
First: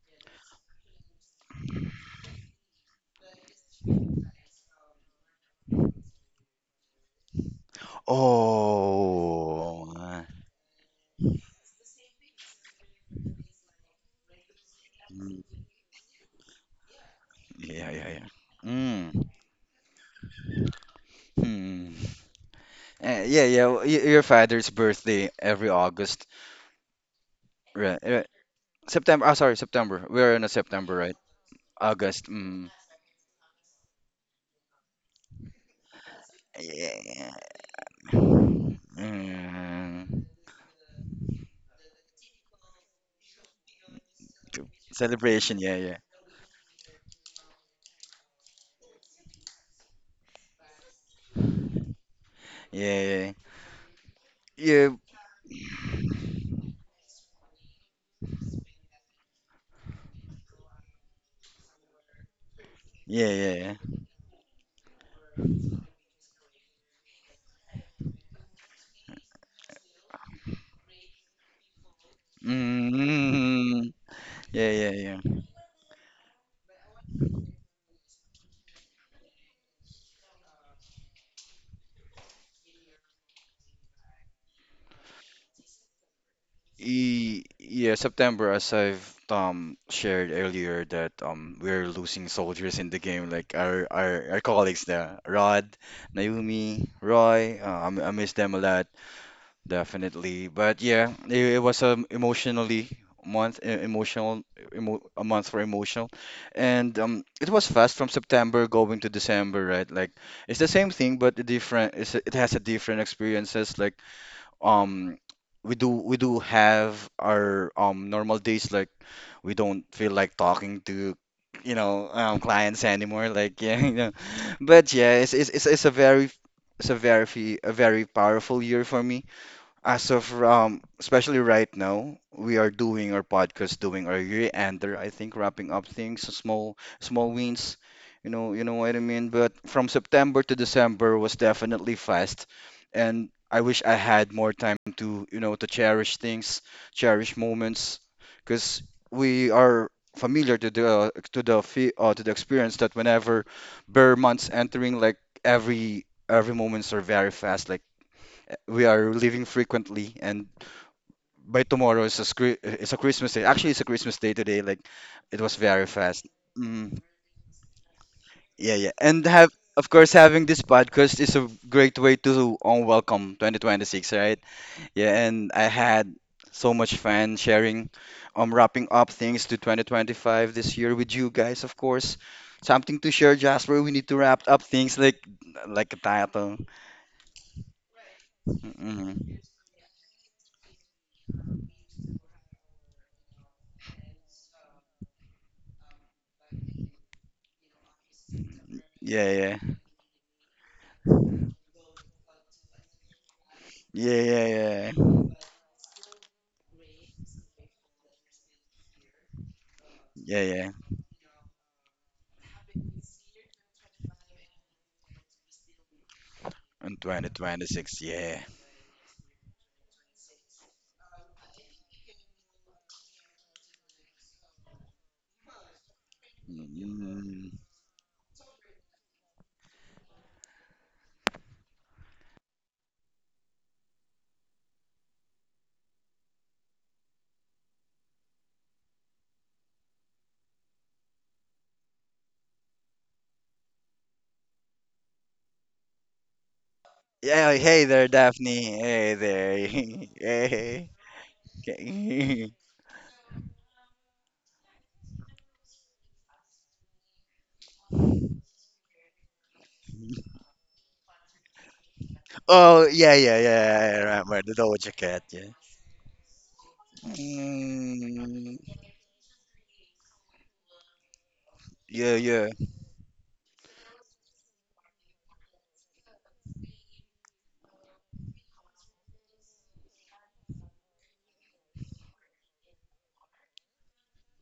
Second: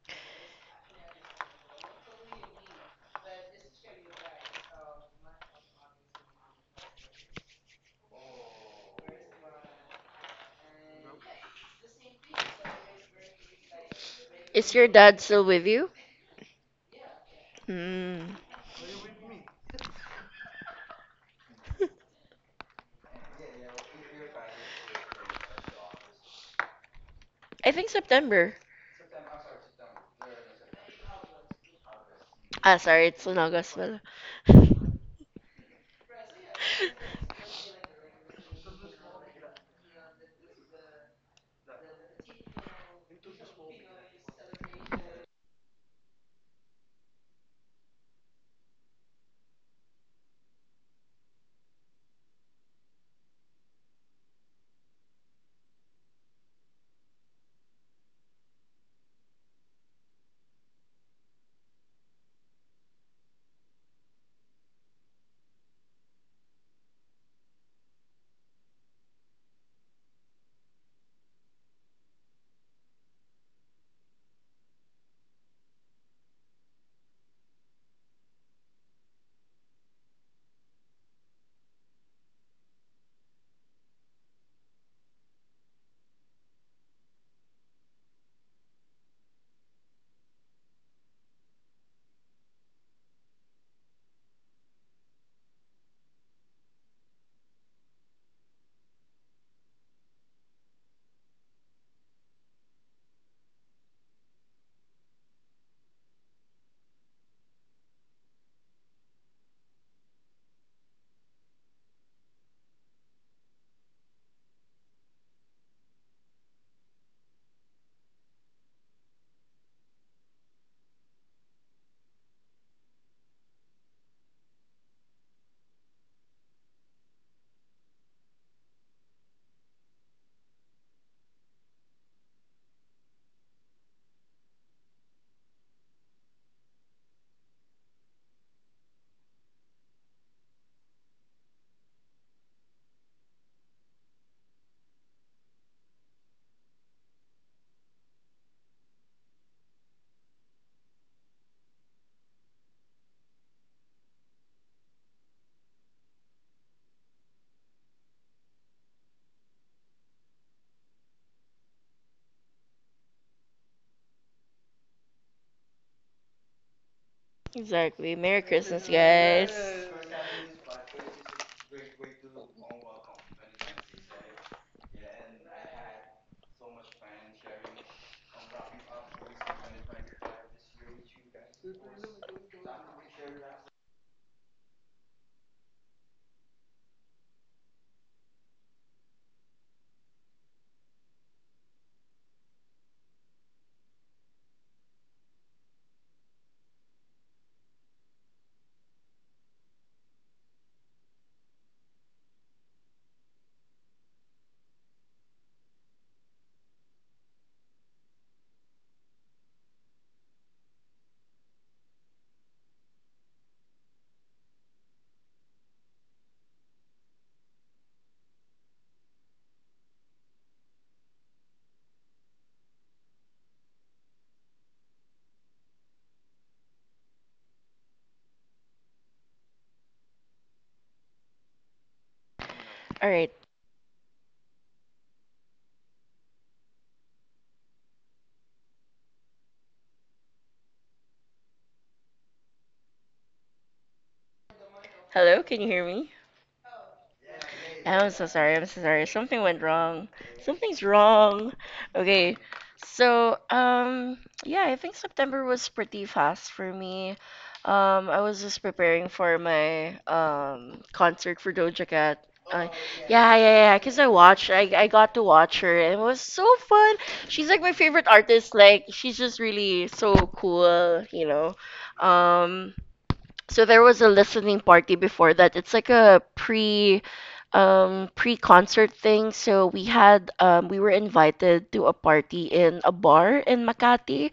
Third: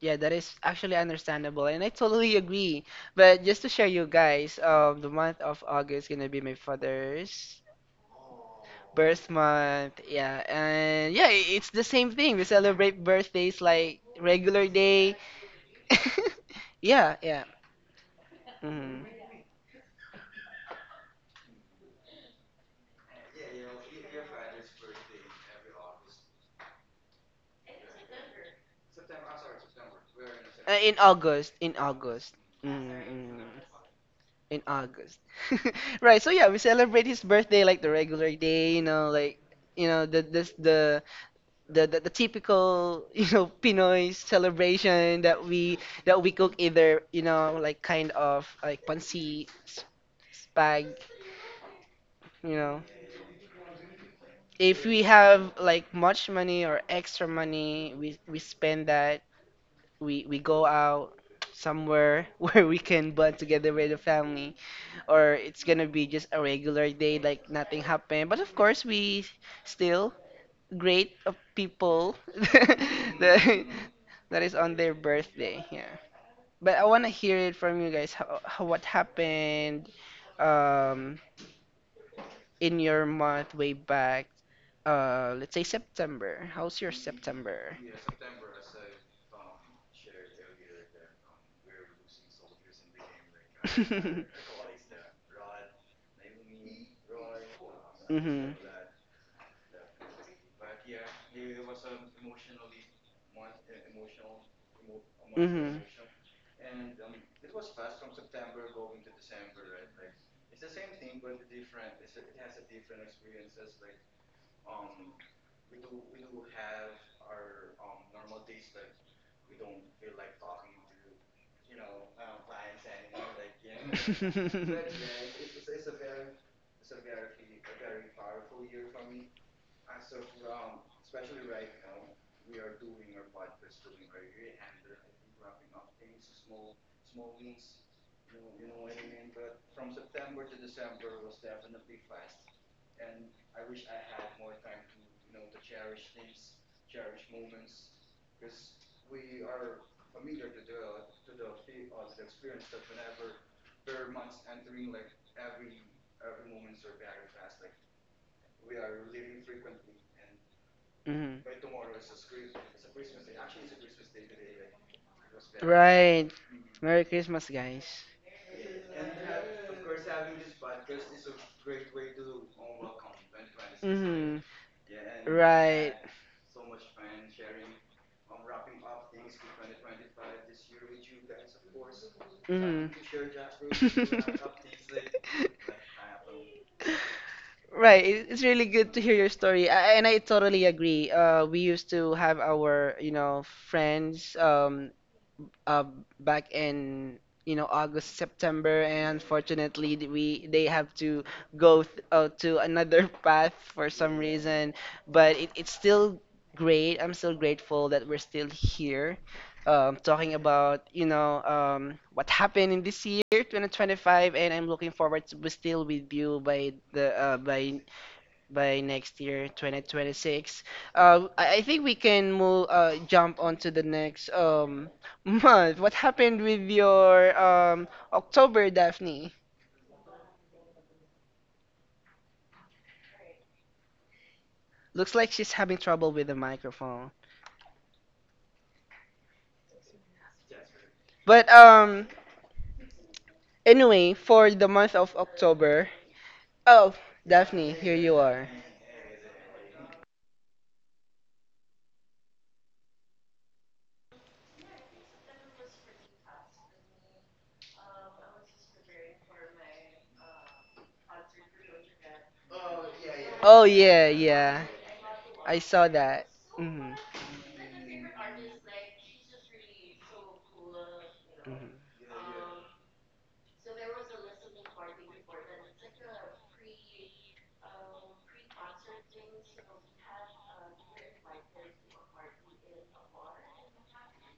Speaker 3: Yeah, that is actually understandable, and I totally agree. But just to share you guys, the month of August gonna be my father's birth
Speaker 2: Oh,
Speaker 3: month. Yeah, and yeah, it's the same thing. We celebrate birthdays like regular
Speaker 1: Is your
Speaker 3: day.
Speaker 1: dad
Speaker 2: mm,
Speaker 1: still with you?
Speaker 3: [laughs] Yeah, yeah.
Speaker 2: yeah, yeah,
Speaker 1: Hmm.
Speaker 2: yeah.
Speaker 3: Mm-hmm.
Speaker 2: Mm, hmm. Yeah, yeah. Your father's birthday every August.
Speaker 1: I think
Speaker 2: Right, right?
Speaker 1: September.
Speaker 2: September. Oh, sorry, September. We're in a September,
Speaker 3: In
Speaker 2: right?
Speaker 3: August, in
Speaker 2: August.
Speaker 3: August.
Speaker 2: Mm.
Speaker 1: Ah,
Speaker 3: Mm,
Speaker 1: sorry, it's in
Speaker 3: mm,
Speaker 1: August pala.
Speaker 3: in
Speaker 1: [laughs]
Speaker 3: August. [laughs] Right, so yeah, we celebrate his
Speaker 2: Yeah.
Speaker 3: birthday like the regular day, you know, like, you know, the
Speaker 2: Mm.
Speaker 3: this the typical [laughs] you know Pinoy celebration
Speaker 2: Celebration. Yeah, yeah,
Speaker 3: that we cook, either, you know, like kind of like pancit, spag, you know.
Speaker 2: yeah,
Speaker 3: If
Speaker 2: yeah, yeah,
Speaker 3: we have like much money or extra money, we spend that, we go out somewhere [laughs] where we can
Speaker 2: yeah,
Speaker 3: bond
Speaker 2: yeah,
Speaker 3: together with
Speaker 2: yeah.
Speaker 3: the family, or it's gonna be just a regular day like nothing happened, but of course we still great of people [laughs] that,
Speaker 2: Mm.
Speaker 3: that is
Speaker 2: Yeah,
Speaker 3: on
Speaker 2: yeah,
Speaker 3: their
Speaker 2: yeah.
Speaker 3: birthday, yeah. But I want to hear it from you guys, how what happened, um in your month way back, let's say september, how's your
Speaker 2: E
Speaker 3: september?
Speaker 2: Yeah, September, as I've shared earlier, that we're losing soldiers in the game, like
Speaker 3: [laughs]
Speaker 2: our colleagues there, Rod, Naomi, Roy. I miss them a
Speaker 3: Mhm.
Speaker 2: lot. Definitely. But yeah, it was emotionally month emotional emo, a month for
Speaker 3: Mhm.
Speaker 2: emotional. And it was fast from September going to December, right? Like it's the same thing but a different it's, it has a different experiences like um we do have our normal days like we don't feel like talking to you know clients anymore like yeah [laughs] you know. But yeah,
Speaker 3: [laughs]
Speaker 2: it's a very powerful year for me as of especially right now, we are doing our podcast, doing our year-ender. I think wrapping up things, so small wins. You know what I mean. But from September to December was definitely fast, and I wish I had more time to you know to cherish things, cherish moments, because we are familiar to the to the experience that whenever bare months entering, like every moments are very fast. Like we are leaving frequently, and
Speaker 3: Mhm.
Speaker 2: by tomorrow is a it's a Christmas day. Actually, it's a Christmas day today. Like, it was very fast.
Speaker 3: Right.
Speaker 2: Mm,
Speaker 3: Merry Christmas, guys.
Speaker 1: exactly. Merry
Speaker 2: yeah, yeah,
Speaker 1: Christmas,
Speaker 2: and have
Speaker 1: guys.
Speaker 2: of course having this podcast is a great way to welcome 2026, right?
Speaker 3: Mhm.
Speaker 2: Yeah, and I
Speaker 3: Right.
Speaker 2: had so much fun sharing, wrapping up things to 2025 this year with you guys. Of course, something
Speaker 3: Mhm.
Speaker 2: to share, Jasper. We need to wrap up things
Speaker 3: [laughs]
Speaker 2: like a title.
Speaker 3: Right, it's really good to hear
Speaker 2: Hmm.
Speaker 3: your story, I, and I totally agree. We used to have our, you know, friends. Uh, back in, you know, August, September,
Speaker 2: Yeah,
Speaker 3: and
Speaker 2: yeah,
Speaker 3: unfortunately th- we they have to go th to another [laughs] path for
Speaker 2: yeah,
Speaker 3: some
Speaker 2: yeah,
Speaker 3: reason.
Speaker 2: yeah,
Speaker 3: But it, it's still great. I'm still grateful that we're still here,
Speaker 2: yeah,
Speaker 3: talking
Speaker 2: yeah.
Speaker 3: about, you know, what happened in this year, 2025, and I'm looking forward to be still with you by
Speaker 2: In
Speaker 3: the,
Speaker 2: 2026, yeah.
Speaker 3: by next year, 2026. I think we can move, jump on to the next, [laughs] month. What happened with your,
Speaker 2: Mm.
Speaker 3: October, Daphne?
Speaker 1: All right.
Speaker 3: Looks like she's having trouble with the microphone. But anyway, for the month of
Speaker 1: Hello, can you
Speaker 3: October.
Speaker 1: hear me?
Speaker 3: Oh,
Speaker 2: Yeah,
Speaker 3: Daphne,
Speaker 2: hey
Speaker 3: here
Speaker 2: there,
Speaker 3: you
Speaker 1: I'm so
Speaker 3: are.
Speaker 2: Daphne.
Speaker 1: sorry. I'm so
Speaker 2: Hey
Speaker 1: sorry. Something
Speaker 2: there. [laughs]
Speaker 1: went wrong.
Speaker 2: Hey.
Speaker 1: Something's wrong. Okay.
Speaker 2: Okay.
Speaker 1: So, yeah, I think September was pretty fast for me. I was just preparing for my
Speaker 2: [laughs]
Speaker 1: concert for Doja Cat. Uh,
Speaker 2: Oh, yeah, yeah,
Speaker 1: yeah, yeah,
Speaker 3: Oh,
Speaker 1: yeah.
Speaker 2: yeah, yeah, I
Speaker 1: Cause
Speaker 3: yeah,
Speaker 1: I
Speaker 2: remember the
Speaker 1: watched,
Speaker 3: yeah.
Speaker 1: I
Speaker 2: Doja
Speaker 1: got
Speaker 2: Cat,
Speaker 1: to
Speaker 2: yeah.
Speaker 3: I
Speaker 1: watch her,
Speaker 3: saw
Speaker 1: and it
Speaker 3: that.
Speaker 1: was so
Speaker 3: Hmm.
Speaker 1: fun. She's like my favorite artist.
Speaker 2: Mm.
Speaker 1: Like she's just really so cool, you know.
Speaker 2: Yeah, yeah.
Speaker 1: Um, so there was a listening party before that. It's like a pre-concert thing. So we had we were invited to a party in a bar in Makati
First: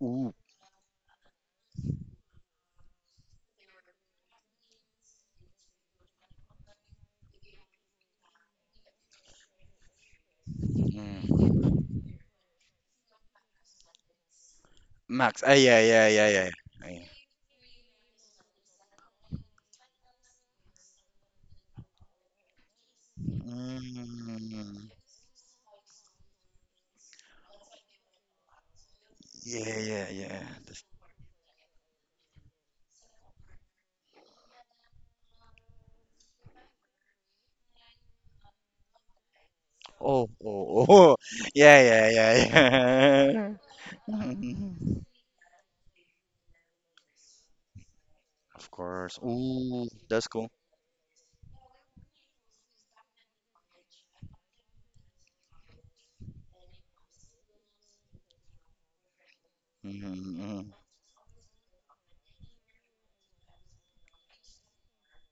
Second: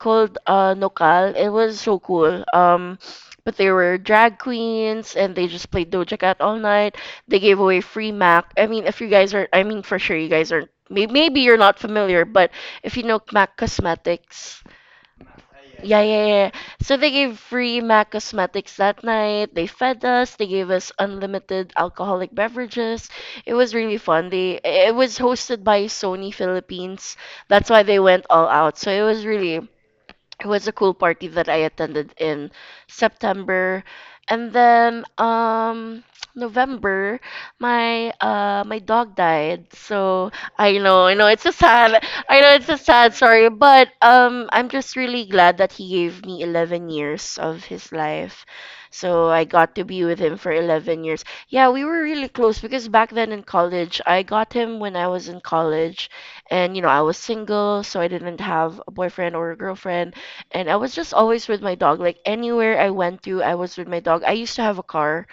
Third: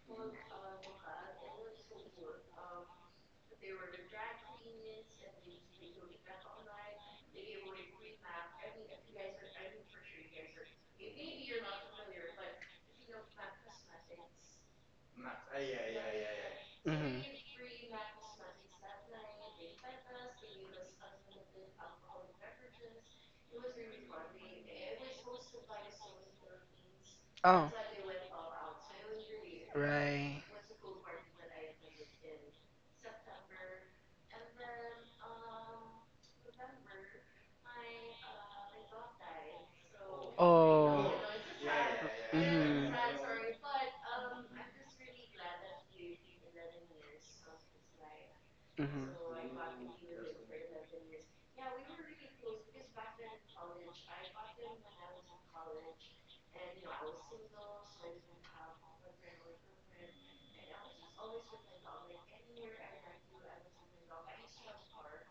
Speaker 2: Ooh.
Speaker 1: Nokal. It was so cool. But there were drag queens and they just played Doja Cat all night. They gave away free Mac. I mean, if you guys are I mean for sure you guys aren't maybe you're
Speaker 2: Mm.
Speaker 1: not familiar, but if you know Mac Cosmetics
Speaker 2: Max. Ah, yeah,
Speaker 1: yeah,
Speaker 2: yeah,
Speaker 1: yeah,
Speaker 2: yeah,
Speaker 1: yeah.
Speaker 2: yeah,
Speaker 1: So
Speaker 2: yeah.
Speaker 1: they
Speaker 3: Mhm.
Speaker 1: gave free MAC cosmetics that night. They fed us. They gave us unlimited alcoholic beverages. It was really fun. They
Speaker 2: Mm.
Speaker 1: it was hosted by Sony Philippines. That's
Speaker 3: Oh.
Speaker 1: why they went all out. So it was really
Speaker 2: Yeah, yeah,
Speaker 3: Right.
Speaker 2: yeah.
Speaker 1: it was a cool party that I attended in September. And then [tsk] November, my my dog died.
Speaker 2: Oh,
Speaker 1: So I
Speaker 2: oh,
Speaker 1: know,
Speaker 3: Oh.
Speaker 1: I
Speaker 2: oh.
Speaker 1: know it's a
Speaker 2: [laughs] Yeah,
Speaker 1: sad
Speaker 2: yeah, yeah,
Speaker 1: I know it's a
Speaker 3: Mhm.
Speaker 1: sad story,
Speaker 2: yeah.
Speaker 1: but
Speaker 2: [laughs]
Speaker 1: I'm just
Speaker 2: Mm.
Speaker 1: really glad that he gave me 11 years of his life.
Speaker 2: Of course.
Speaker 1: So I got to
Speaker 2: Ooh,
Speaker 1: be with
Speaker 2: that's
Speaker 1: him
Speaker 2: cool.
Speaker 1: for 11 years. Yeah, we were really close because back then in college, I got him when I was in college and you know, I was single, so I didn't have a boyfriend or a girlfriend and
Speaker 2: Mm-hmm.
Speaker 1: I was just always with my dog. Like anywhere I went to, I was with my dog. I used to have a car.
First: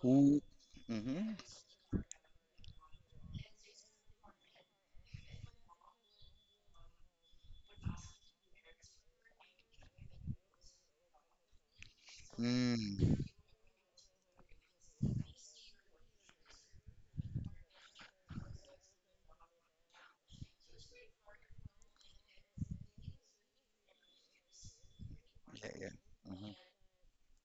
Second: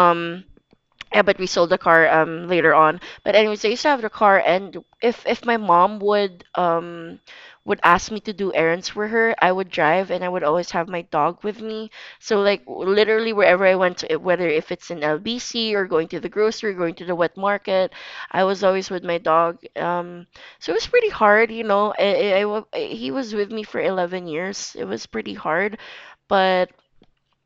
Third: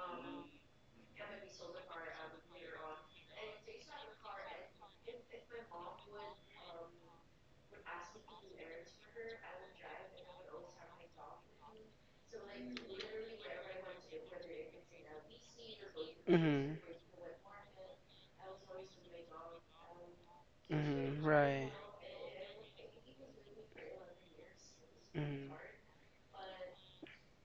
Speaker 2: Who?
Speaker 1: yeah,
Speaker 2: Mm-hmm.
Speaker 1: but we sold the car later on. But anyways, I used to have the car, and if my mom would ask me to do errands for her, I would drive, and I would always have my dog with me. So like
Speaker 2: Mm.
Speaker 1: literally wherever I went to, whether if it's in LBC or going to the
Speaker 3: Mhm.
Speaker 1: grocery,
Speaker 3: Mhm.
Speaker 1: going to the wet market, I was always with my dog. So it was pretty
Speaker 3: Mhm.
Speaker 1: hard, you
Speaker 3: Right.
Speaker 1: know. He was with me for 11 years. It was pretty
Speaker 3: Mhm.
Speaker 2: Yeah,
Speaker 1: hard,
Speaker 2: yeah. Mm-hmm.
Speaker 1: but.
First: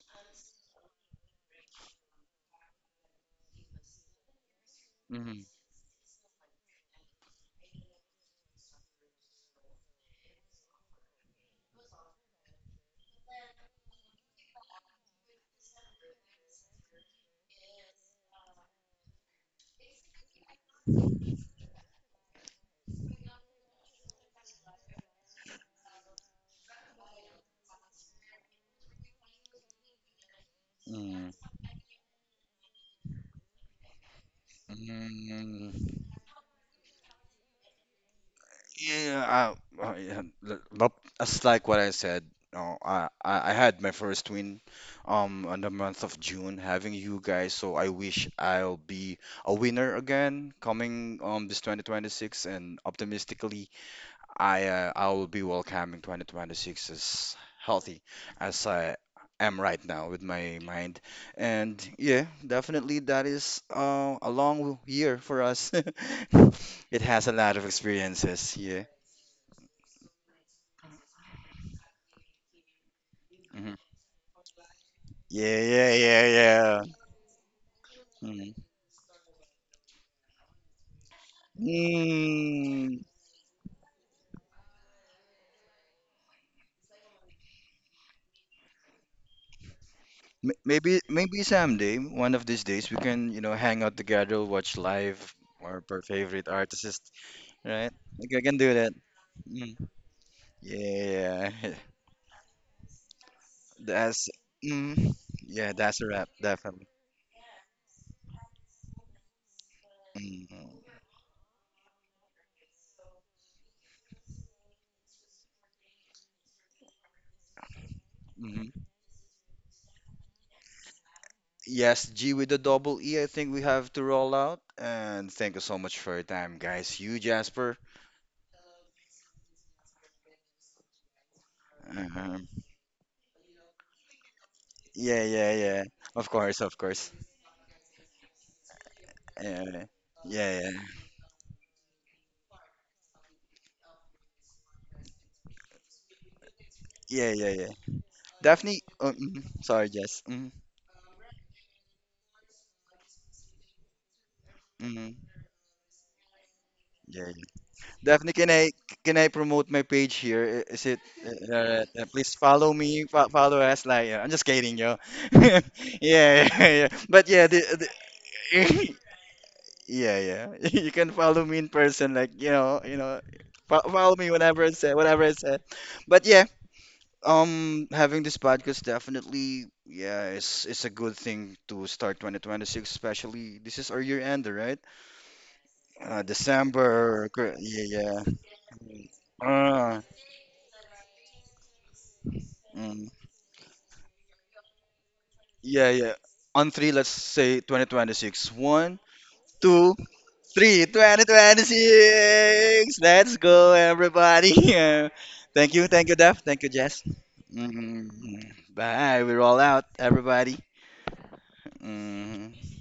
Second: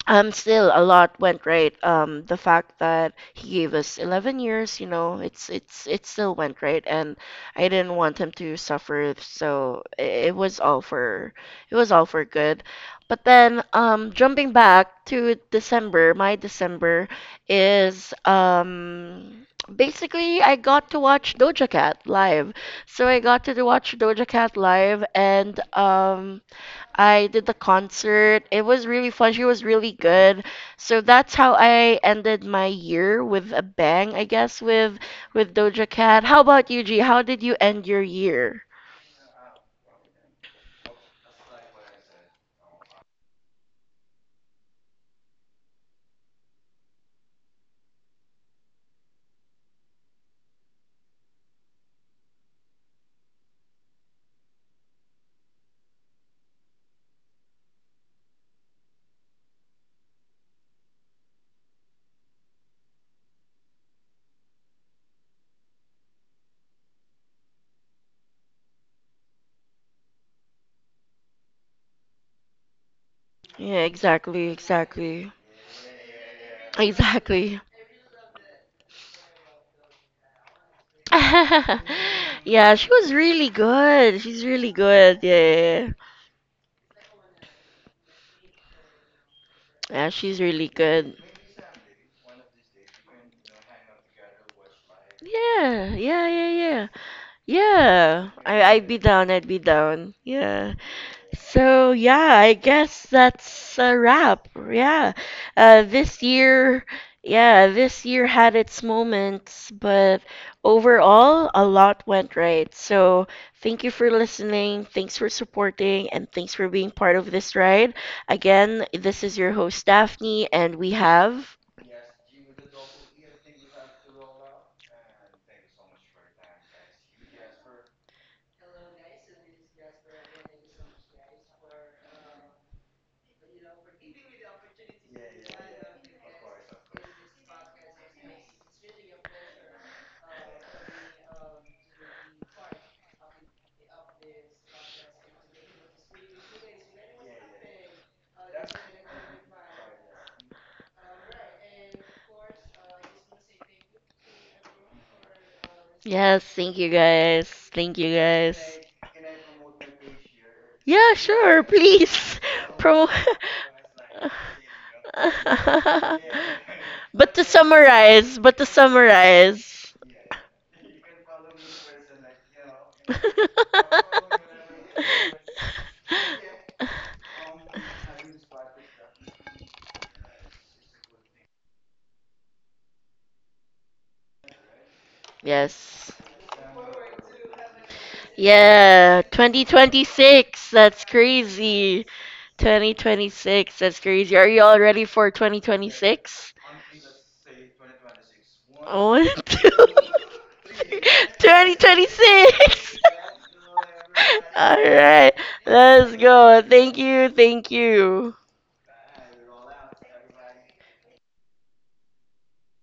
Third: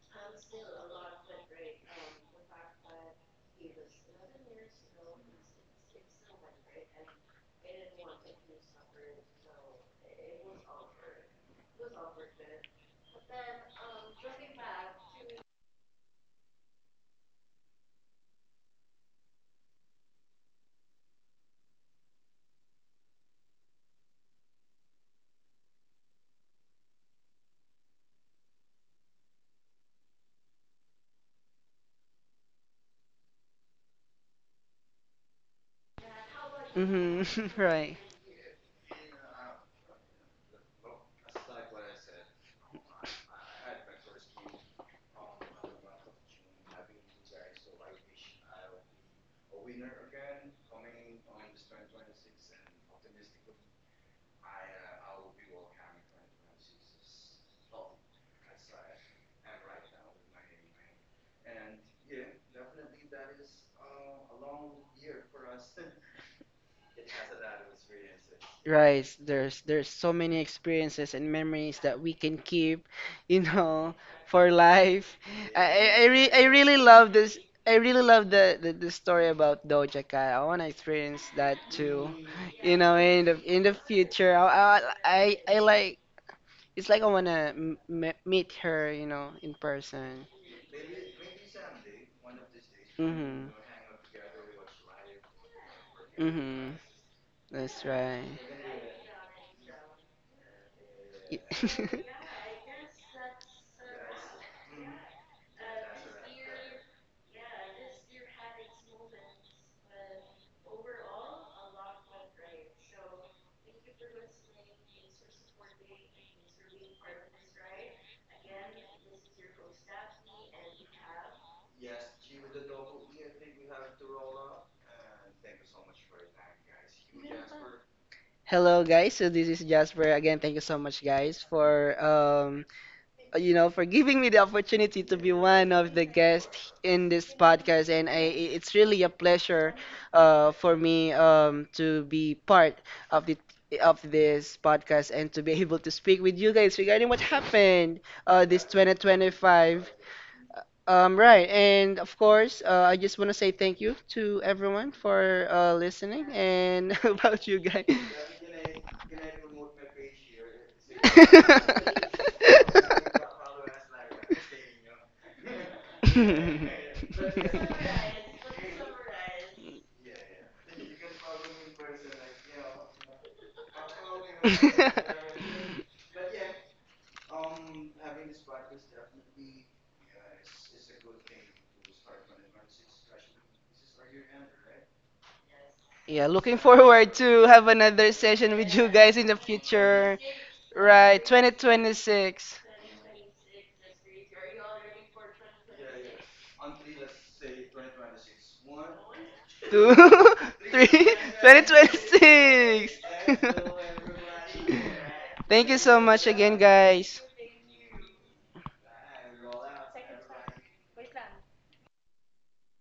Speaker 1: Still a lot went right. The fact that he gave us 11 years, you know,
Speaker 2: Mm-hmm.
Speaker 1: it still went right, and I didn't want him to suffer, so it was all for it was all for good. But then, jumping back to December, my December is basically I got to watch Doja Cat live, so I got to watch Doja Cat live, and. I did the concert. It was really fun. She was really good. So that's how
Speaker 2: Mm-hmm.
Speaker 1: I ended my year with a bang, I guess, with Doja
Speaker 2: Mm-hmm.
Speaker 1: Cat. How about you, G? How
Speaker 3: Mhm.
Speaker 1: did you
Speaker 3: [laughs]
Speaker 1: end
Speaker 3: Right.
Speaker 1: your year?
Speaker 2: Yeah, yeah, but it's like what I said. No, I had my first win on the month of June having you guys, so I wish I'll be a winner again coming this 2026 and optimistically I will be welcoming 2026 as healthy as I am right now with my mind. And yeah, definitely that is a long year for us. [laughs] It has a lot of experiences. Yeah.
Speaker 3: Right. There's so many experiences and memories that we can keep, [laughs] you
Speaker 2: Mhm.
Speaker 1: Yeah,
Speaker 3: know,
Speaker 1: exactly,
Speaker 3: for life.
Speaker 1: exactly.
Speaker 2: Yeah, yeah, yeah,
Speaker 3: I really
Speaker 2: yeah.
Speaker 3: love this.
Speaker 1: Exactly.
Speaker 3: I really love
Speaker 2: Mhm.
Speaker 3: the story about Doja Cat. I want to experience that
Speaker 1: [laughs]
Speaker 3: too,
Speaker 1: Yeah,
Speaker 3: you
Speaker 1: she
Speaker 3: know,
Speaker 2: Mm.
Speaker 1: was really
Speaker 3: in the
Speaker 1: good.
Speaker 3: future.
Speaker 1: She's really good.
Speaker 3: I
Speaker 1: Yeah, yeah,
Speaker 3: like, it's like I want to m m meet her, you know, in
Speaker 1: yeah. Yeah,
Speaker 3: person.
Speaker 1: she's really
Speaker 2: Maybe
Speaker 1: good.
Speaker 2: maybe someday, one of these days, we can, you
Speaker 3: Mhm.
Speaker 2: know, hang out together, watch live or
Speaker 1: Yeah,
Speaker 2: per
Speaker 1: yeah,
Speaker 2: favorite
Speaker 1: yeah,
Speaker 3: Mhm.
Speaker 1: yeah.
Speaker 2: artist,
Speaker 3: That's
Speaker 2: right?
Speaker 3: right.
Speaker 1: Yeah.
Speaker 2: Like I can
Speaker 1: I
Speaker 2: do
Speaker 1: I'd
Speaker 2: that.
Speaker 1: be down, I'd be
Speaker 2: Mm.
Speaker 1: down. Yeah.
Speaker 3: Y-
Speaker 2: Yeah. [laughs]
Speaker 1: So
Speaker 3: [laughs]
Speaker 1: yeah, I guess that's a
Speaker 2: That's
Speaker 1: wrap. Yeah.
Speaker 2: mm, yeah, that's a
Speaker 1: This
Speaker 2: wrap,
Speaker 1: year,
Speaker 2: definitely.
Speaker 1: yeah, this year had its moments, but
Speaker 2: Mm-hmm.
Speaker 1: overall a lot went right. So thank you for listening, thanks for supporting, and thanks for being part of this ride. Again,
Speaker 2: Mm-hmm.
Speaker 1: this is your host Daphne and we have
Speaker 2: Yes, G with the double E, I think we have to roll out. And thank you so much for your time, guys. You, Jasper.
Speaker 3: Hello guys, so this is Jasper again. Thank you so much guys for,
Speaker 2: Um,
Speaker 3: um, you know, for giving me the opportunity to
Speaker 2: yeah,
Speaker 3: be
Speaker 2: yeah,
Speaker 3: one
Speaker 2: yeah.
Speaker 3: of the
Speaker 2: Of course,
Speaker 3: guests
Speaker 2: of course.
Speaker 3: in this podcast, and it's really a pleasure
Speaker 2: Yeah, yeah, yeah,
Speaker 3: for me, um, to be part of the of this podcast, and to be [laughs] able to speak with you guys regarding what
Speaker 2: yeah, yeah, yeah.
Speaker 3: happened this
Speaker 2: Daphne, mhm. Sorry,
Speaker 3: 2025.
Speaker 2: Jess. Mm-hmm.
Speaker 3: Right. And of course, I just want to say thank you to everyone
Speaker 2: Mm-hmm.
Speaker 3: for, listening.
Speaker 1: yes, thank you
Speaker 3: And [laughs] how
Speaker 2: Yeah,
Speaker 1: guys.
Speaker 3: about
Speaker 2: yeah.
Speaker 3: you guys?
Speaker 1: Thank you
Speaker 2: Definitely,
Speaker 1: guys.
Speaker 2: can I promote my page here? Is it
Speaker 1: Yeah, sure,
Speaker 2: please
Speaker 1: please.
Speaker 2: follow
Speaker 1: [laughs]
Speaker 2: me,
Speaker 1: Pro.
Speaker 2: follow us. Like, yeah, I'm just kidding,
Speaker 3: [laughs]
Speaker 2: yo. [laughs]
Speaker 1: [laughs]
Speaker 2: Yeah, yeah, yeah. But
Speaker 1: but to
Speaker 2: yeah, the
Speaker 1: summarize, but to summarize.
Speaker 2: [laughs] yeah, yeah. [laughs] You can follow me in person, like you know,
Speaker 1: [laughs]
Speaker 2: follow me whenever I say whatever I said. But yeah, having this podcast definitely, yeah, it's a good thing to start 2026, especially this is our year ender, right?
Speaker 1: yes.
Speaker 3: Yeah, looking forward
Speaker 2: December,
Speaker 3: to have
Speaker 2: yeah,
Speaker 3: another
Speaker 2: yeah.
Speaker 3: session with you guys
Speaker 1: Yeah,
Speaker 3: in the
Speaker 2: Uh,
Speaker 3: future.
Speaker 1: 2026. That's
Speaker 3: Right,
Speaker 1: crazy.
Speaker 3: 2026.
Speaker 2: mm.
Speaker 1: 2026. That's crazy. Are you all ready for
Speaker 2: Yeah, yeah.
Speaker 1: 2026?
Speaker 2: On three, let's say 2026. One,
Speaker 1: One, [laughs] two,
Speaker 2: two,
Speaker 3: Two, [laughs]
Speaker 2: three.
Speaker 1: three.
Speaker 3: 2026.
Speaker 1: 2026.
Speaker 2: 2026. Let's go,
Speaker 1: [laughs]
Speaker 2: everybody.
Speaker 1: [laughs] All
Speaker 2: [laughs]
Speaker 1: right,
Speaker 3: [laughs] Thank you so
Speaker 2: Thank you,
Speaker 1: let's
Speaker 3: much
Speaker 2: Daph.
Speaker 3: again,
Speaker 1: go.
Speaker 2: Thank you,
Speaker 1: Thank
Speaker 2: Jess.
Speaker 3: guys.
Speaker 1: you, thank
Speaker 2: Mhm.
Speaker 1: you.
Speaker 2: Bye. We're all out, everybody. Mhm.